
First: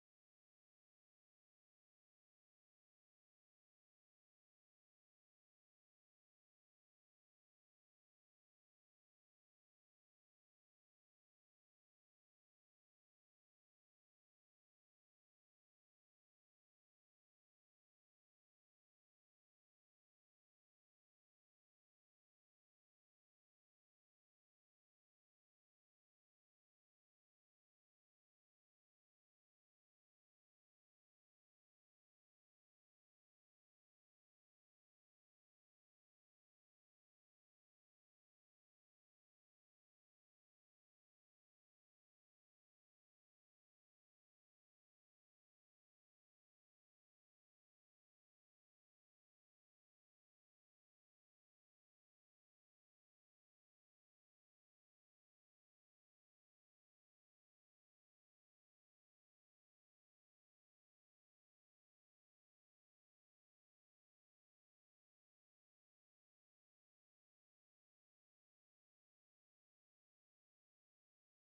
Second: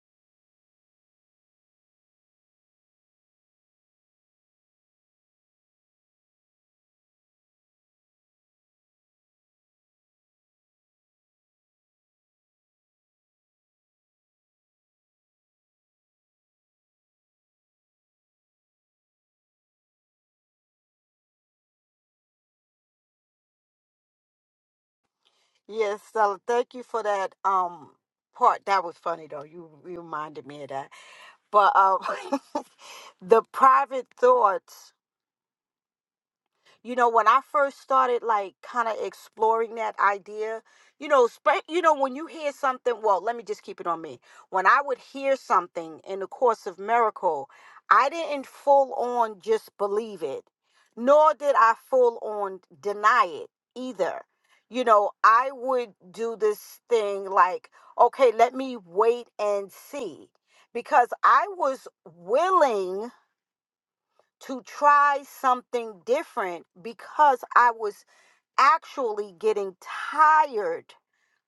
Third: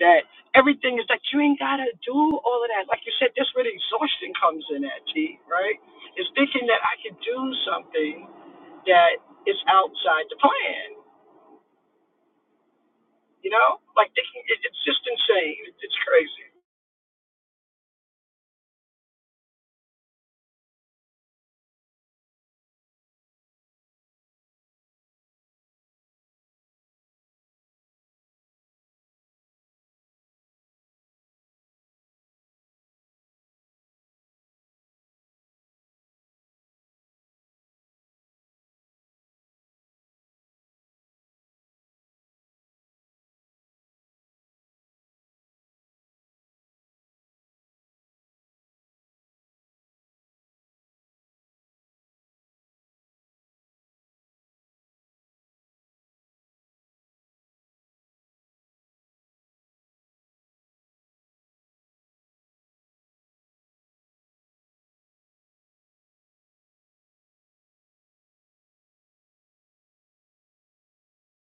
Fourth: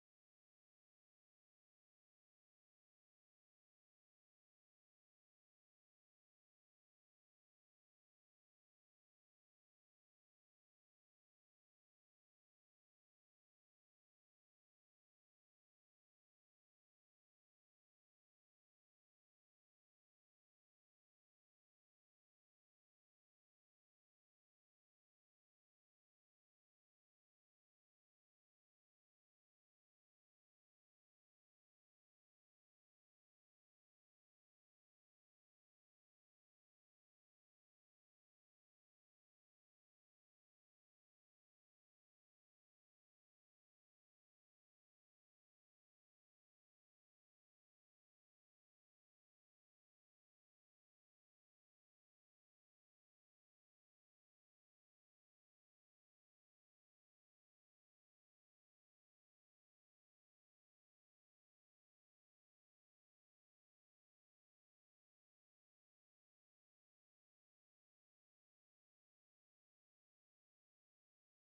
Speaker 4: that everything is like you ain't gotta do all of that. Like you said, that's where the exhaustion comes in at, T, right? It's thinking that I can do something that is outside the plan. You know? Like thinking it, it's just insane. It's crazy.
Speaker 3: Yes, Stella, thank you for that um part. That was funny though. You you reminded me of that. But um the private thoughts you know, when I first started like kind of exploring that idea, you know, sp- you know when you hear something, well, let me just keep it on me. When I would hear something in the course of miracle, I didn't full on just believe it, nor did I full on deny it either. You know, I would do this thing like, okay, let me wait and see because I was willing to try something different because I was actually getting tired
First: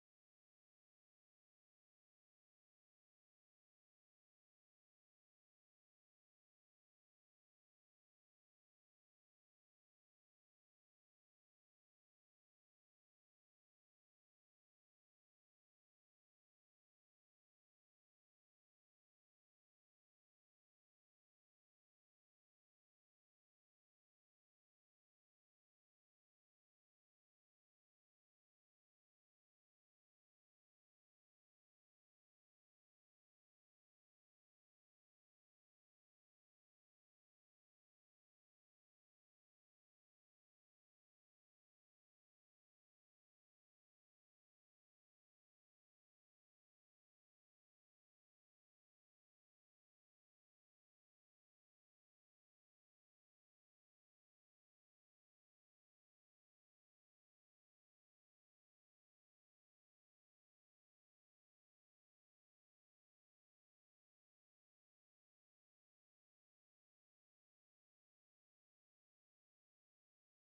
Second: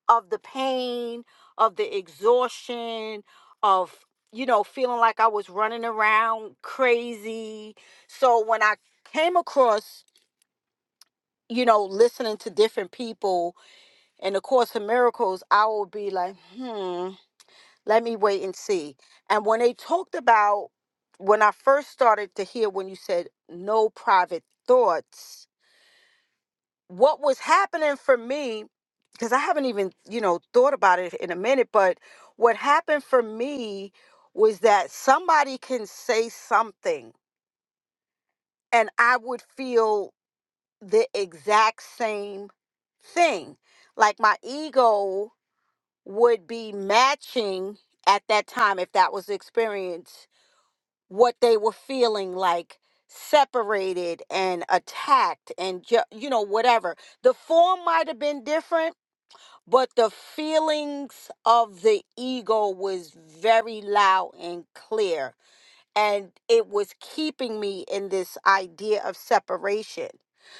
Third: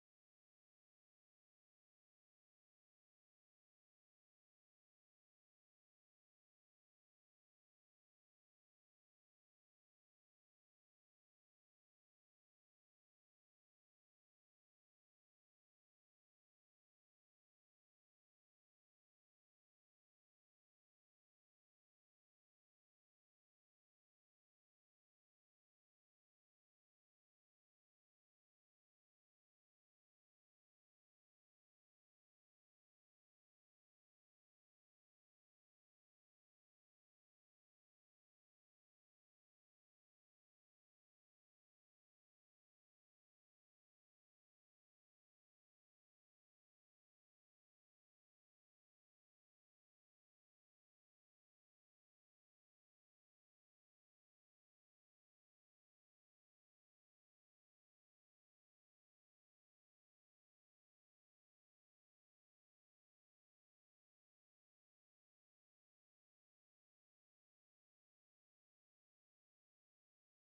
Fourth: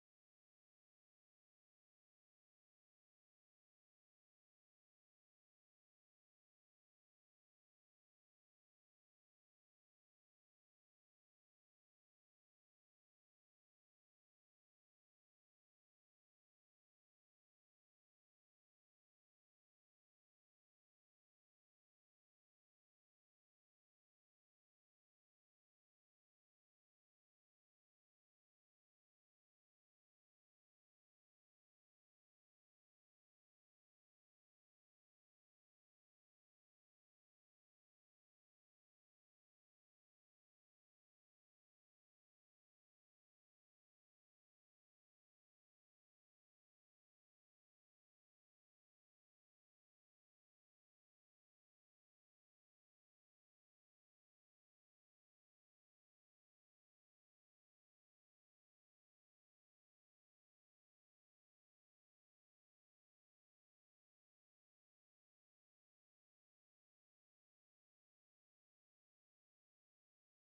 Speaker 3: of the pain, of the exhaustion, of, you know, feeling like I was running around crazy. So when I came across, you know, listening to different people in the Course of Miracles, I would be like, hmm. Let me wait and see. And when they talked about, when I first started to hear when you said no private thoughts, what was happening for me, because I haven't even, you know, thought about it in a minute, but what happened for me was that somebody can say something and I would feel the exact same thing. Like my ego would be matching at that time, if that was the experience, what they were feeling like separated and attacked and ju- you know whatever the form might have been different but the feelings of the ego was very loud and clear and it was keeping me in this idea of separation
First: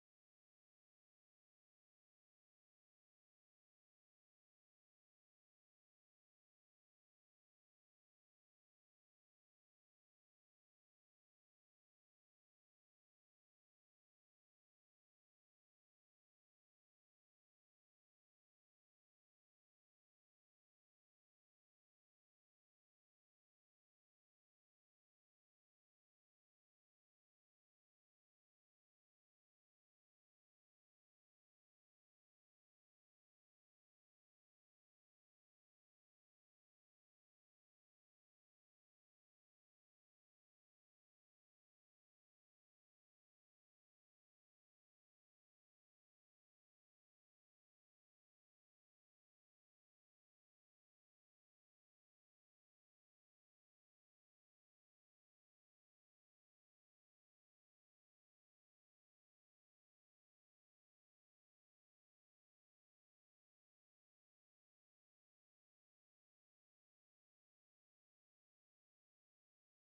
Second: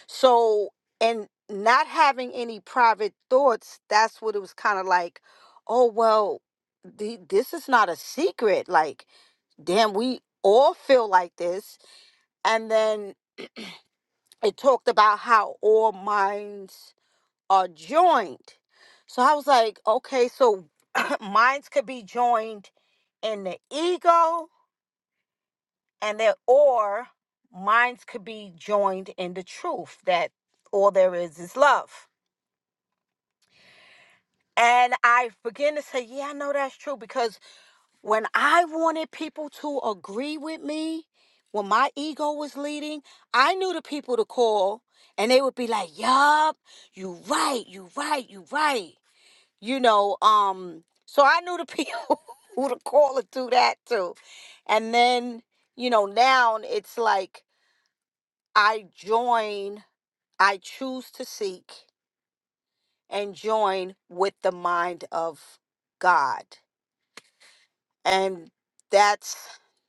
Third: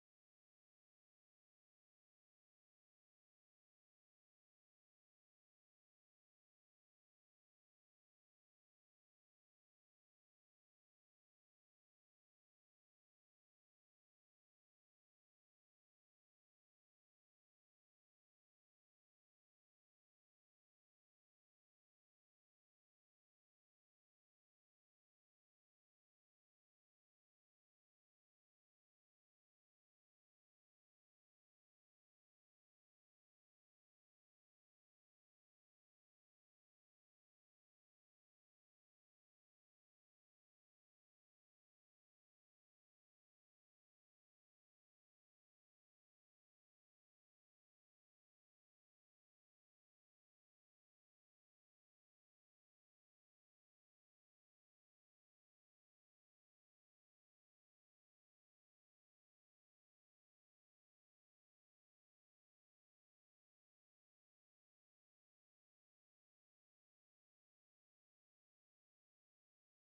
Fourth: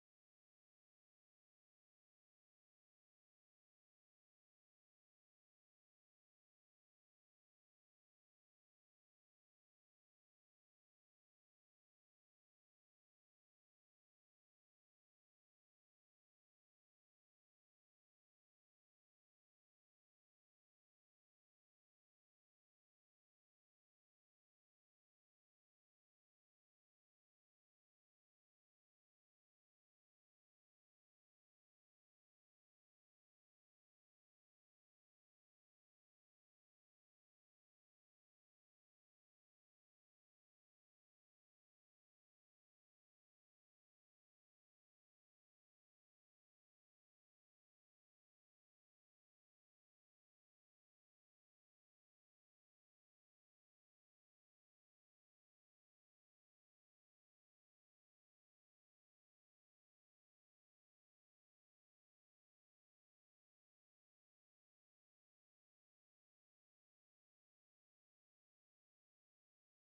Speaker 3: so and not having any private thoughts that's what it was kind of like oh well the, this is not a secret like damn, we all feel like this. And then it talked about how all minds are joined. So I was like, okay, so minds could be joined in the ego and that or minds could be joined in the truth that all there is is love. And I begin to say, yeah, I know that's true because when I wanted people to agree with me, when my ego was leading, I knew the people to call and they would be like, Yup, you right, you right, you right. You know, um, so I knew the people who to call and do that too. And then, you know, now it's like I join, I choose to seek and join with the mind of God. and that's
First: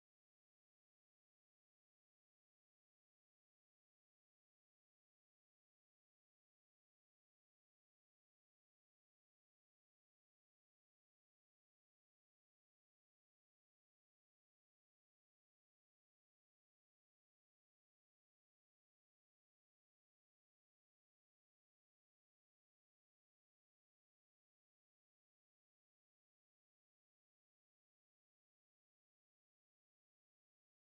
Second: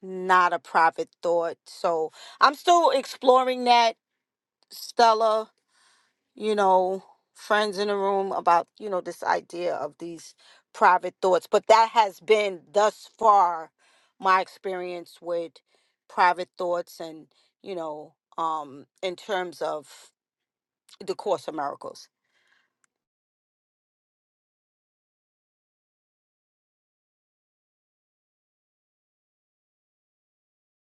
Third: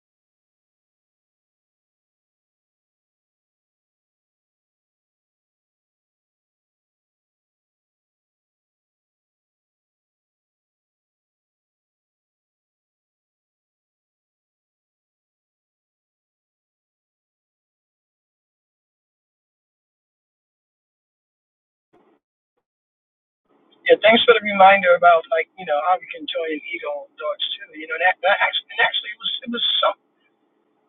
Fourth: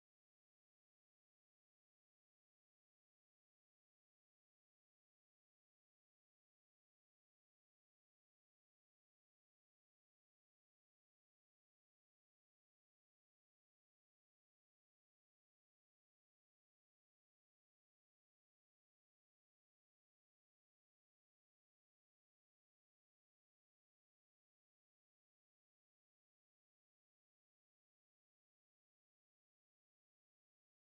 Speaker 3: not a private thought. So I'm still exploring that, Stella, you know, friends in the room about, you know, this idea of these private thoughts. But that has been thus far my experience with private thoughts and, you know, um, in terms of the Course of Miracles.
Speaker 4: Yeah, thanks for the reminder about like you know how we can join an ego on thoughts too. You know that that actually and actually it was it was some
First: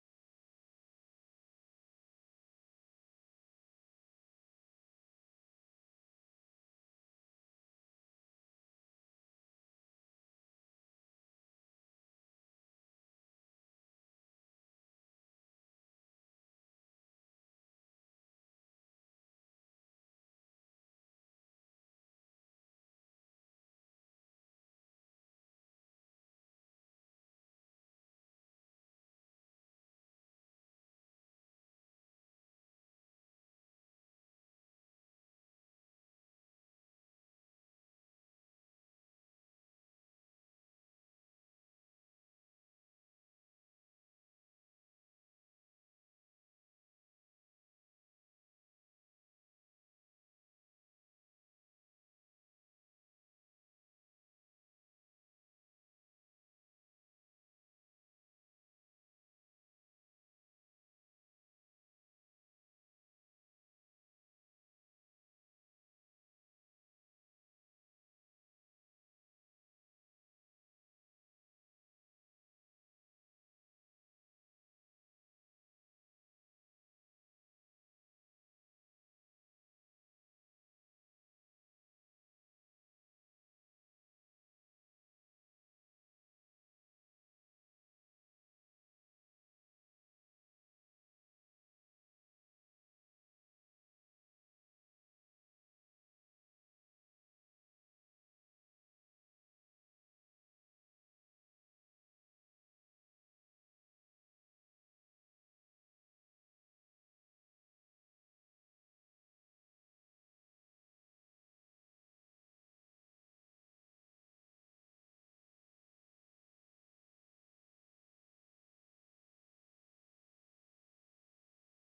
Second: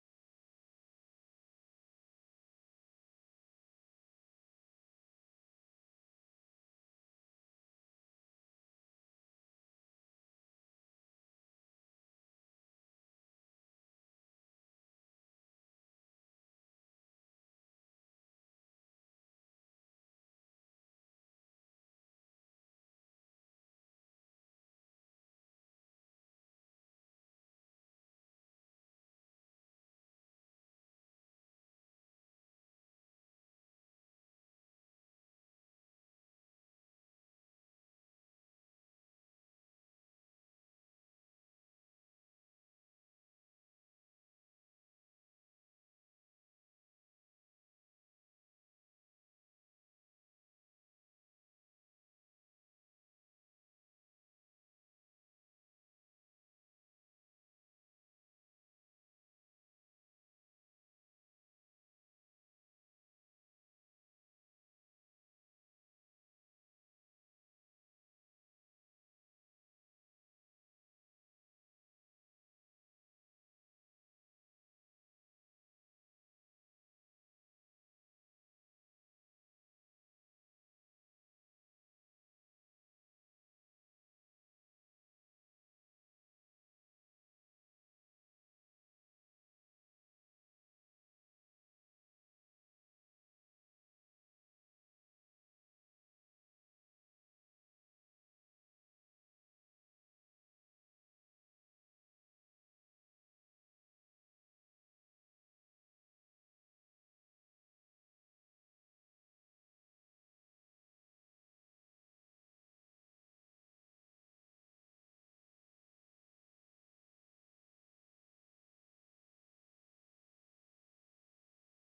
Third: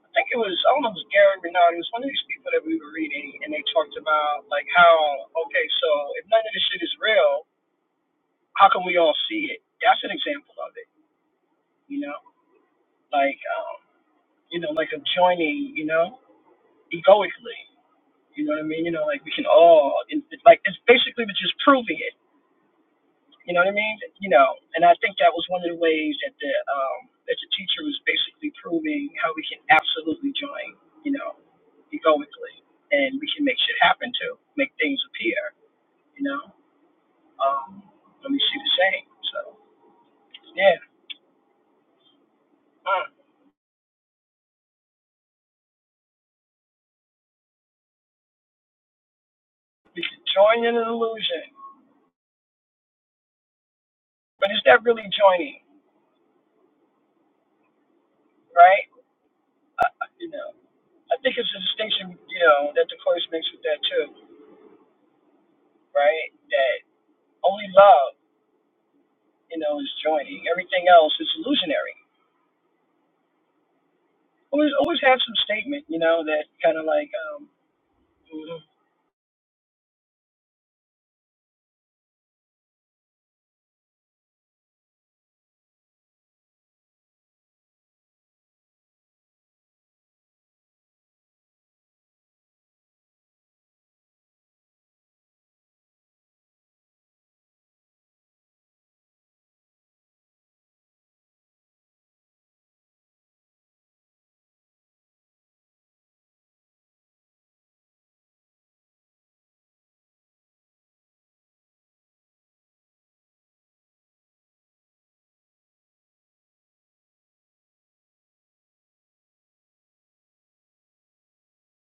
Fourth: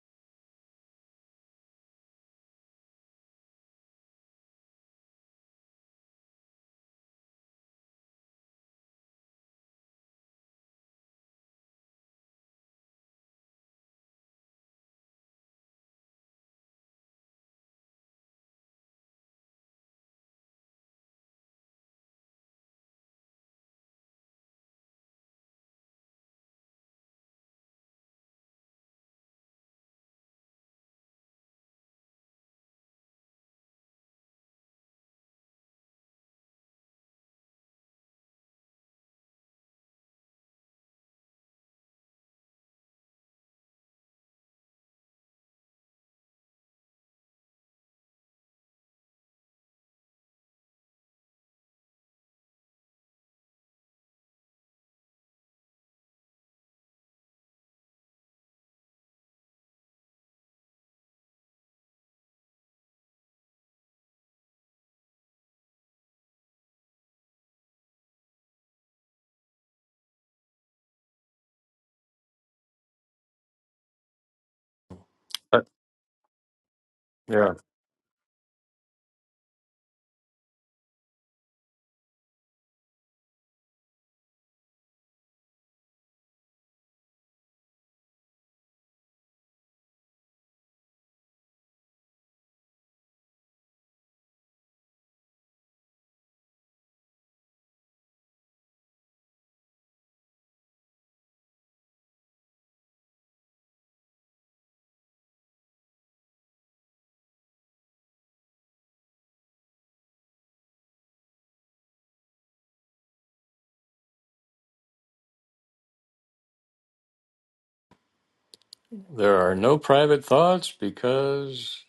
Speaker 4: I think it was I don't know if it was Gary Renard. It was one of these people that we were reading and they talked about like how okay so if none of this shit is real, how can we all see it? That's an example of it. You know, like um, you know like of joining you know egoically. You know what I mean? You know like we can all it's like it's basically we're just proving it You know what I mean? You know, and I think that was one of the ways that the um, that the teacher was basically proving how we can absolutely join. You know, egoically, and we can make shit happen too, make things appear. You know, um, and we see the same. So yeah, mm, we can join in an illusion, but is that really joining? Right? Uh, uh, you know, I think it's a distinction. You know, that the course makes with that too. Right? That only love, you know, is joining. Everything else is illusionary always always have some statement, you know, that kind of like, um,
Speaker 1: Yeah.
Speaker 4: mhm.
Speaker 1: There are no private thoughts because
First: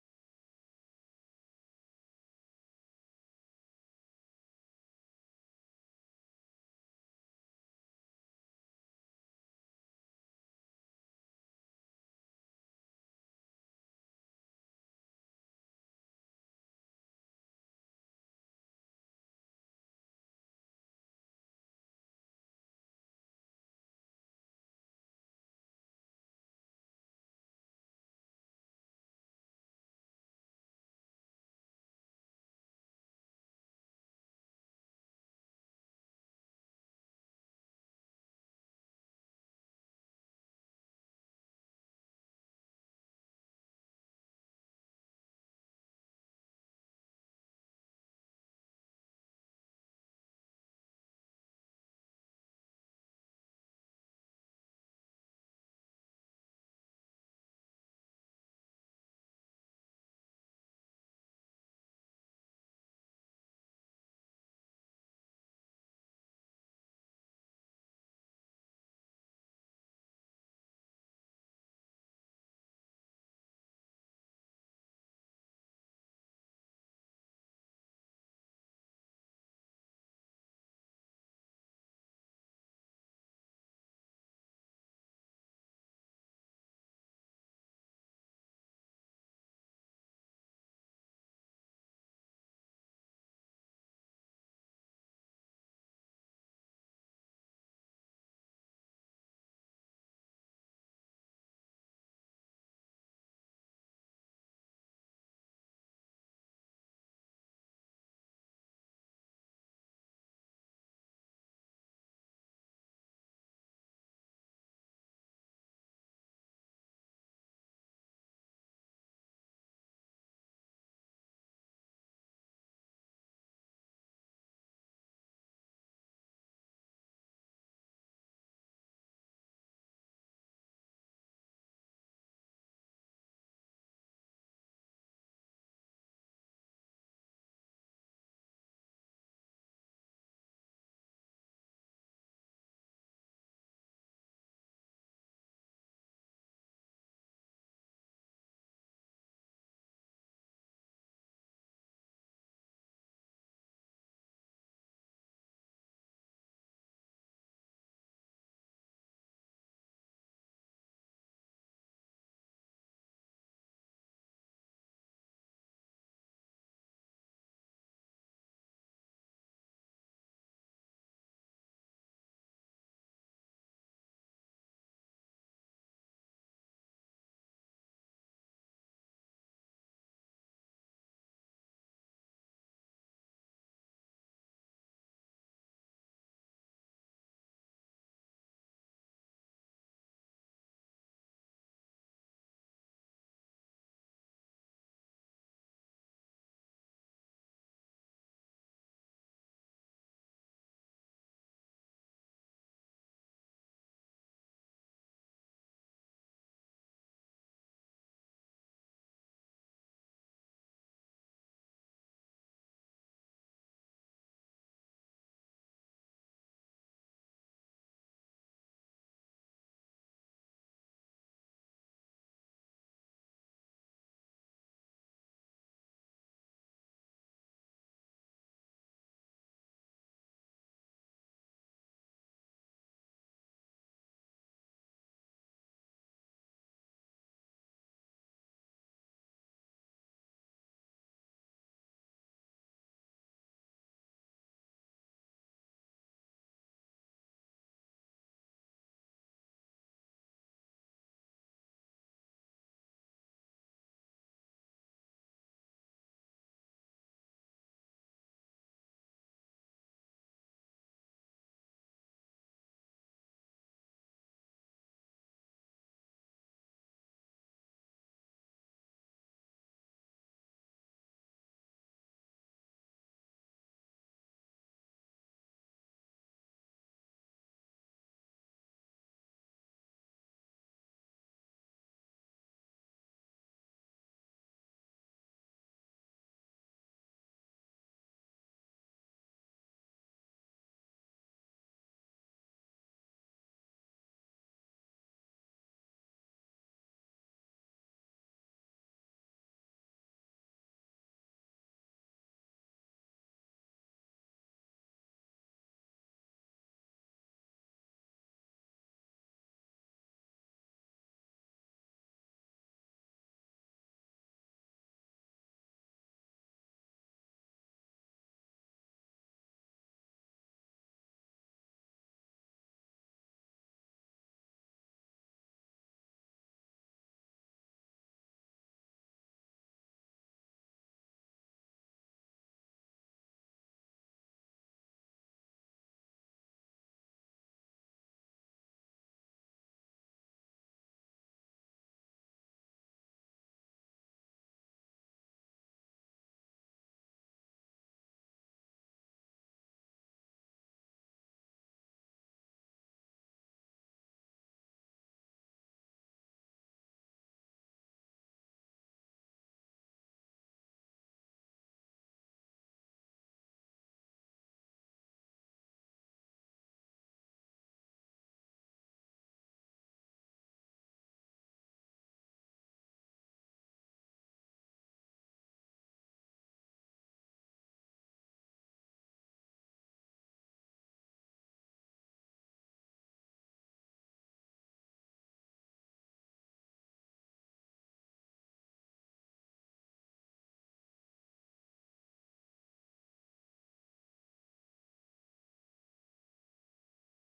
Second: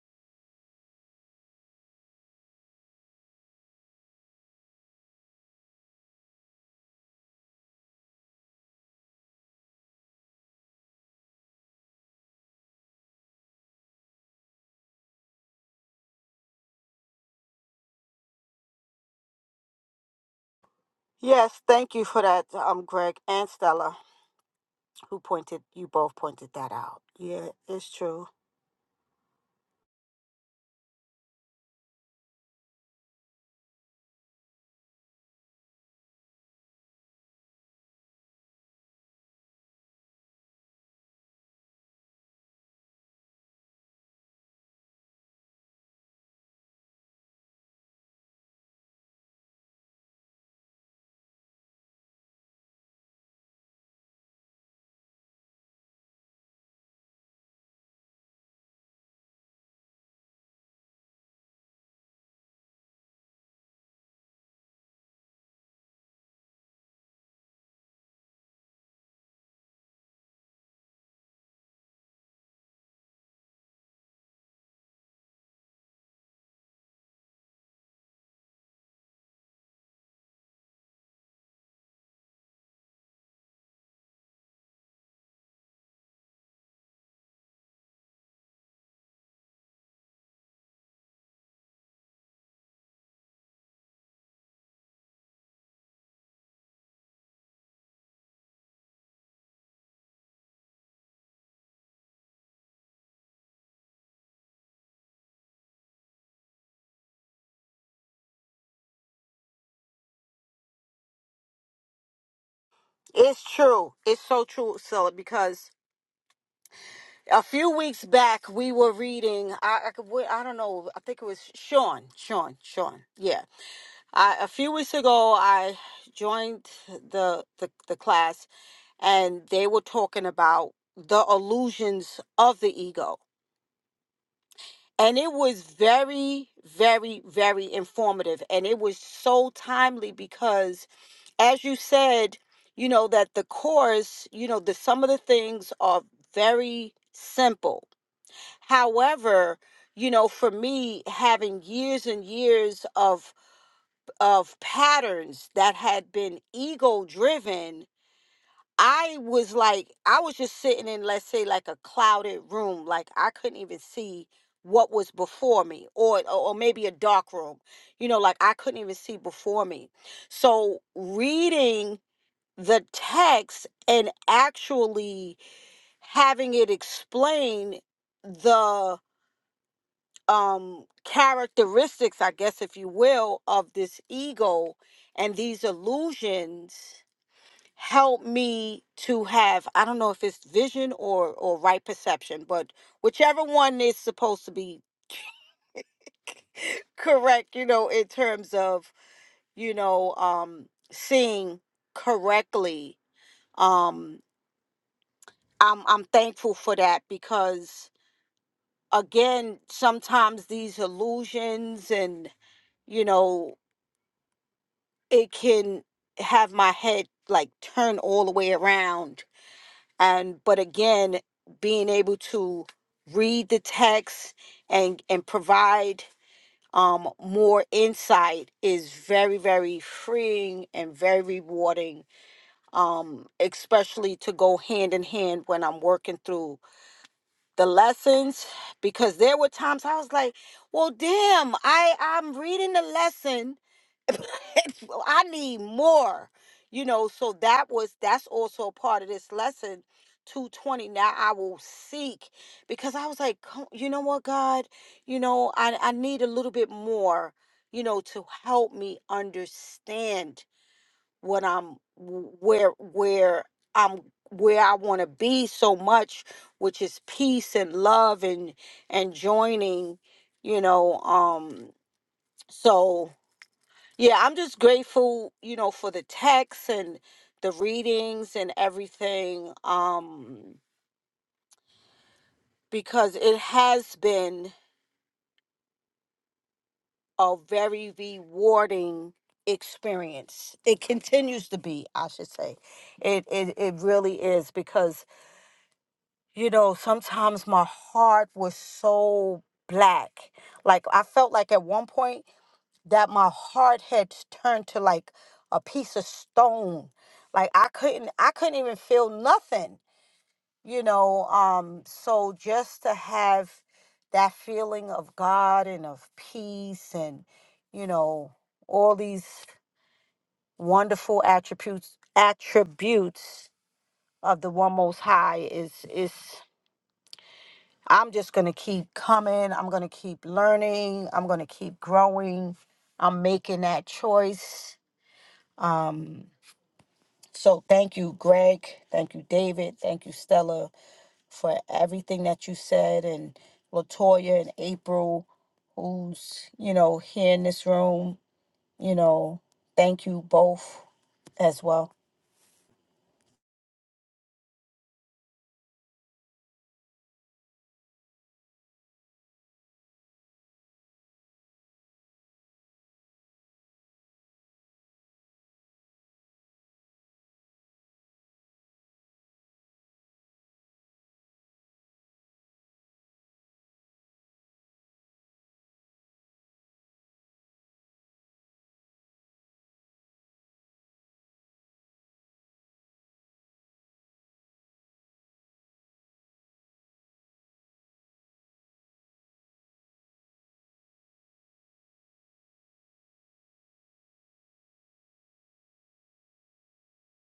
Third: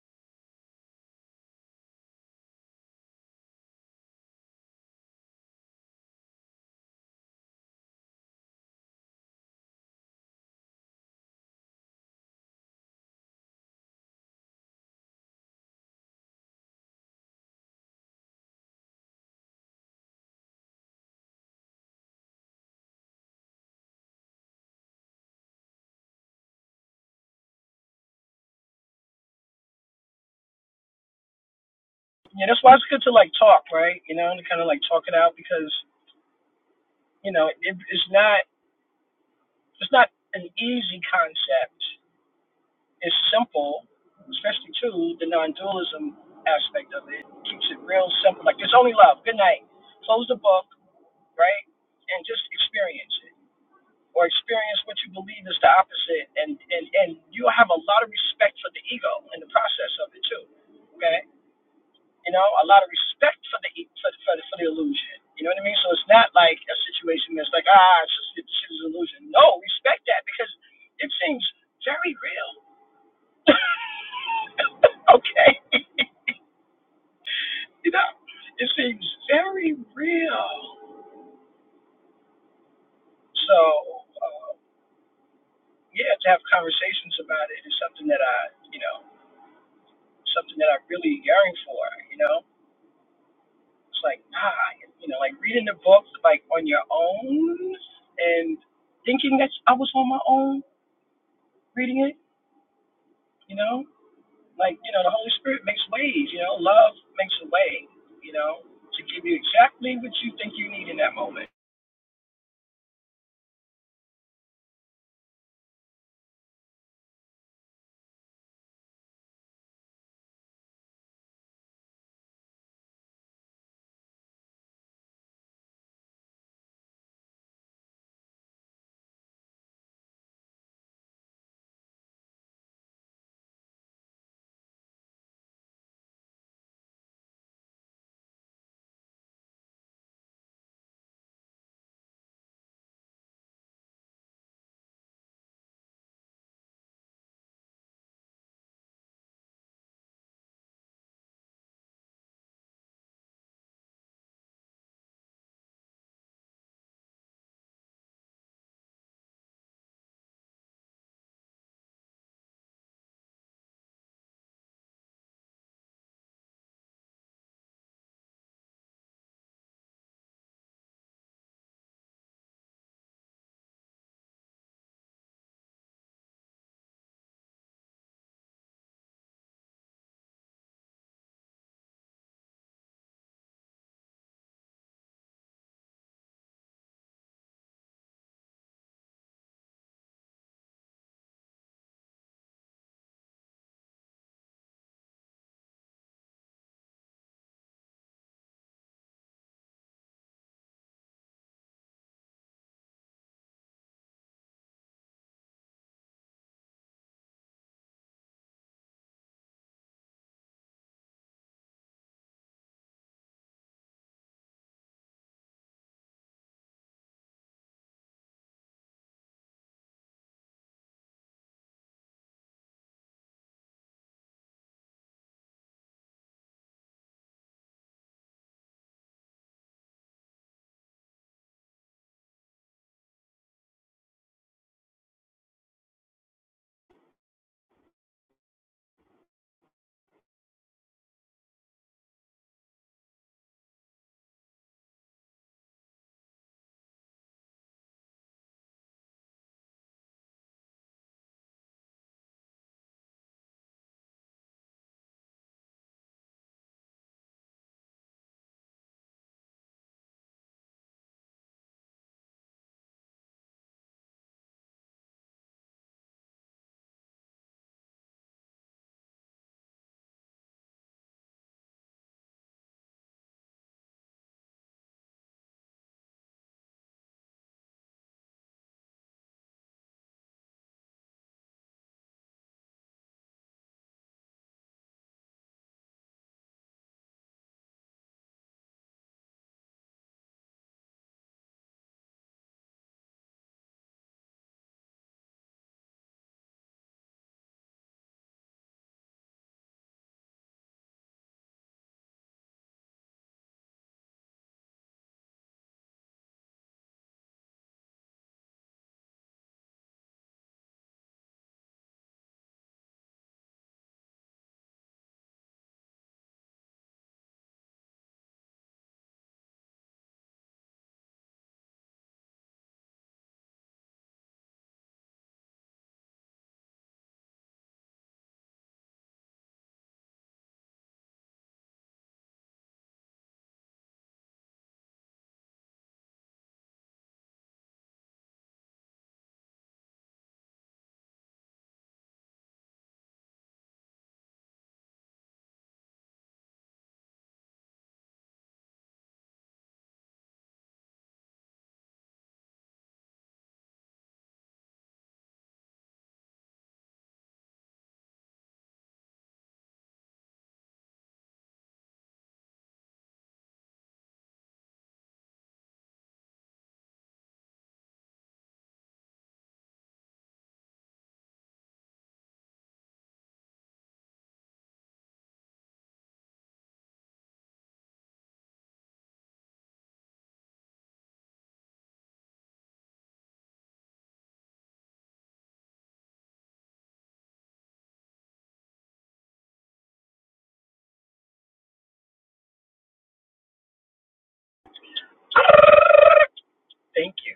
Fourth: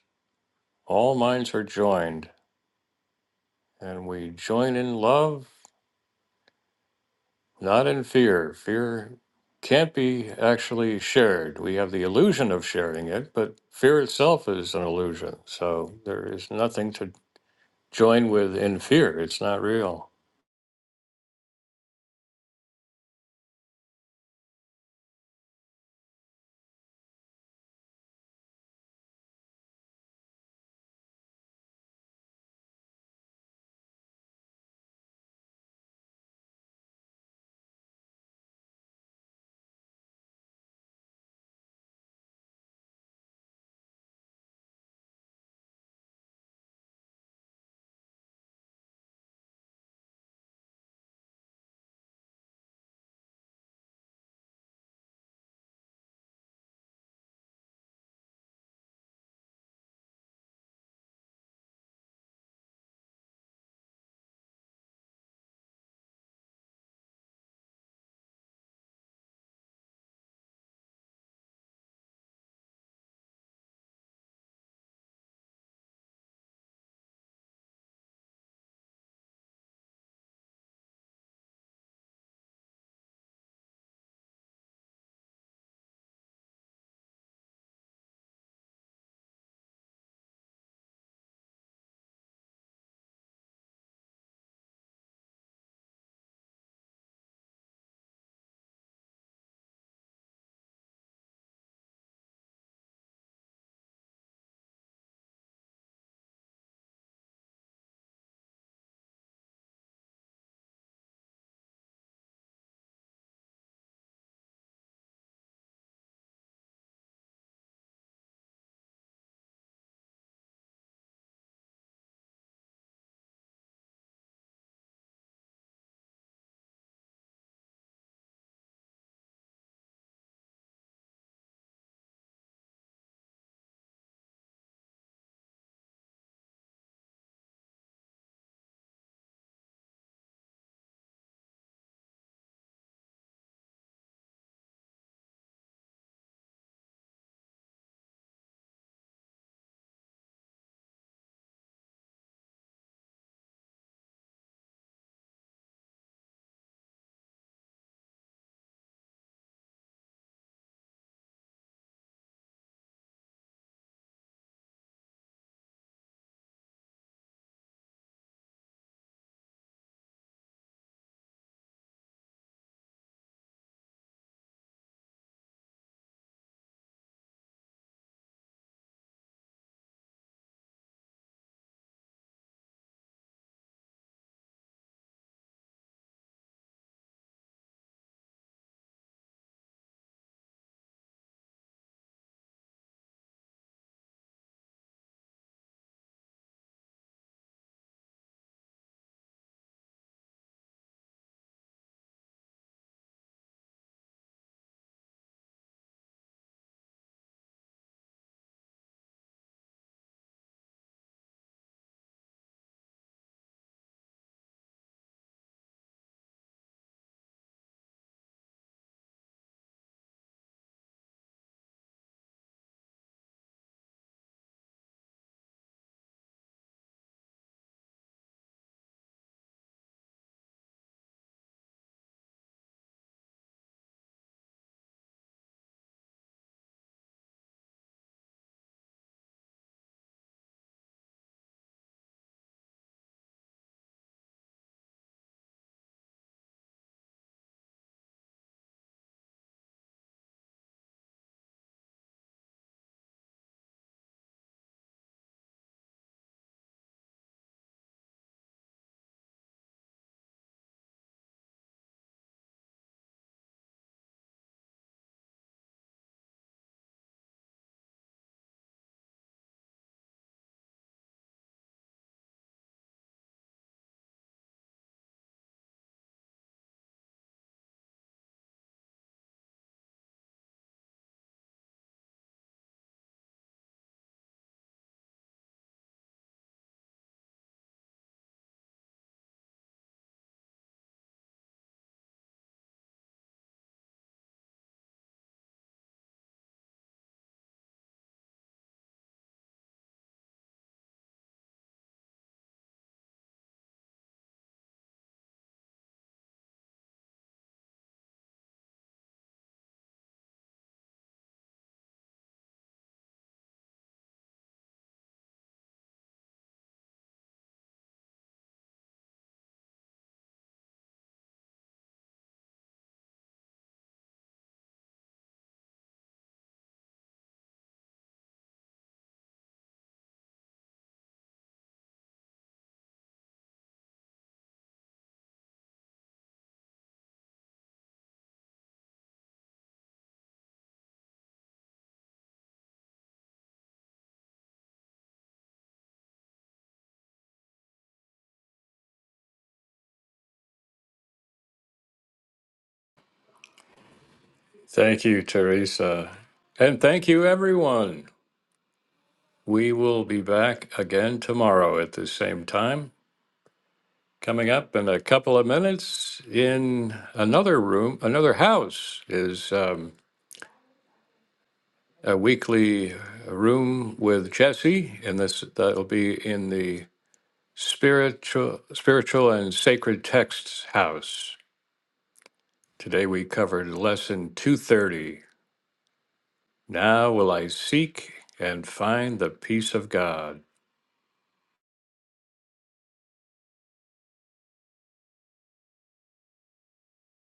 Speaker 1: all minds are joined, and we join in love, not in fear. Fear can't be actually shared. We have the illusion of sharing it, but fear itself is an illusion. So there is nothing to join with in fear. It's not real.
Speaker 3: Yes, thank you for that, um, Greg and Stella, who pointed you both pointed that out. Yeah, it's true.
Speaker 4: yeah, that's why it's good to like talk, right? You know, and kind of like talk it out because you know it, it's not it's not an easy concept. It's simple, especially too the non-dualism aspect of it It keeps it real simple. Like there's only love. Good night. Close the book, right, and just experience it. Or experience what you believe is the opposite, and, and, and you'll have a lot of respect for the ego in the process of it too. Okay, you know, a lot of respect for the for, the, for, the, for the illusion. You know what I mean? So it's not like a situation that's like, ah, it's just, it's just an illusion. No, respect that because it seems very real. okay, you know, it seems very real. So uh, yeah, to have conversations about it is something that I, you know, something that I really yearn for. You know It's like, ah, you know, like reading the books like on your own and thinking that I was on my own reading it, you know? Like, you know, the Holy Spirit makes ways, you know, love makes a way, you know, to give you exactly what you think you need in that moment.
Speaker 3: It's true. It's so true, Scylla, because a few weeks back we were reading. I, I, could- wait, I don't know. I think it was Sean. Sean. Sean. Yeah. I, a few weeks ago, I joined the, the the class, and they were talking about the illusions of the ego, and it was very, very, very informative, and it was so timely because as you said, you know, that the course, you know, the some of the things are very simple. However, you know, for me, having years and years of of patterns that had been ego driven, I was like, I was just sitting in, let's say, like a clouded room. Like I couldn't even see what was before me or or maybe a dark room you know like i couldn't even see before me so reading the text and actually having it explain the um characteristics i guess if you will of this ego and these illusions help me to have i don't know if it's vision or or right perception but whichever one is supposed to be correct you know in terms of you know um seeing correctly um I'm I'm thankful for that because again, sometimes these illusions and you know, it can have my head like turn all the way around. And but again, being able to read the text and and provide um more insight is very very freeing and very rewarding um especially to go hand in hand when i'm working through the lessons because there were times I was like, well, damn, I I'm reading the lesson. I need more, you know. So that was that's also a part of this lesson. 220 now i will seek because i was like "Co- you know what god you know i, I need a little bit more you know to help me understand what I'm where where I'm where I want to be so much, which is peace and love and and joining, you know. Um, so yeah, I'm just grateful, you know, for the texts and the readings and everything, um, because it has been a very rewarding experience. It continues to be, I should say. It it, it really is because you know, sometimes my heart was so black. Like I felt like at one point that my heart had turned to like a piece of stone. Like I couldn't I couldn't even feel nothing, you know. Um so just to have that feeling of God and of peace and you know all these wonderful attributes attributes of the one most high is is I'm just going to keep coming. I'm going to keep learning. I'm going to keep growing. I'm making that choice. Um, so thank you, Greg. Thank you, David. Thank you, Stella, for everything that you said, and Latoya and April, who's you know here in this room. You know, thank you both as well.
Speaker 1: Thank you, Teresa. And thank you, everyone. We will be back again tomorrow at the same time. Coming up in a couple of minutes in another room, another house is um, a weekly room with Jesse, and this that'll be in the spiritual, spiritual and sacred texts house. Today we covered lesson 230. Now will I seek and find the peace of God.
Speaker 4: Thank you.